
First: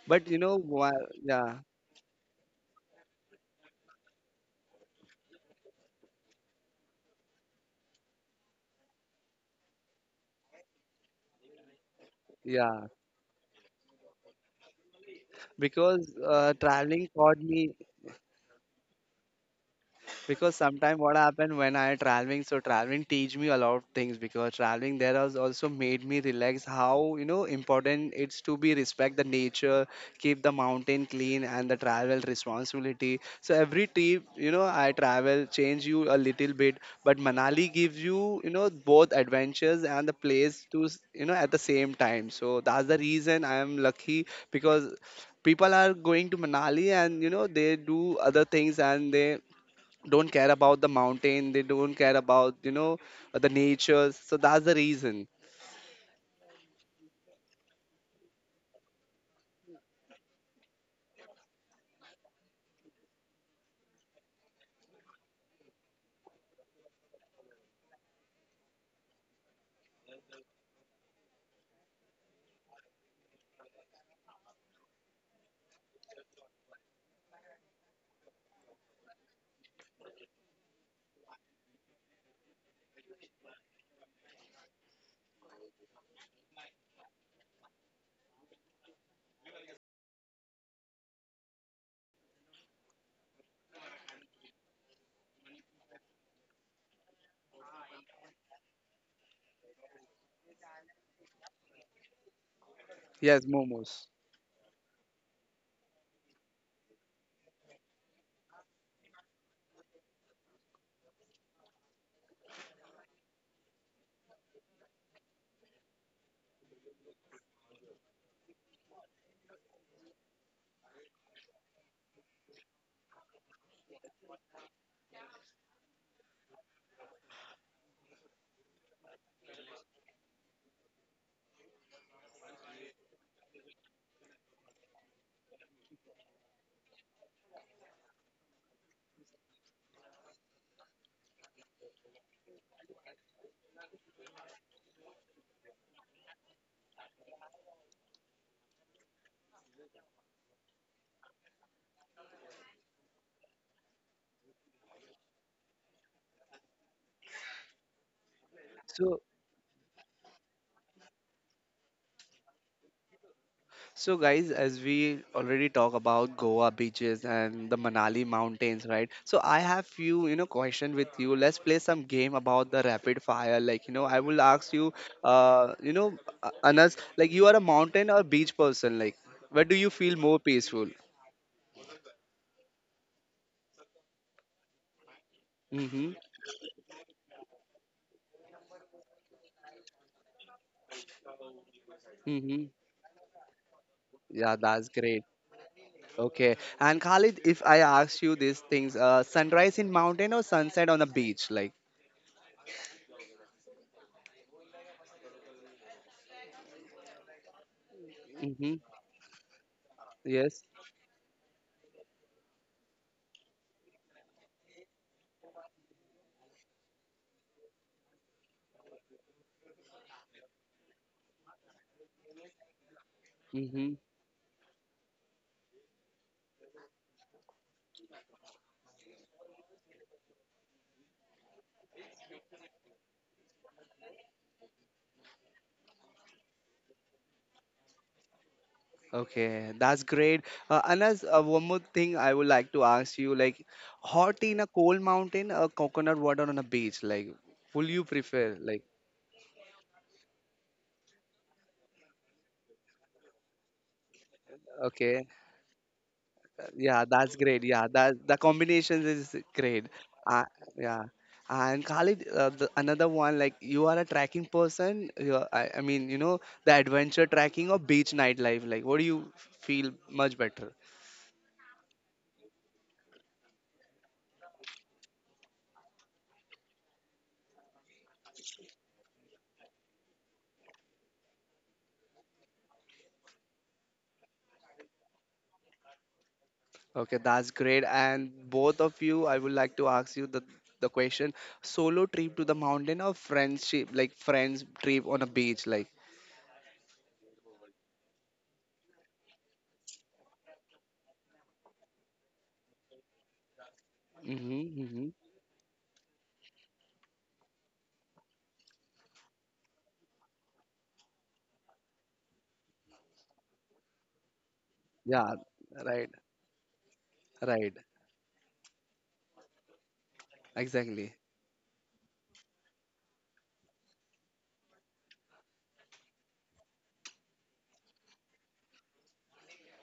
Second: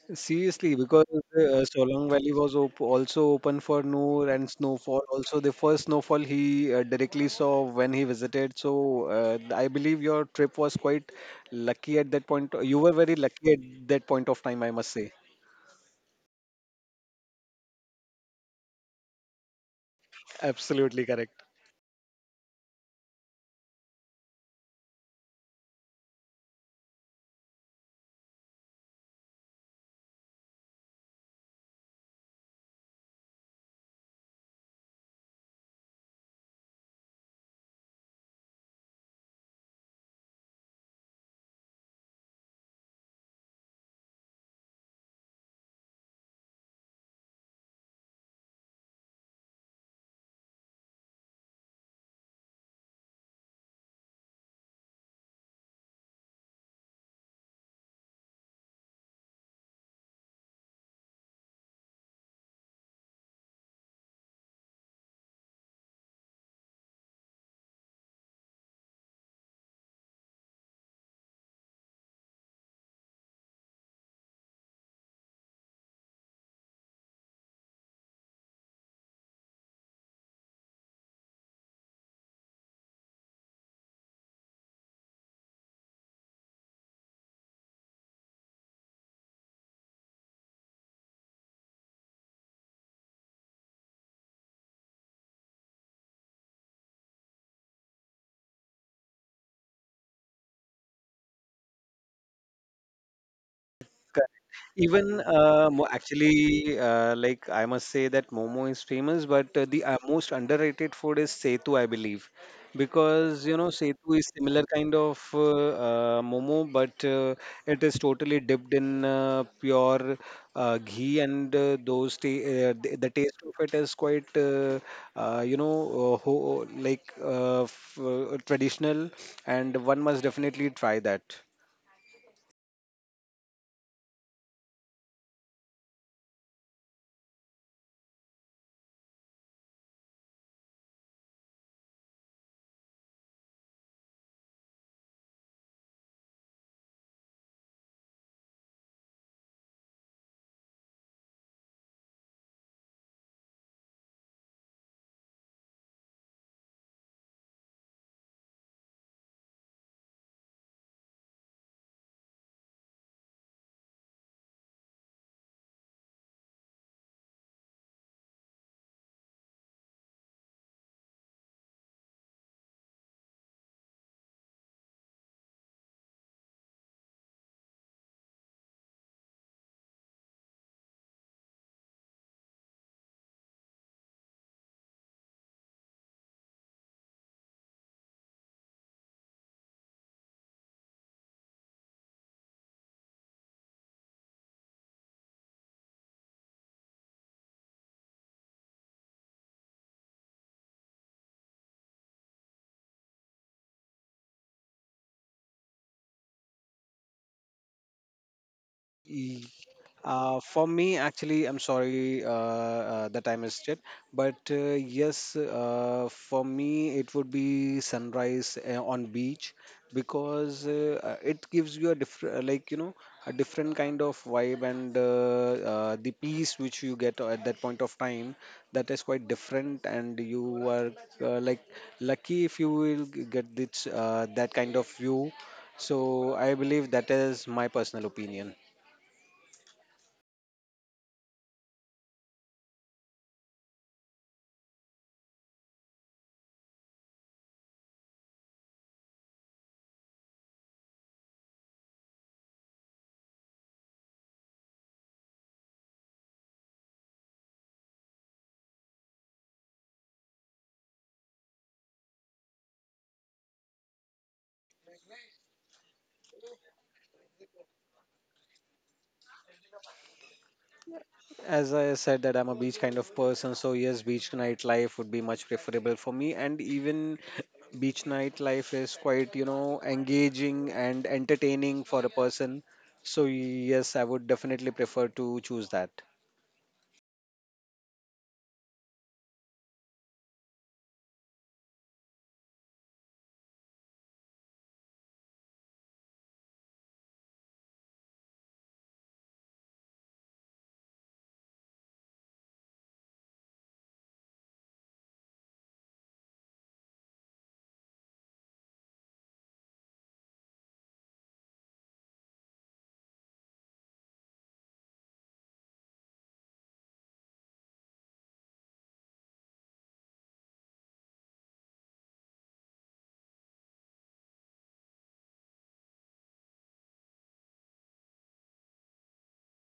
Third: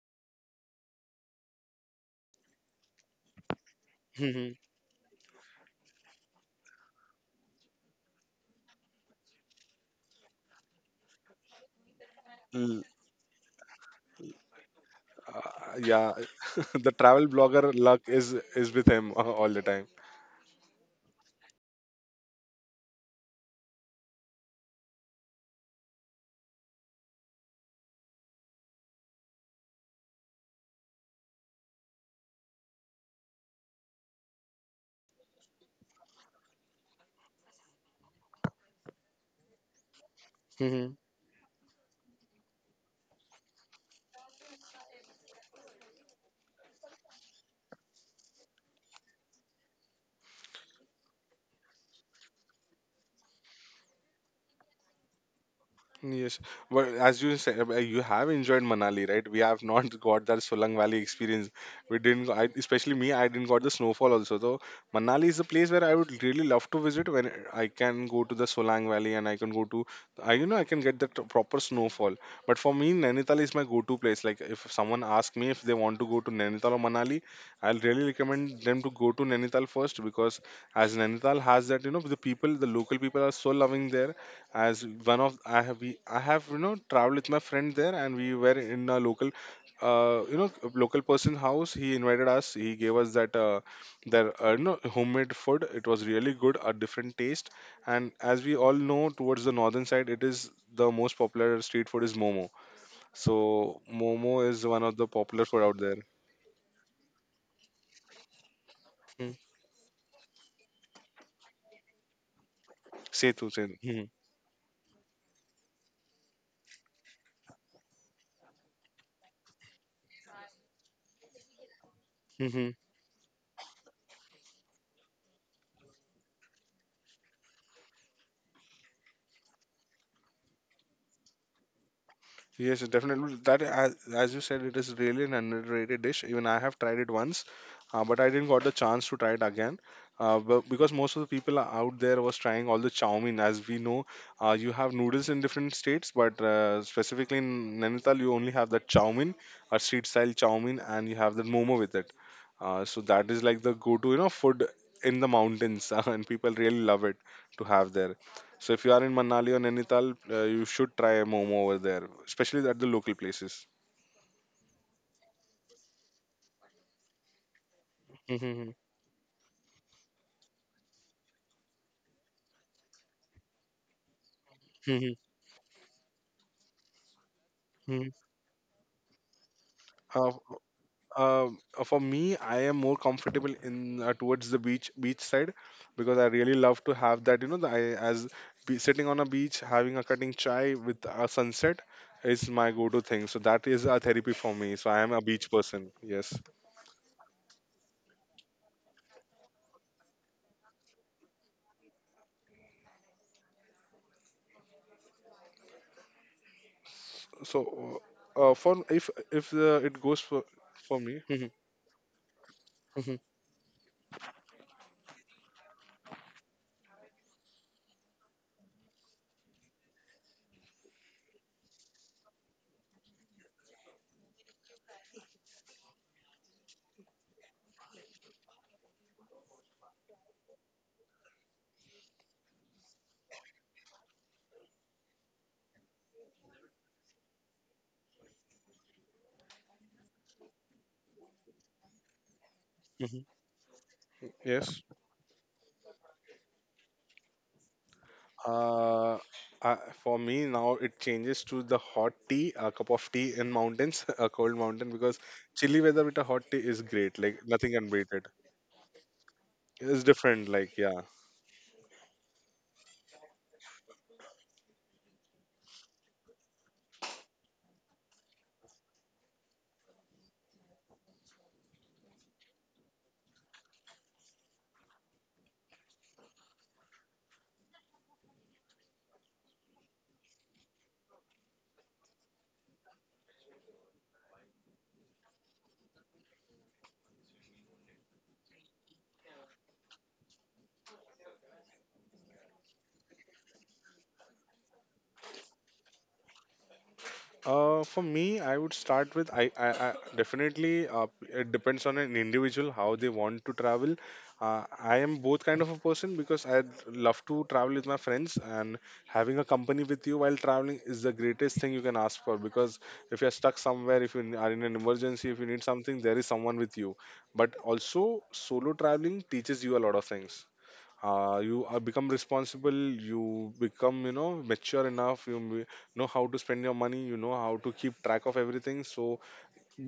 S2: But you know,
S3: Seriously, because
S2: wha- yeah,
S3: uh, Solang Valley was op, also open for Noor, and
S1: Mhm.
S3: snowfall. Also, the first snowfall he uh, directly saw when he visited. So, uh, I believe your trip was quite lucky at that point.
S1: L-
S3: You
S2: yeah,
S3: were very lucky at that point of time, I must say.
S1: yeah,
S2: because uh,
S1: the
S2: traveling
S1: travel
S2: taught
S1: blogger
S2: me.
S1: luck is is with him all the time.
S2: Because sometimes
S3: Absolutely
S2: what
S3: correct.
S2: happened when I traveling, so traveling teach me a lot of things because traveling there has also made me relax how you know important it's to be respect the nature, keep the mountain clean and the travel responsibility. So every trip, you know, I travel change you a little bit, but Manali gives you, you know, both adventures and the place to s- you know at the same time. So that's the reason I am lucky because people are going to Manali and you know they do other things and they don't care about the mountain, they don't care about, you know, the nature. So that's the reason.
S1: Yes, but as you said, uh, you have enjoyed Manali, right? We have not got that Solang Valley experience. We didn't, I, especially me, I didn't got the snowfall also. So Manali is a place where I would really love to visit when I can go to the Solang Valley and I can go to, I you know, I can get the t- proper snowfall. But for me, Nainital is my go-to place. Like if someone asks me if they want to go to Nainital or Manali, I'll really recommend them to go to Nainital first because as Nainital has that, you know, the people, the local people are so loving there as one of I have we I have you know traveled with my friend there and we were in a local uh you know local person's house. He invited us, he gave us that uh their uh, you know homemade food. It was really good, a different taste. And as we all know, towards the northern side, it is the most popular street food is momo.
S2: Yes,
S1: So
S2: momos.
S1: momo
S3: Correct.
S1: is one of the
S3: Even
S1: popular food out
S3: uh, mo-
S1: there.
S3: actually, uh, like I must say that Momo is
S1: Hmm.
S3: famous, but uh, the uh, most underrated food is Setu, I believe,
S1: Setu,
S3: because you
S1: setu.
S3: know Setu is similar kind of uh, uh, Momo, but uh, it is totally dipped in uh, pure uh, ghee, and uh, those ta uh, the, the taste of it is quite uh, uh, you know uh, ho like uh, f uh, traditional, and one must definitely try that.
S1: Yes, definitely. That, as, as you said, it is really an underrated dish. Even I have tried it once, uh, but I didn't got the chance to try it again. Uh, but because most of the people are out there was trying all the chow mein. As we know, uh, you have noodles in different states, but uh, specifically in Nainital, you only have that chow mein, a street style chow mein, and you have the momo with it. Uh, so that is like the go-to, you know, food in the mountains, and people really love it to have there. So if you are in
S2: So,
S1: Manali or Nainital, uh, you should try a momo over there, especially at the local places.
S2: so guys, as we already talk about Goa beaches and the Manali
S1: Hmm.
S2: mountains, right? So I have few, you know, question with you. Let's play some game about the rapid fire, like you know, I will ask you
S1: Hmm.
S2: uh you know uh, Anas, like you are a mountain or
S1: Hmm.
S2: beach person, like where do you feel
S1: Uh,
S2: more peaceful?
S1: uh, for me, I am more comfortable in uh, towards the beach beach side
S2: Mm-hmm.
S1: because I really love to have that. You know, the, I as be, sitting on a beach having a cutting chai with a sunset is
S2: Mm-hmm.
S1: my go-to thing. So that is a therapy for
S2: Yeah,
S1: me. So
S2: that's
S1: I am a
S2: great.
S1: beach person. Yes.
S2: Okay. And Khalid, if I ask you these things, uh, sunrise in mountain or sunset on the beach? Like,
S1: So uh,
S2: mm-hmm,
S1: for if if
S3: Y-
S1: uh, it goes for
S3: Uh,
S2: yes,
S3: for
S1: for
S3: me,
S1: me. Hmm.
S3: actually, I'm sorry uh,
S1: Hmm.
S3: uh, that I missed it, but uh, yes, uh, for me, it would be sunrise uh, on beach, because uh, uh, it gives you a different, like you know, a different
S2: mm-hmm.
S3: kind of vibe, and uh, uh, the peace which you get at that point of time, that is quite different, and you are uh, like lucky if you will g- get this uh, that kind of view. So I believe that is my personal opinion.
S2: Okay, that's great. Uh, Anas, uh, one more thing I would like to ask
S1: Hmm.
S2: you, like, hot tea in a
S1: Yes.
S2: cold mountain or coconut water on a beach? Like, will you prefer? Like,
S1: Uh, uh, for me now it changes to the hot tea, a cup of tea in mountains, a cold mountain, because
S2: okay.
S1: chilly weather with a hot tea is
S2: Yeah,
S1: great.
S2: that's
S1: Like
S2: great.
S1: nothing
S2: Yeah,
S1: can beat
S2: that
S1: it.
S2: the combinations is great.
S1: It's
S2: Uh,
S1: different. Like yeah.
S2: yeah, and Khalid, uh, the, another one like you are a trekking person. You are, I, I mean, you know, the adventure trekking or beach nightlife. Like, what do you f- feel much better?
S3: As I said that I'm a beach kind of person, so yes, beach nightlife would be much preferable for me. And even beach nightlife is quite, you know, engaging and entertaining for a person. So yes, I would definitely prefer to choose that.
S2: Okay, that's great. And both of you, I would like to ask you the the question: solo trip to the mountain or friendship, like friends trip on a beach, like.
S1: Uh, for me, I would start with I, I, I definitely uh, it depends on an individual how they want to travel. Uh,
S2: Mm-hmm,
S1: I
S2: mm-hmm.
S1: am both kind of a person because I love to travel with my friends, and having a company with you while traveling is the greatest thing you can ask for. Because if you're stuck somewhere, if you are in an emergency,
S2: Yeah,
S1: if you need something,
S2: right,
S1: there is someone with you. But
S2: right,
S1: also, solo traveling teaches you a lot of things.
S2: exactly.
S1: Uh, you are become responsible, you become, you know, mature enough. You m- know how to spend your money, you know how to keep track of everything. So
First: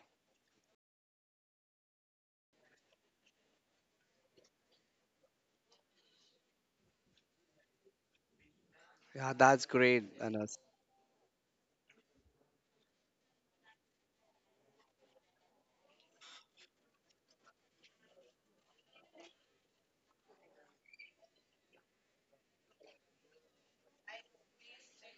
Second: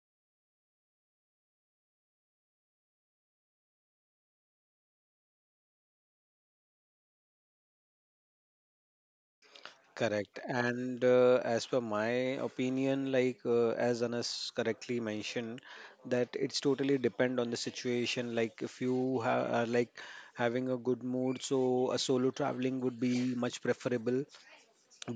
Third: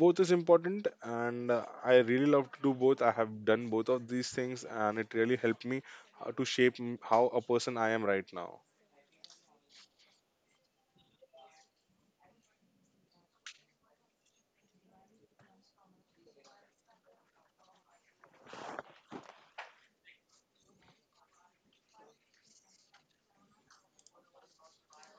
S1: both is important, and uh, I really love to do both. I have done both of these things, and it really helped me uh, to shape m- how a person I am right now.
S2: Yeah, that's great,
S3: Correct.
S2: Anas.
S3: And uh, as per my opinion, like uh, as Anas correctly mentioned, that it's totally depend on the situation. Like if you ha- are like having a good mood, so a solo traveling would be much preferable,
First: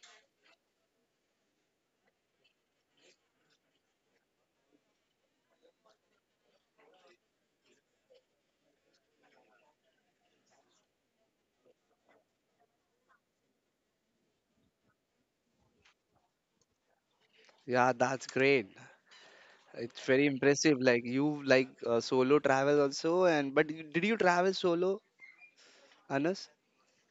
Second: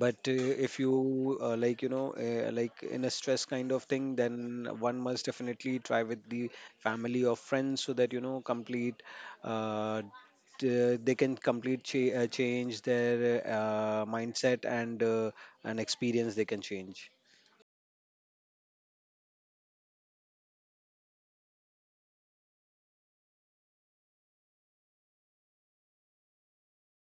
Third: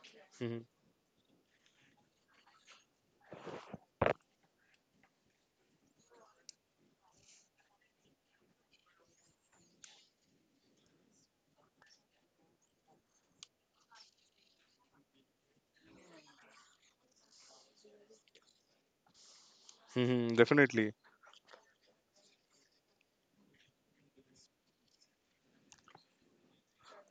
S3: but uh,
S1: Mhm.
S3: if you uh, like, you know, uh, like in a stress kind of thing, then one must definitely try with the family or friends, so that you know complete uh, t- they can complete cha- uh, change their uh, mindset, and uh, an experience they can change.
S2: Yeah, that's great. It's very
S1: Mhm.
S2: impressive.
S1: Definitely.
S2: Like you like uh, solo travel also, and but you- did you travel solo, Anas?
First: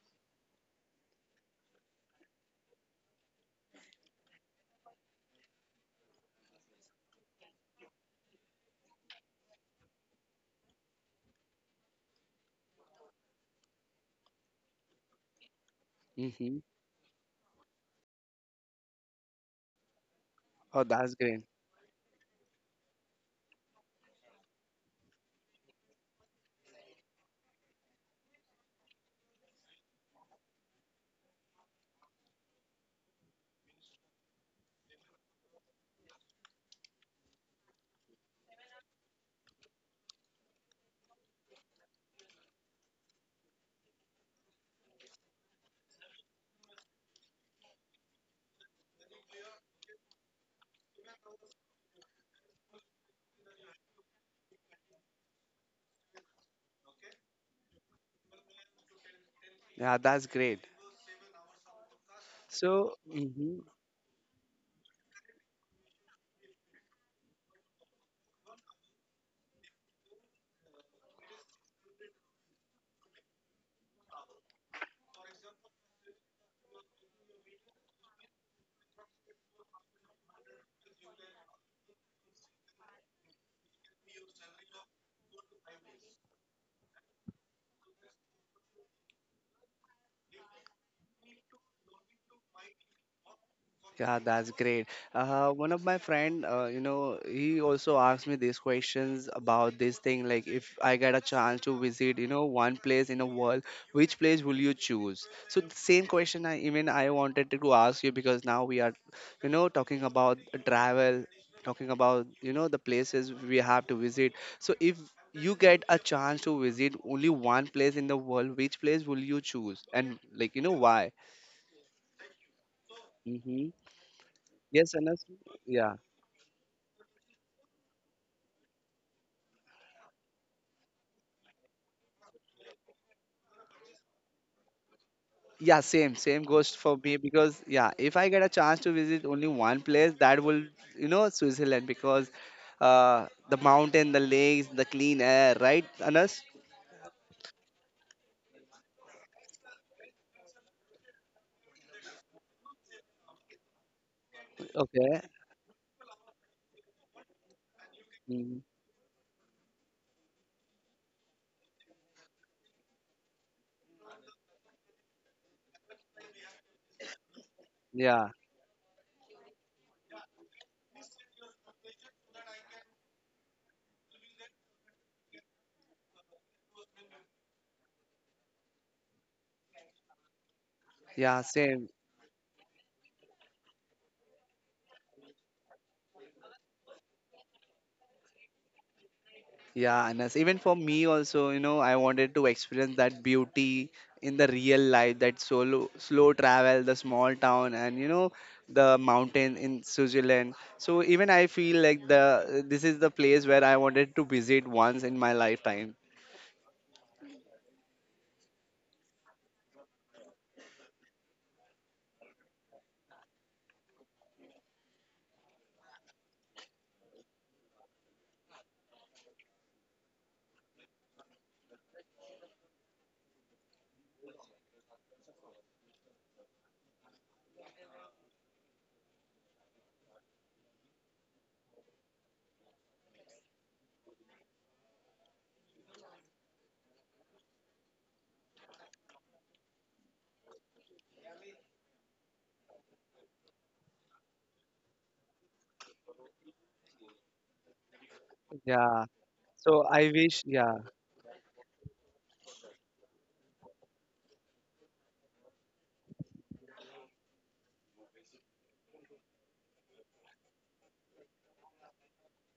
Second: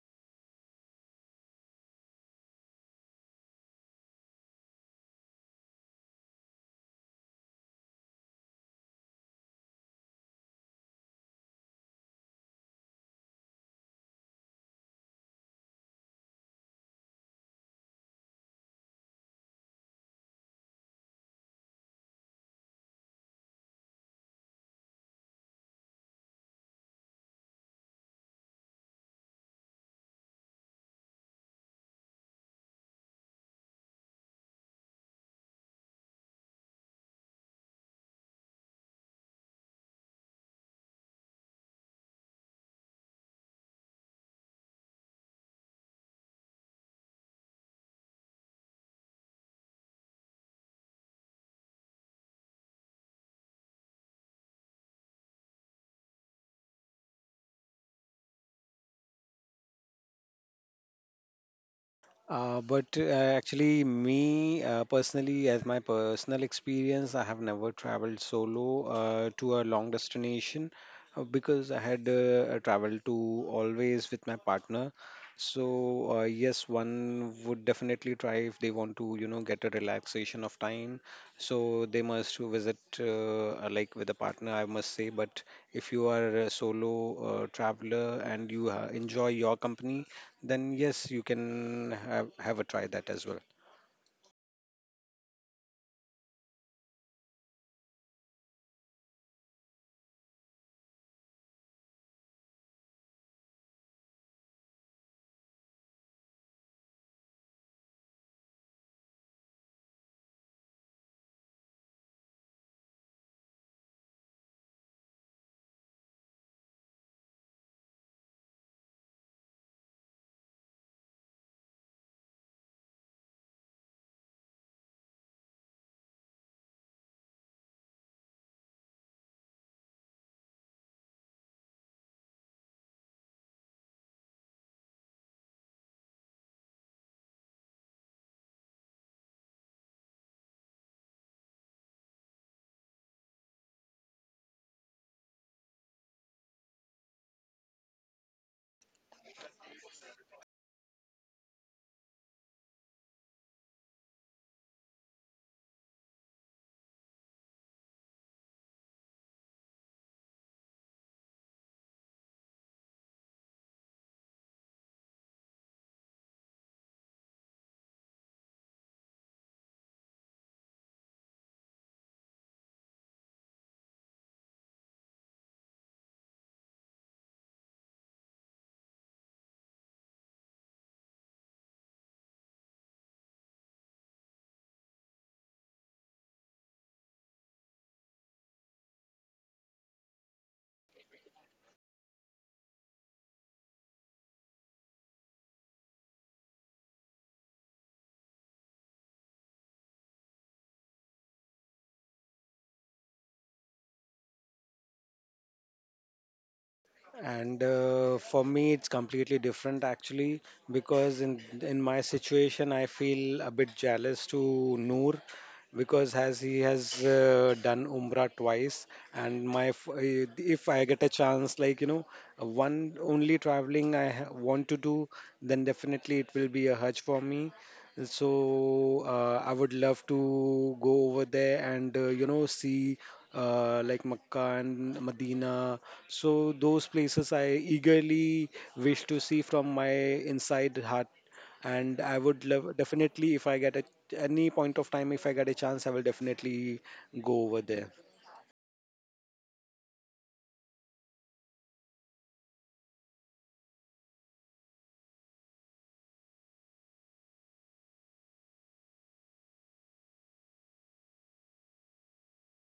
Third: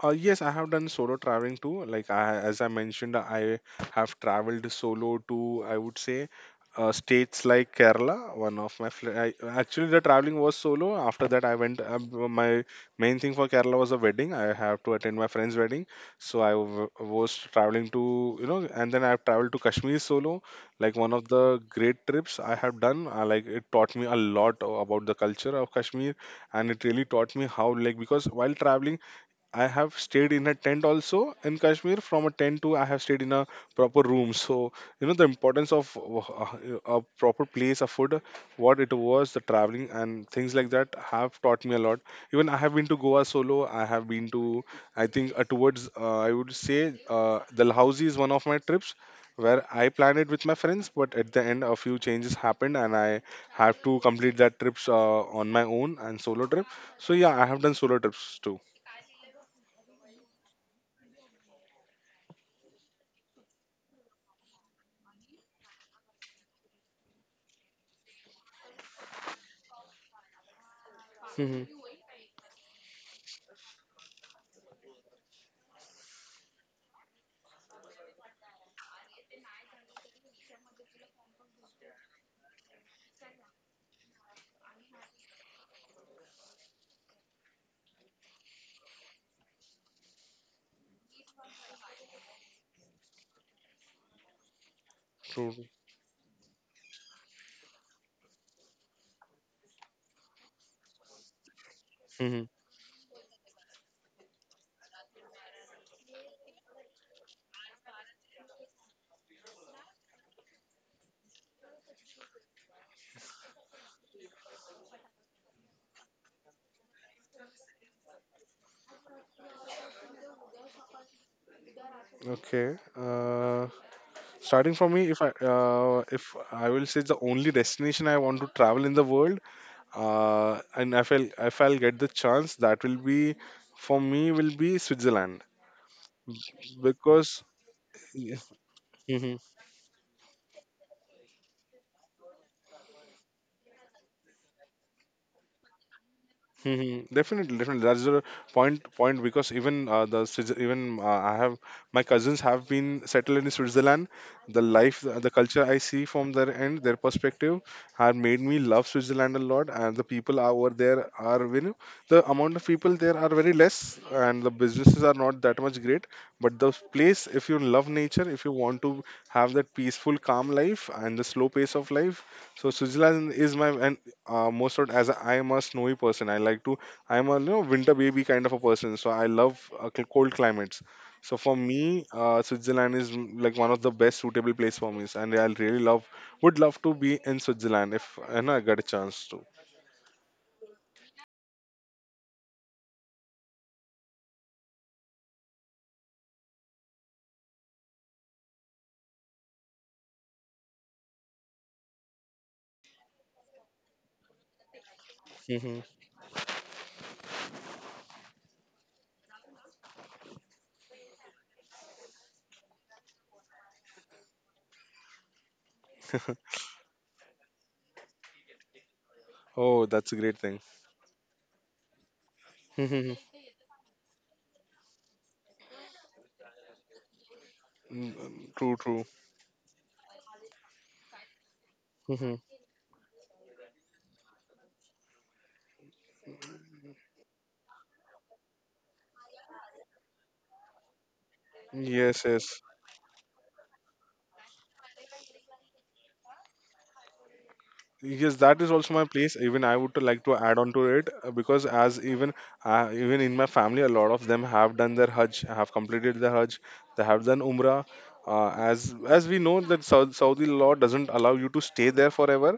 S1: Uh, yes, I have done solo traveling too. Like I, as I mentioned, I have traveled solo to, I would say, uh, states like Kerala. One of my fl- I, actually the traveling was solo. After that, I went. Uh, b- my main thing for Kerala was a wedding. I have to attend my friend's wedding, so I
S2: Mm-hmm.
S1: w- was traveling to, you know, and then I've traveled to Kashmir solo.
S2: Oh,
S1: Like one
S2: that's
S1: of
S2: great.
S1: the great trips I have done. Uh, like it taught me a lot about the culture of Kashmir, and it really taught me how, like because while traveling I have stayed in a tent also in Kashmir. From a tent to I have stayed in a proper room. So you know the importance of uh, a proper place, a food, what it was, the traveling and things like that have taught me a lot. Even I have been to Goa solo. I have been to, I think uh, towards uh, I would say uh, the Dalhousie is one of my trips where I planned it with my friends. But at the end, a few changes happened, and I have to complete that trips uh, on my own and solo trip. So yeah, I have done solo trips too.
S2: Yeah, that's great.
S3: Uh, but
S2: So,
S3: uh,
S2: mhm.
S3: Actually, me uh, personally, as my personal experience, I have never traveled solo uh, to a long destination uh, because I had uh, traveled to always with my partner. So, uh, yes, one would definitely try if they want to, you know, get a relaxation of time. So, they must visit uh, like with a partner, I must say. But if you are a solo uh, traveler and you uh, enjoy your company, then yes, you can have, have a try that as well.
S2: Yeah, that's great. Uh,
S1: True.
S2: one of my friend, uh, you know, he also asked me these questions about this thing. Like, if I get a chance to visit, you
S1: Hmm.
S2: know, one place in a world, which place will you choose? So the same question I even I wanted to ask you because now we are, you know, talking about travel, talking about you know the places we have to visit. So if you get a chance to visit only one place in the world, which place will you choose? And like, you know, why?
S1: Okay. Uh,
S2: Mm-hmm.
S1: Starting from
S2: Yes,
S1: me, if I
S2: Anas. Yeah.
S1: uh, if I will say the only destination I want to travel in the world, uh, and if I'll if I'll get the chance, that will be for me will be Switzerland,
S2: Yeah, same, same goes for me
S1: because.
S2: because yeah, if I get a chance to visit only one place, that will you know Switzerland because uh, the mountain, the lakes, the clean air, right, Anas?
S1: Hmm. Definitely, definitely. That's the point. Point, because even uh, the Swiz- even uh, I have my cousins have been settled in Switzerland. The life,
S2: Okay.
S1: the, the culture I see from their end, their perspective, have made
S2: Mm,
S1: me love Switzerland a lot. And the people are over there are, you know, the amount of people there are very less, and the businesses are not that much great. But the place, if you love
S2: yeah,
S1: nature, if you want to have that peaceful, calm life and the slow pace of life, so Switzerland is my, and uh, most of, as I am a snowy person, I like to, I am a, you know, winter baby kind of a person. So I love uh, cl- cold climates. So
S2: yeah,
S1: for
S2: same.
S1: me, uh, Switzerland is, mm, like one of the best suitable place for me, and I really love would love to be in Switzerland if, you know, I got a chance to.
S2: Yeah, Anas. Even for me also, you know, I wanted to experience that beauty in the real life, that solo slow travel, the small town and you know, the mountain in Switzerland. So even I feel like the this is the place where I wanted to visit once in my
S1: Hmm.
S2: lifetime.
S3: And uh, for me, it's completely different actually, because in in my situation, I feel a bit jealous to Noor, because as he has uh, done Umrah twice, and my
S1: Oh,
S3: f-
S1: that's a
S3: eh,
S1: great thing.
S3: if I get a chance, like you know, one
S1: Mhm.
S3: only traveling I ha- want to do, then definitely it will be a Hajj for me.
S1: Mm, true,
S3: So
S1: true.
S3: uh, I would love to go over there and uh, you know
S1: Hmm.
S3: see uh, like Makkah and Medina. So those places I eagerly wish to see from my inside heart, and I
S1: Yes,
S3: would
S1: yes.
S3: love definitely if I get a, any point of time, if I get a chance, I will definitely go over there.
S1: Yes, that is also my
S2: Yeah.
S1: place. Even I
S2: So
S1: would
S2: I
S1: like to
S2: wish
S1: add on
S2: yeah.
S1: to it uh, because as even uh, even in my family, a lot of them have done their Hajj, have completed their Hajj, they have done Umrah. Uh, as as we know that Sau- Saudi law doesn't allow you to stay there forever,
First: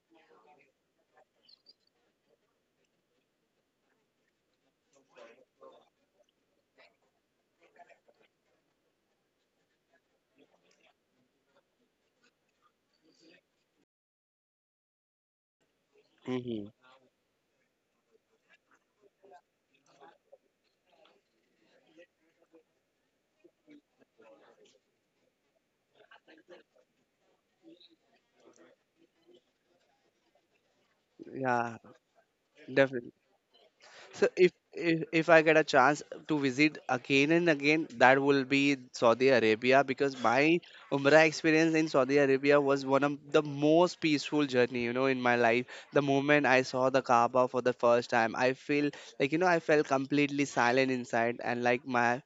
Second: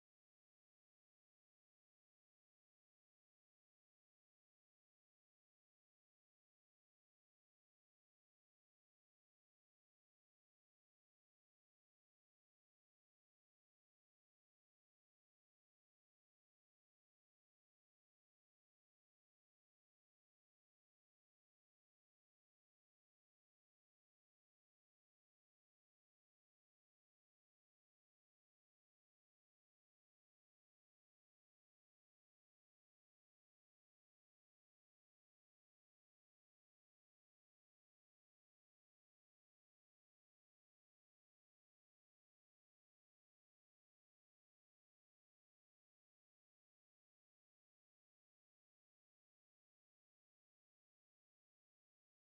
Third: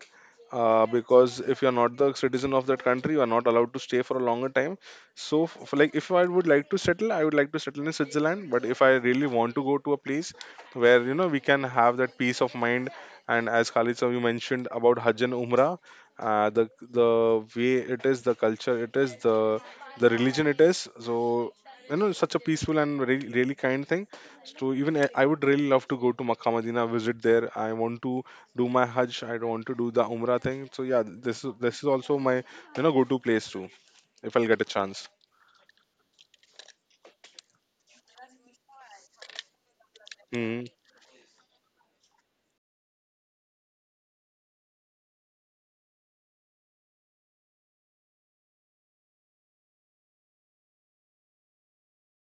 S1: uh, because if you are not the citizen of that country, you are not allowed to stay for a longer time. So, f- for like if I would like to settle, I would like to settle in Switzerland. But if I really want to go to a place where you know we can have that peace of mind, and as Khalid sir, you mentioned about Hajj and Umrah, uh,
S2: Hmm.
S1: the the way it is, the culture it is, the the religion it is. So you know, such a peaceful and really, really kind thing. So even I I would really love to go to Makkah, Medina, visit there. I want to do my Hajj. I want to do the Umrah thing. So yeah, this is this
S2: Yeah,
S1: is also my, you know, go
S2: definitely.
S1: to place too,
S2: So
S1: if I'll
S2: if,
S1: get a
S2: if
S1: chance.
S2: if I get a chance to visit again and again, that will be Saudi Arabia because my
S1: Mm-hmm.
S2: Umrah experience in Saudi Arabia was one of the most peaceful journey, you know, in my life. The moment I saw the Kaaba for the first time, I feel like you know I felt completely silent inside and like my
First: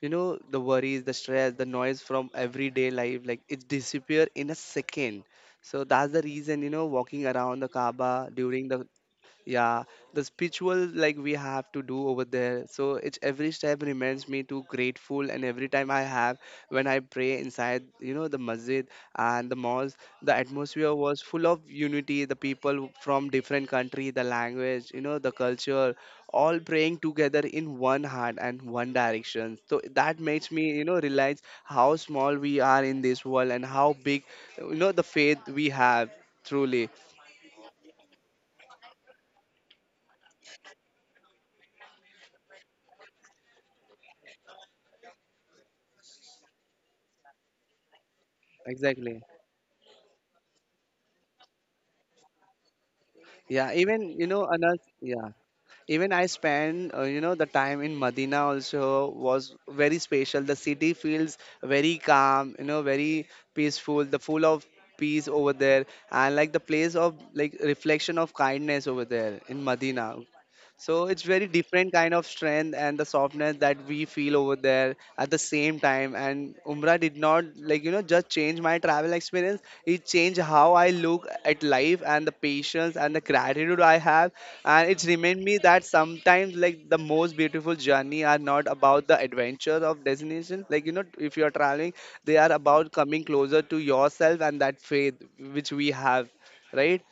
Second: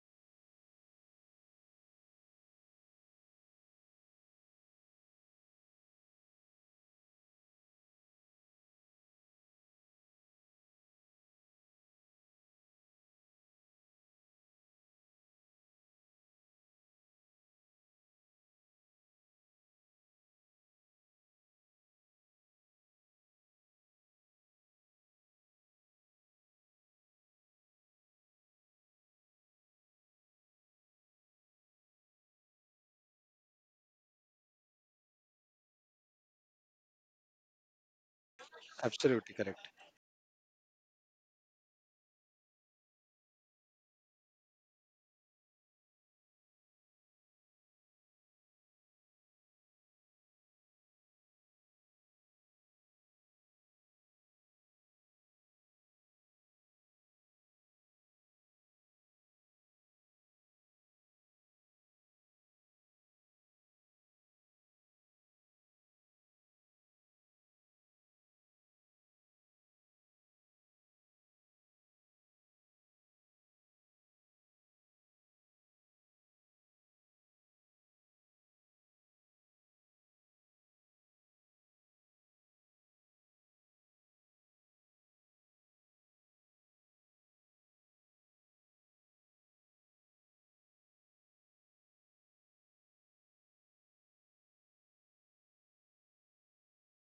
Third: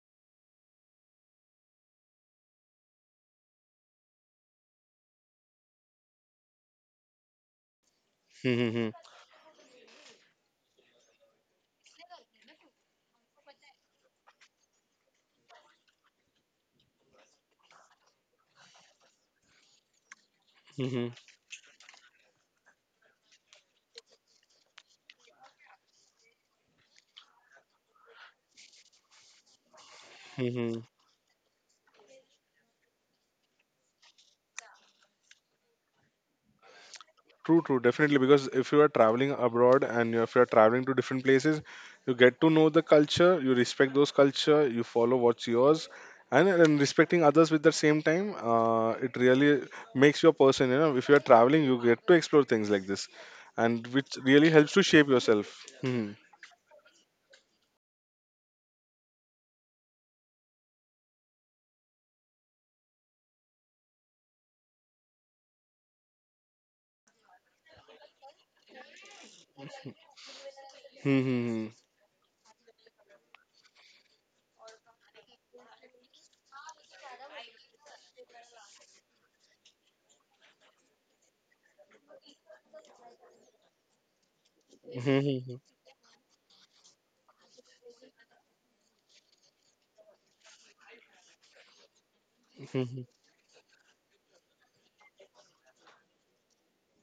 S2: you know the worries, the stress, the noise from everyday life like it disappear in a second. So that's the reason you know walking around the Kaaba during the
S1: Mm-hmm.
S2: yeah, the spiritual like we have to do over there. So it's every step reminds me to grateful, and every time I have when I pray inside, you know, the masjid and the malls, the atmosphere
S1: Mm-hmm.
S2: was full of unity. The people from different country, the language, you know, the culture, all praying together in one heart and one direction. So that makes me,
S1: Mm-hmm.
S2: you know, realize how small we are in this world and how big, you know, the faith we have. Truly,
S1: True, true, definitely. Because if you are
S3: Absolutely
S1: traveling
S3: correct.
S1: abroad and you- if you are traveling to different places, you get to know the culture, you respect those culture, you follow what's yours, and, and respecting others with the same time, uh, it
S2: exactly.
S1: really makes you a person. You know, if you are traveling, you get to explore things like this,
S2: Yeah,
S1: and
S2: even
S1: which
S2: you know
S1: really
S2: another
S1: helps to shape
S2: yeah,
S1: yourself.
S2: even
S1: Hmm.
S2: I spent uh, you know the time in Medina also was very special. The city feels very calm, you know, very peaceful. The full of peace over there, and like the place of like reflection of kindness over there in Medina. So it's
S1: Hmm.
S2: very
S1: Hmm.
S2: different kind of strength and the softness that we feel over there at the same time. And Umrah did not like you know just change my travel experience. It changed how I look at life and the patience and the gratitude I have. And it's
S1: Hmm. Hmm.
S2: remind
S1: Hmm.
S2: me
S1: Hmm.
S2: that sometimes like the most beautiful journey are not about the adventures of destination. Like you know if you are traveling, they are
S1: Hmm,
S2: about
S1: hmm.
S2: coming closer to yourself and that faith which we have, right?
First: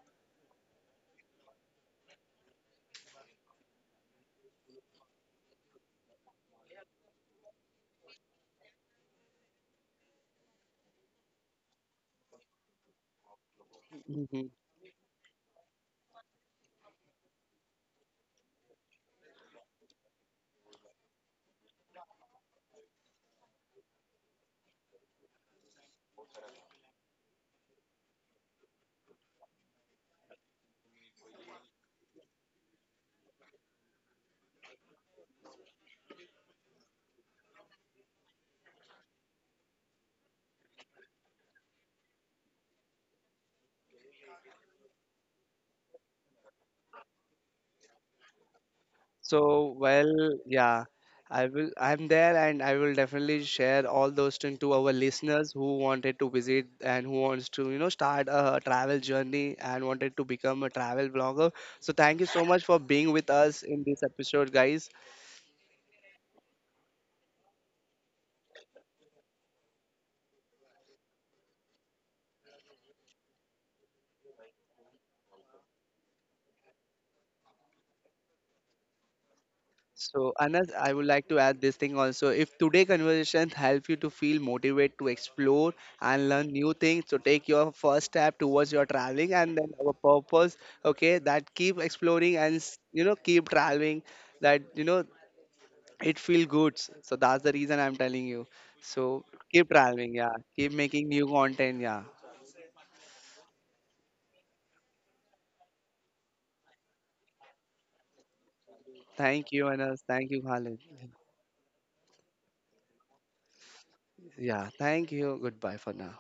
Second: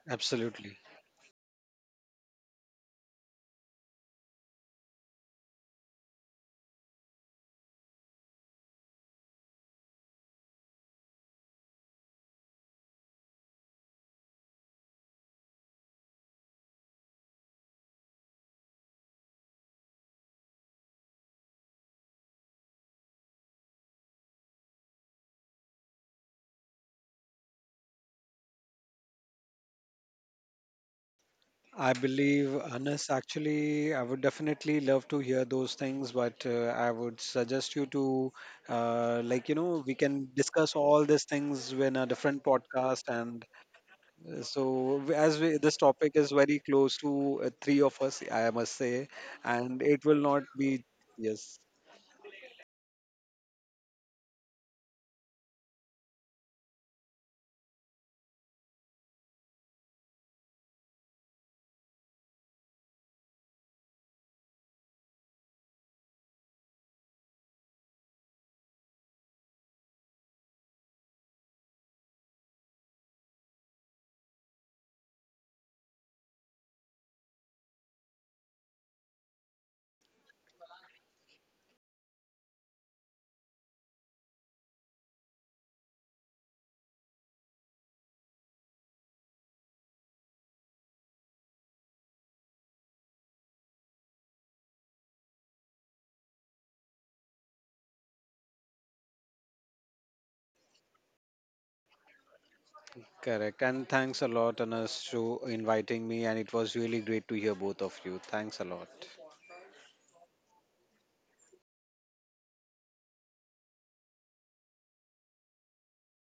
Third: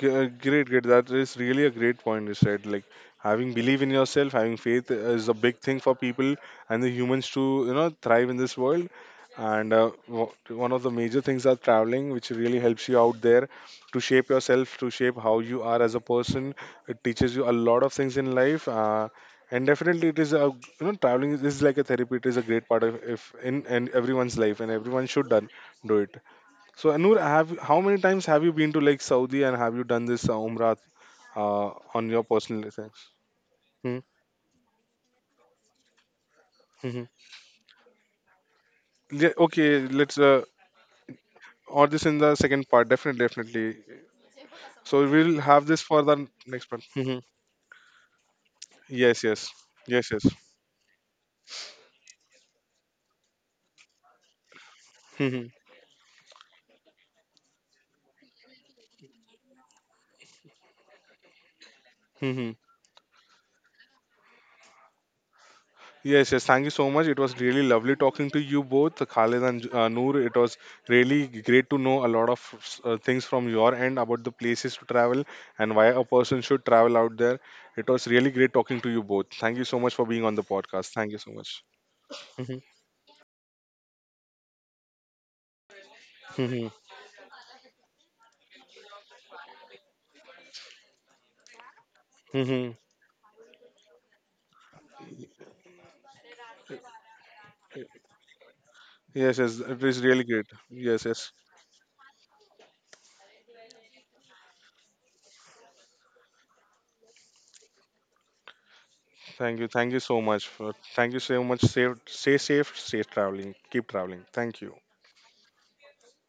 S1: G- uh, Great,
S3: Absolutely.
S1: great. That is really a great point you said. Like, having belief in yourself, having faith is a big thing for people and the humans to, you know, thrive in this world. And uh, wo- one of the major things are traveling, which really helps you out there to shape yourself, to shape how you are as a person. It teaches you a lot of things in life. Uh, and definitely, it is a, you know, traveling is is like a therapy. It is a great part of if in and everyone's life, and everyone should done do it. So Anur, have how many times have you been to like Saudi and have you done this uh, Umrah uh,
S3: I
S1: on your
S3: believe,
S1: personal license?
S3: Anas, actually,
S1: Hmm?
S3: I would definitely love to hear those things, but uh, I
S1: Hmm.
S3: would suggest you to, uh,
S1: Yeah,
S3: like, you know,
S1: okay,
S3: we
S1: let's
S3: can
S1: uh,
S3: discuss all these things
S1: or
S3: in
S1: this
S3: a
S1: in the
S3: different
S1: second part.
S3: podcast.
S1: Definitely,
S3: And
S1: definitely.
S3: uh, so,
S1: So
S3: w-
S1: we'll
S3: as we,
S1: have
S3: this
S1: this for
S3: topic
S1: the
S3: is very
S1: next part.
S3: close
S1: Hmm.
S3: to uh, three of us, I must say,
S1: Yes, yes,
S2: So,
S3: and it
S1: yes,
S3: will
S1: yes.
S2: well,
S3: not be,
S2: yeah, I
S3: yes,
S2: will, I'm there and I will definitely share all those things to our
S1: Hmm.
S2: listeners who wanted to visit and who wants to, you know, start a travel journey and wanted to become a travel vlogger. So, thank you so much for being with us in this episode, guys.
S1: Yes, yes. Thank you so much. It was really lovely talking to you both, Khalid and uh, Noor. It was really great to know a lot of uh, things from your end about the places to travel and why a person should travel out there. It was really great talking to you both. Thank you so much for being on
S2: So,
S1: the
S2: Anas,
S1: podcast.
S2: I
S1: Thank
S2: would
S1: you so
S2: like to
S1: much.
S2: add this thing also.
S1: Mhm,
S2: If today conversation help you to feel motivated to explore and learn
S1: mhm,
S2: new things, so take your first step towards your traveling and then our purpose, okay, that keep exploring and
S1: mhm.
S2: s- you know keep traveling, that you know it feel good. So that's the reason I'm telling you. So
S1: Yes, yes.
S2: keep
S1: It is
S2: traveling,
S1: really
S2: yeah.
S1: great.
S2: Keep
S1: Yes,
S2: making
S1: yes.
S2: new content, yeah.
S3: correct. And thanks a lot, Anas, to inviting me, and it was really great to hear both of you. Thanks a lot.
S1: Thank
S2: Thank
S1: you.
S2: you,
S1: Thank you
S2: Anas.
S1: so
S2: Thank
S1: much.
S2: you,
S1: For,
S2: Khalid.
S1: thank you so much. Safe, stay safe, safe traveling. Keep traveling. Thank you.
S2: Yeah, thank you. Goodbye for now.